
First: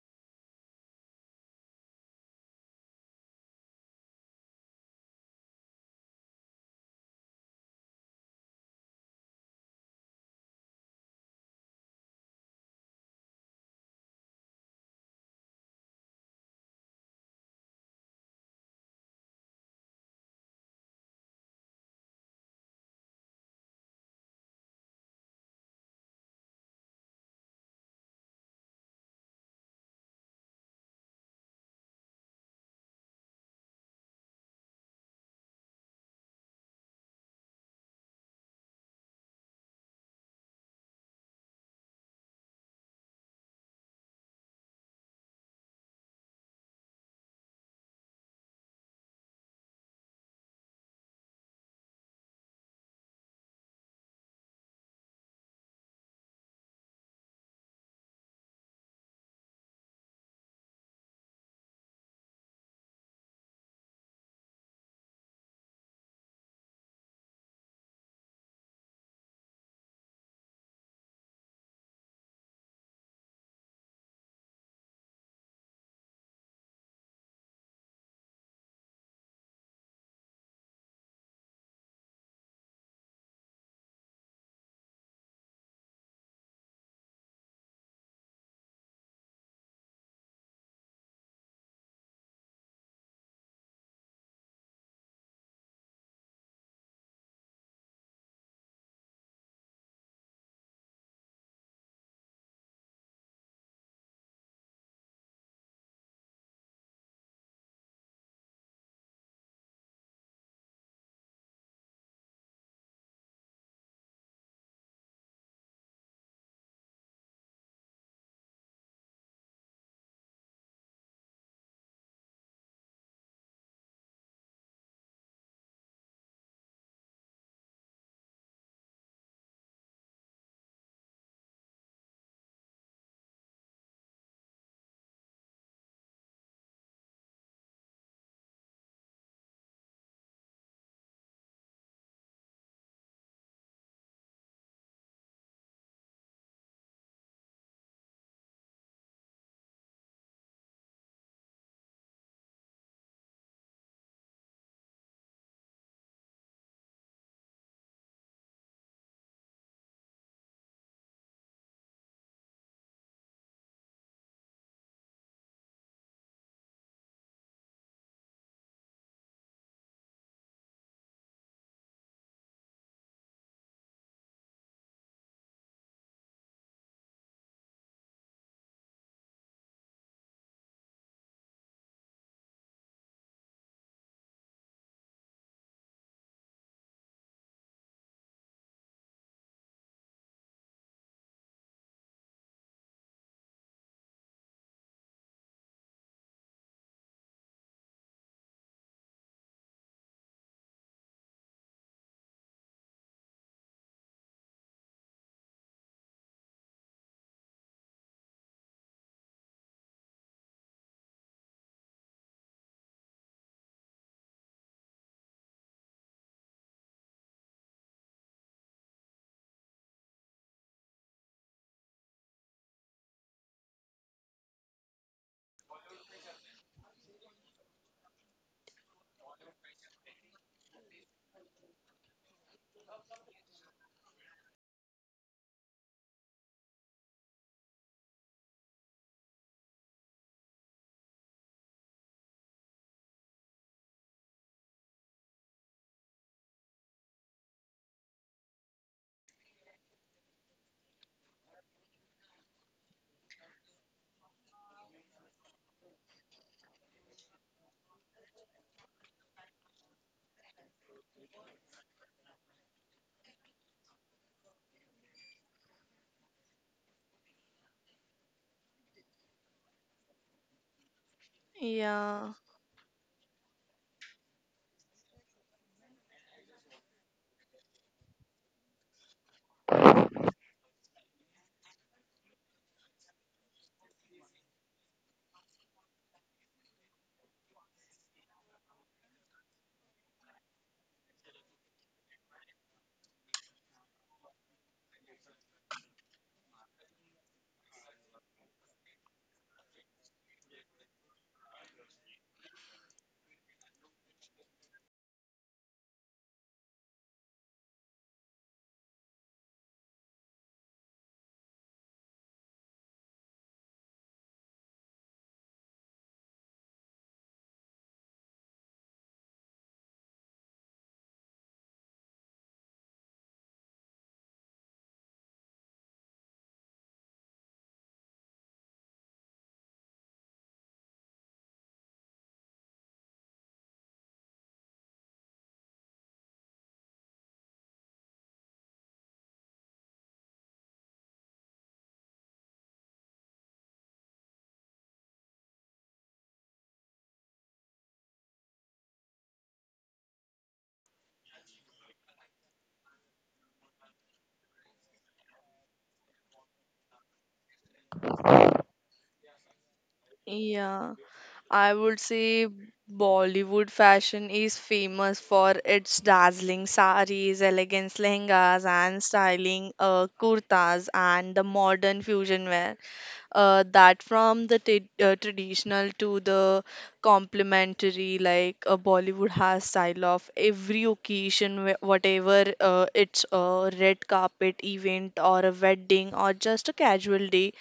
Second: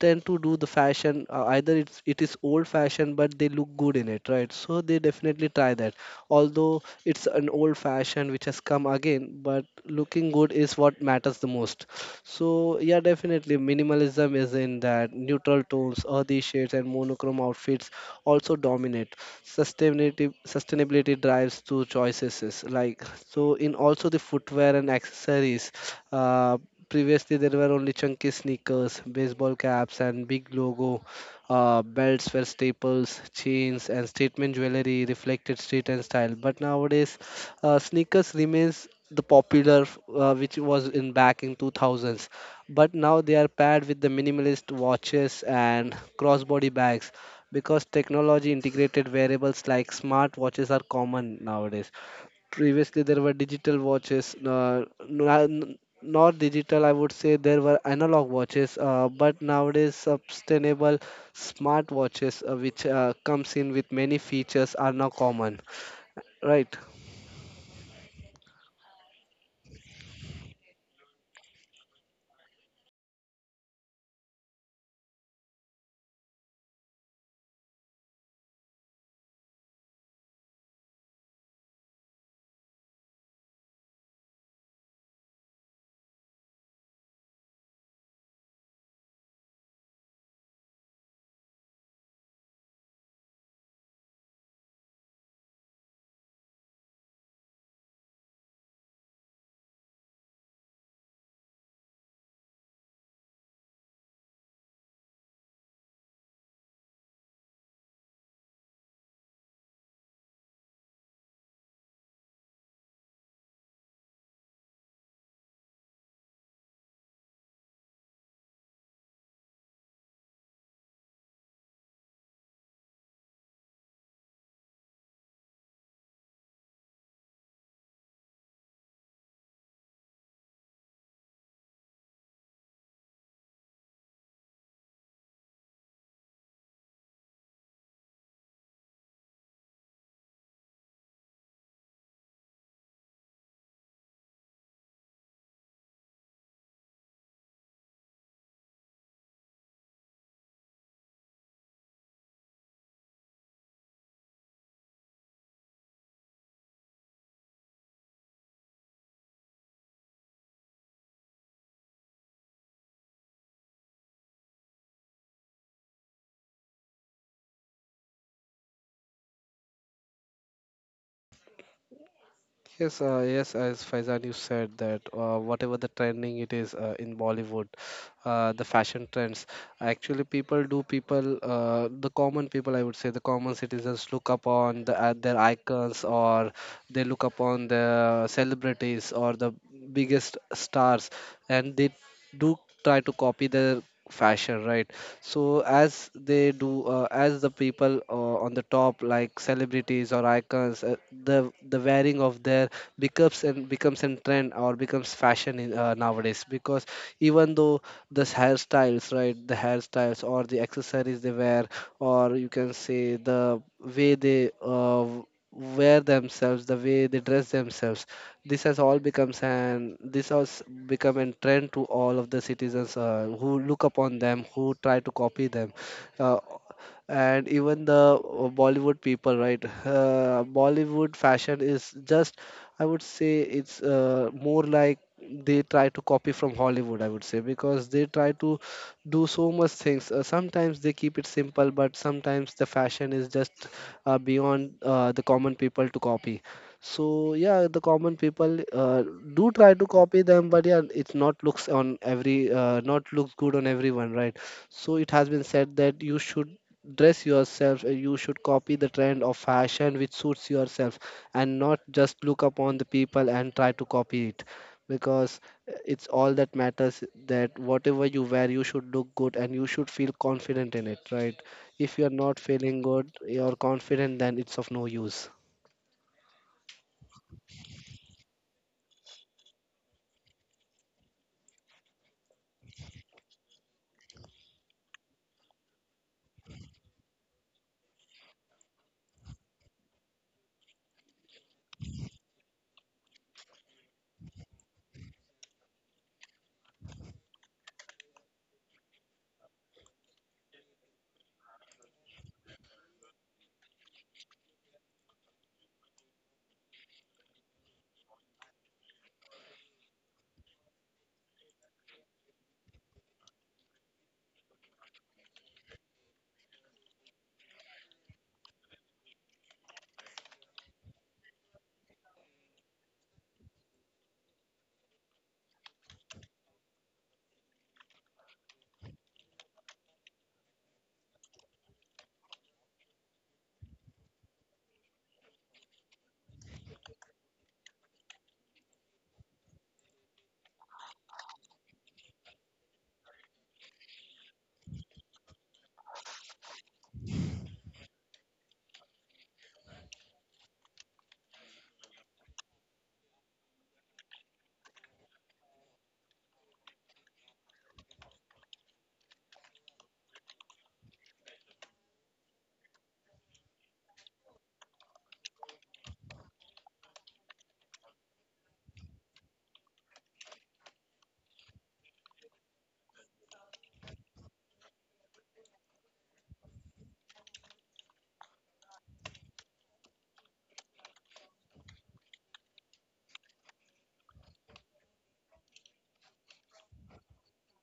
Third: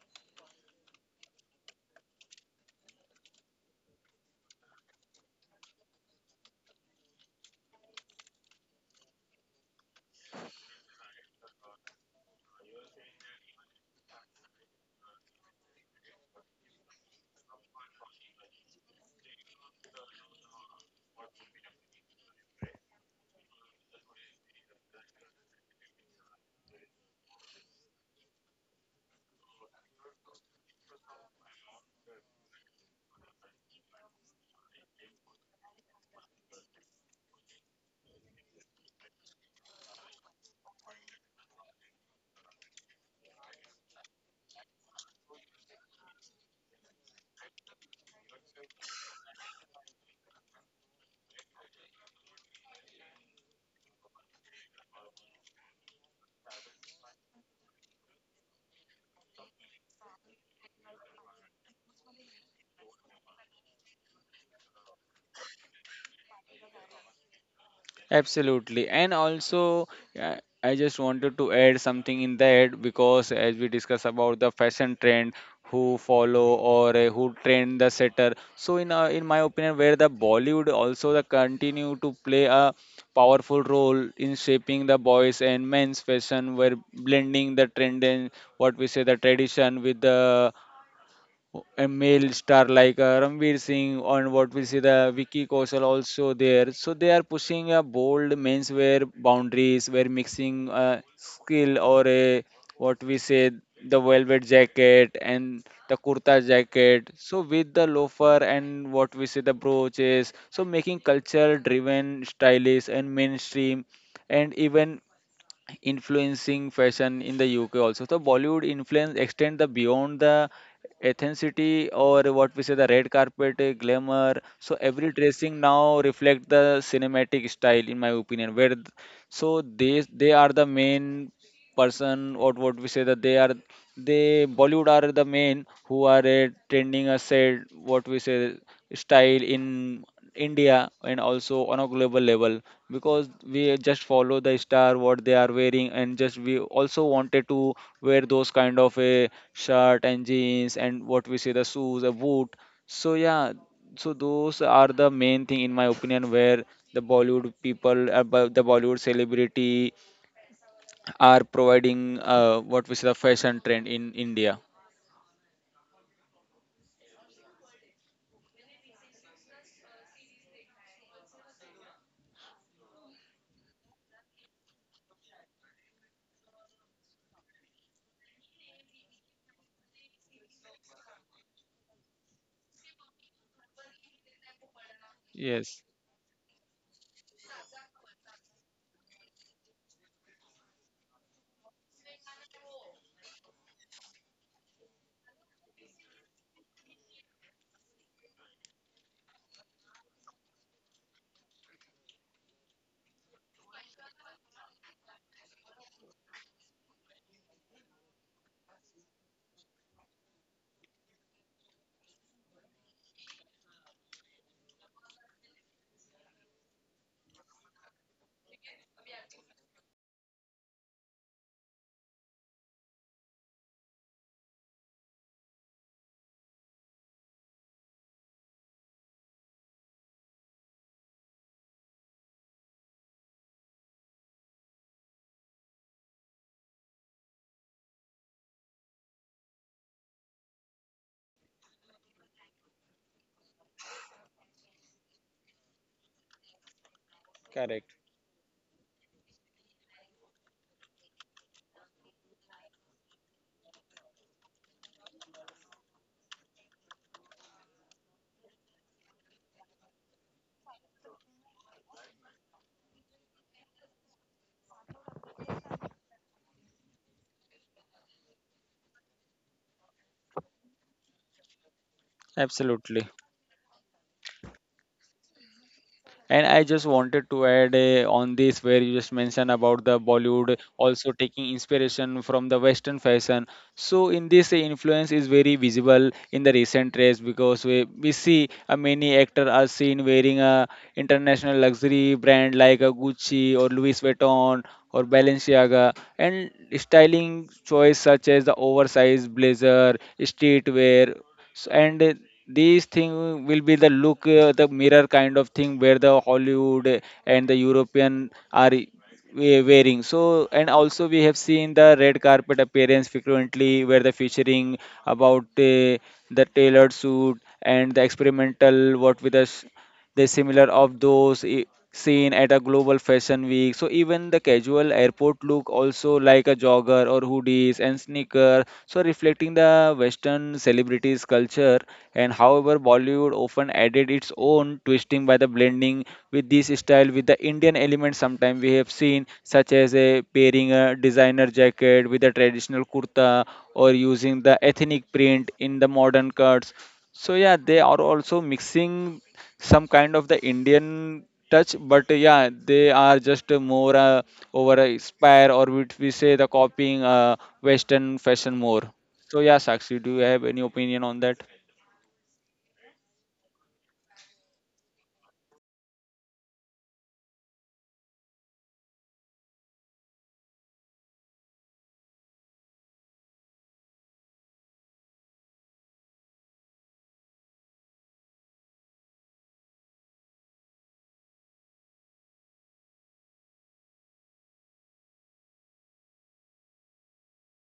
[SPEAKER 1] tend to do the fashion, either it is old fashioned, but they look good in it, right? So they definitely try that, although it's an old fashion which has come again, but looking good is what matters the most. So yeah, definitely minimalism is in, that neutral tones, earthy shades and monochrome outfits also dominate. Sustainability drives to choices is like. So in also the footwear and accessories, uh, previously, there were only chunky sneakers, baseball caps, and big logo. Belts were staples, chains, and statement jewelry reflected street and style. But nowadays, sneakers remains the popular, which was in back in 2000s, but now they are paired with the minimalist watches and crossbody bags, because technology integrated wearables like smart watches are common nowadays. Previously there were digital watches, not digital I would say, there were analog watches, but nowadays sustainable smart watches which comes in with many features are now common, right?
[SPEAKER 3] Absolutely. And also, uh, I just wanted to add something in that, because as we discuss about the fashion trend, who follow or who trend the setter. So in my opinion, where the Bollywood also the continue to play a powerful role in shaping the boys and men's fashion, where blending the trend and what we say the tradition with the a male star like Ranveer Singh, and what we see the Vicky Kaushal also there. So they are pushing a bold menswear boundaries where mixing skill or a what we say the velvet jacket and the kurta jacket. So with the loafer and what we say the brooches. So making culture driven, stylish and mainstream and even influencing fashion in the UK also. So Bollywood influence extend the beyond the ethnicity or what we say the red carpet glamour. So every dressing now reflect the cinematic style in my opinion. So they are the main person or what we say that they are they Bollywood are the main who are trending a said what we say style in India and also on a global level, because we just follow the star what they are wearing and just we also wanted to wear those kind of a shirt and jeans and what we say the shoes a boot. So yeah, so those are the main thing in my opinion where the Bollywood people the Bollywood celebrity are providing what we say the fashion trend in India.
[SPEAKER 1] Yes, yes, as Faizan, you said that whatever the trending it is in Bollywood, the fashion trends, actually the common people, I would say, the common citizens look upon their icons,
[SPEAKER 3] Yes,
[SPEAKER 1] or they look upon the celebrities or the biggest stars, and they do try to copy their fashion, right? So as they do, as the people on the top like celebrities or icons, the wearing of their becomes and becomes a trend or becomes fashion in, nowadays, because even though this hairstyles, right, the hairstyles or the accessories they wear, or you can say the way they wear themselves, the way they dress themselves, this has become a trend to all of the citizens who look upon them, who try to copy them. uh, and even the Bollywood people, right, Bollywood fashion is just, I would say it's more like they try to copy from Hollywood I would say, because they try to do so much things, sometimes they keep it simple, but sometimes the fashion is just beyond the common people to copy. So yeah, the common
[SPEAKER 3] correct.
[SPEAKER 1] people do try to copy them, but yeah, it's not looks on every not looks good on everyone, right? So it has been said that you should dress yourself, you should copy the trend of fashion which suits yourself, and not just look upon the people and try to copy it, because it's all that matters that whatever you wear, you should look good and you should feel confident in it, right? If you're
[SPEAKER 2] Yeah.
[SPEAKER 1] not feeling good,
[SPEAKER 3] Absolutely.
[SPEAKER 1] you're confident, then it's of no use.
[SPEAKER 3] And I just wanted to add on this where you just mentioned about the Bollywood also taking inspiration from the Western fashion. So in this influence is very visible in the recent race, because we see many actors are seen wearing a international luxury brand like a Gucci or Louis Vuitton or Balenciaga, and styling choice such as the oversized blazer, and these thing will be the look the mirror kind of thing where the Hollywood and the European are wearing. So, and also we have seen the red carpet appearance frequently, where the featuring about the tailored suit and the experimental what with us the similar of seen at a global fashion week. So even the casual airport look also like a jogger or hoodies and sneaker. So reflecting the Western celebrities culture. And however Bollywood often added its own twisting by the blending with this style with the Indian element, sometimes we have seen such as a pairing a designer jacket with a traditional kurta or using the ethnic print in the modern cuts. So yeah, they are also mixing some kind of the Indian touch, but yeah, they are just more over a inspire or would we say the copying Western fashion more. So yeah, Sakshi, do you have any opinion
[SPEAKER 2] Yeah,
[SPEAKER 3] on that?
[SPEAKER 2] I would say Bollywood fashion is famous for its dazzling saris, elegant lehengas, and styling kurtas and the modern fusion wear. That from the t traditional to the complementary, like Bollywood has style of every occasion, whatever it's a red carpet event or a wedding or just a casual day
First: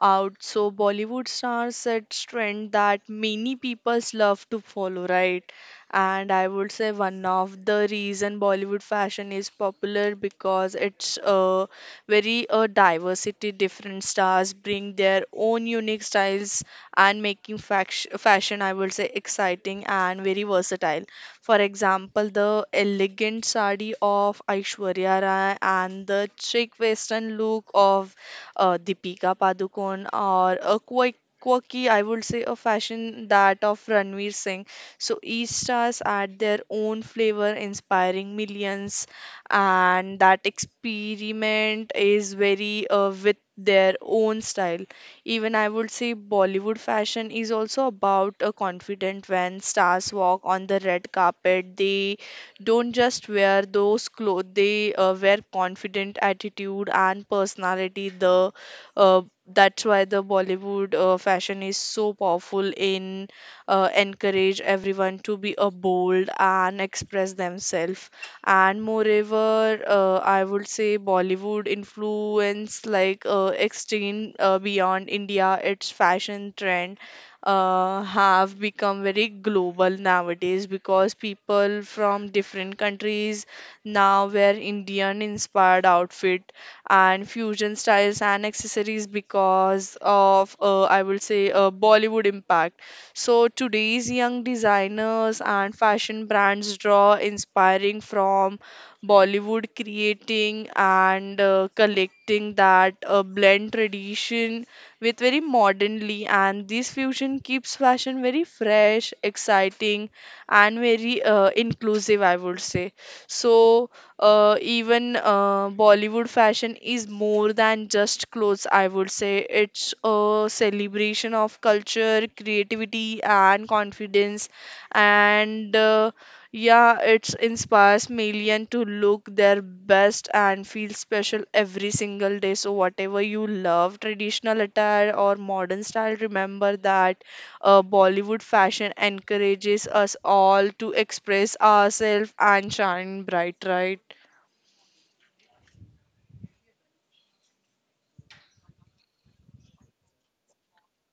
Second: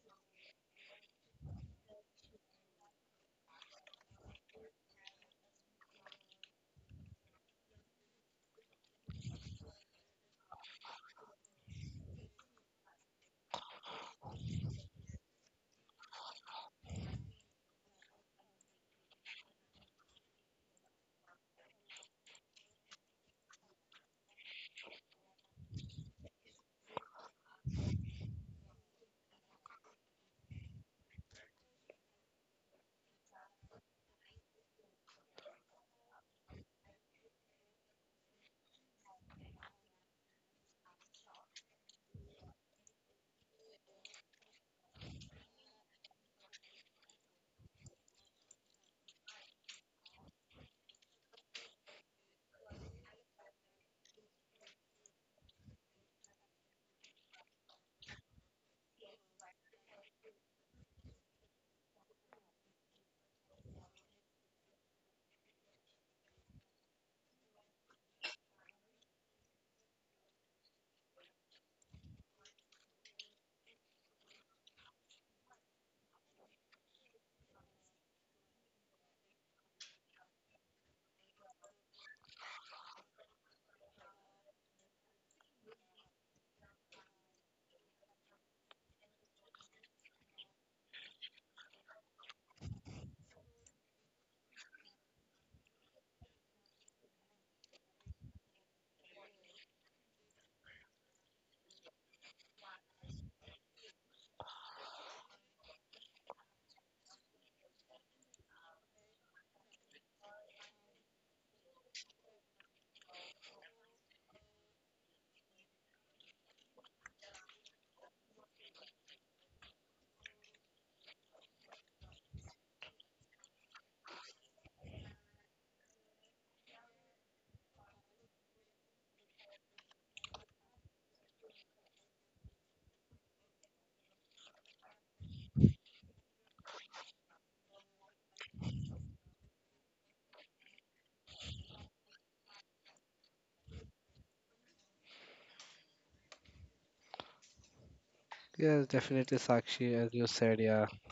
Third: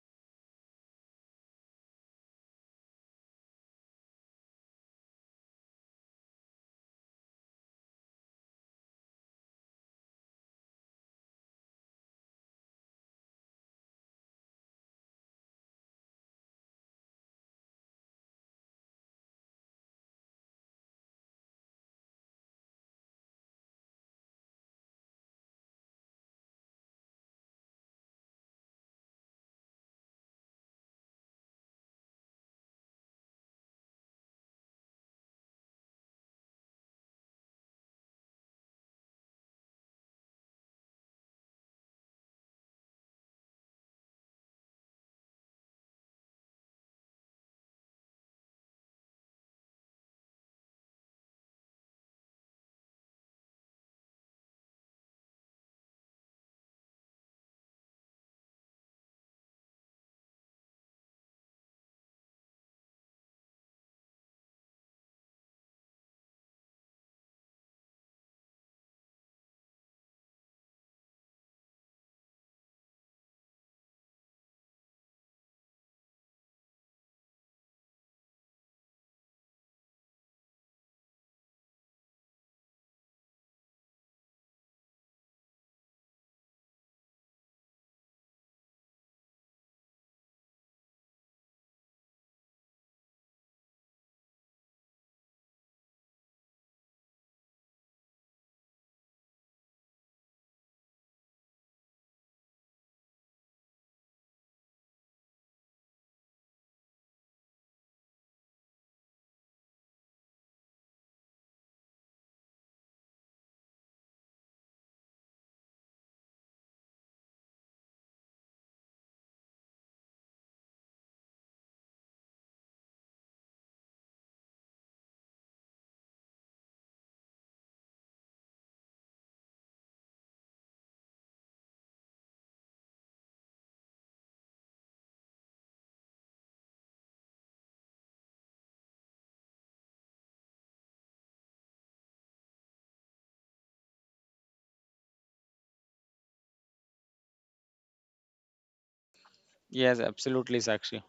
[SPEAKER 2] out. So Bollywood stars set trend that many peoples love to follow, right? And I would say one of the reason Bollywood fashion is popular because it's very diversity. Different stars bring their own unique styles and making fashion, I would say, exciting and very versatile. For example, the elegant sari of Aishwarya Rai and the chic western look of Deepika Padukone or a quirky, I would say, a fashion that of Ranveer Singh. So each stars add their own flavor, inspiring millions, and that experiment is very with their own style. Even I would say Bollywood fashion is also about a confident when stars walk on the red carpet. They don't just wear those clothes, they wear confident attitude and personality. The uh, that's why the Bollywood fashion is so powerful in encourage everyone to be a bold and express themselves. And moreover, I would say Bollywood influence like extreme beyond India, its fashion trend have become very global nowadays because people from different countries now wear Indian inspired outfit and fusion styles and accessories because of I would say Bollywood impact. So today's young designers and fashion brands draw inspiring from Bollywood, creating and collecting that blend tradition with very modernly, and this fusion keeps fashion very fresh, exciting, and very inclusive, I would say. So even Bollywood fashion is more than just clothes, I would say. It's a celebration of culture, creativity, and confidence. And Yeah, it inspires million to look their best and feel special every single day. So whatever you love, traditional attire or modern style, remember that Bollywood fashion encourages us all to express ourselves and shine bright, right?
[SPEAKER 1] Yes, definitely, Sakshi,
[SPEAKER 3] Yes,
[SPEAKER 1] as you
[SPEAKER 3] absolutely,
[SPEAKER 1] said, yeah.
[SPEAKER 3] Sakshi.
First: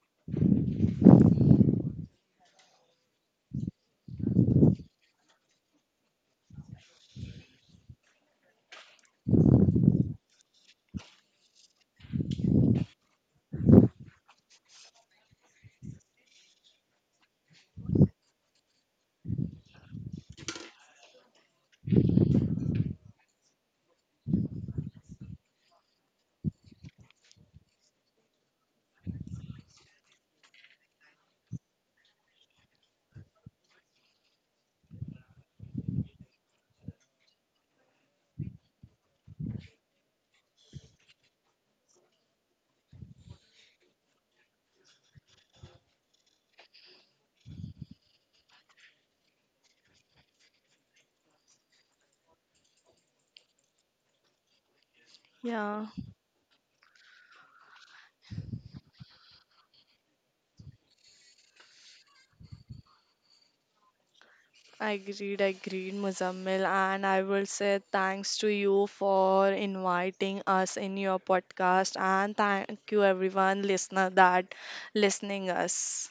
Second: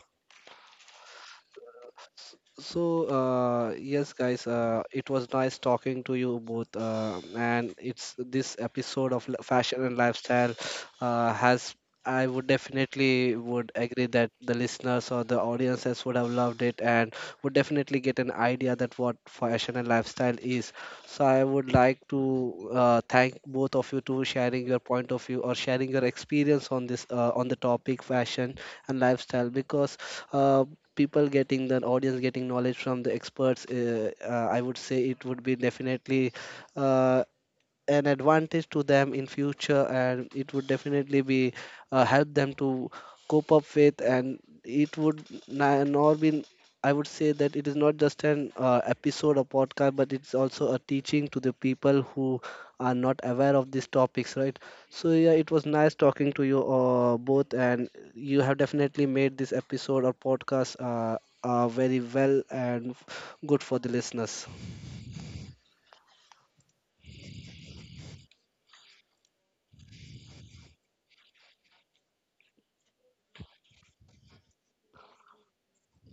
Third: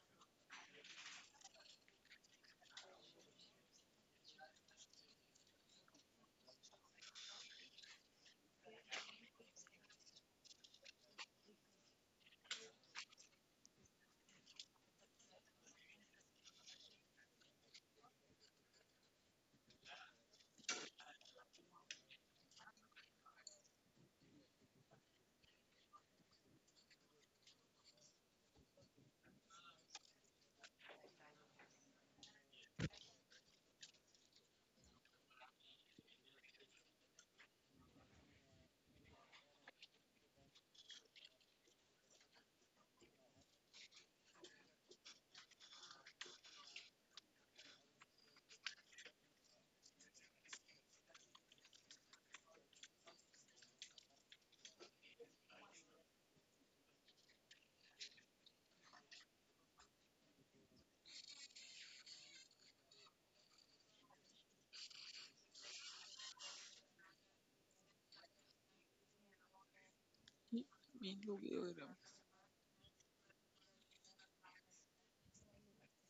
[SPEAKER 1] So, yes, guys, it was nice talking to you both. And it's this episode of fashion and lifestyle has. I would definitely would agree that the listeners or the audiences would have loved it, and would definitely get an idea that what fashion and lifestyle is. So I would like to thank both of you to sharing your point of view or sharing your experience on this on the topic fashion and lifestyle, because uh, people getting the audience getting knowledge from the experts, I would say it would be definitely uh, an advantage to them in future, and it would definitely be help them to cope up with, and it would na- nor be, I would say, that it is not just an episode or podcast, but it's also a teaching to the people who are not aware of these topics, right? So yeah, it was
[SPEAKER 2] Yeah.
[SPEAKER 1] nice talking to you both, and you have definitely made this episode or podcast very well and good for the listeners.
[SPEAKER 2] Agreed, agreed, Muzammil. And I will say thanks to you for inviting us in your podcast. And thank you, everyone, listener, that listening us.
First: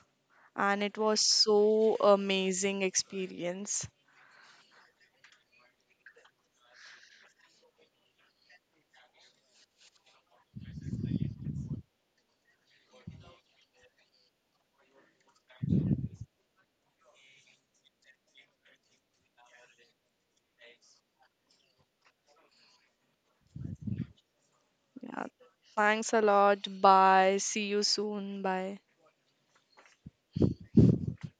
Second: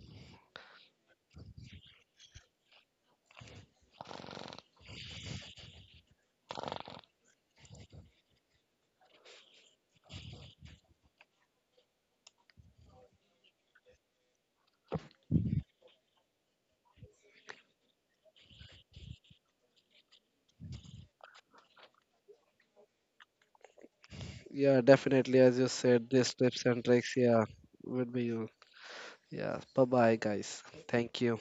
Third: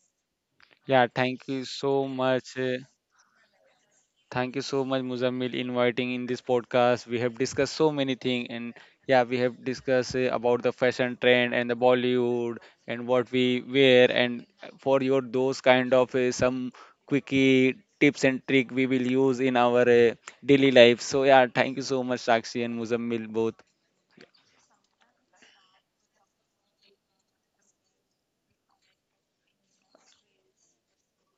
[SPEAKER 2] And it
[SPEAKER 3] Yeah,
[SPEAKER 2] was
[SPEAKER 3] thank you
[SPEAKER 2] so
[SPEAKER 3] so much.
[SPEAKER 2] amazing experience.
[SPEAKER 3] Thank you so much, Muzammil, inviting in this podcast. We have discussed so many things, and yeah, we have discussed about the fashion trend and the Bollywood and what we wear. And for your those kind of some quickie tips and trick we will use in our daily life. So yeah, thank you so much, Sakshi and Muzammil both.
[SPEAKER 1] Yeah,
[SPEAKER 2] Yeah.
[SPEAKER 1] definitely. As you said,
[SPEAKER 2] Thanks a
[SPEAKER 1] these
[SPEAKER 2] lot.
[SPEAKER 1] tips and tricks,
[SPEAKER 2] Bye.
[SPEAKER 1] yeah,
[SPEAKER 2] See you
[SPEAKER 1] would be
[SPEAKER 2] soon.
[SPEAKER 1] you.
[SPEAKER 2] Bye.
[SPEAKER 1] Yeah. Bye bye, guys. Thank you.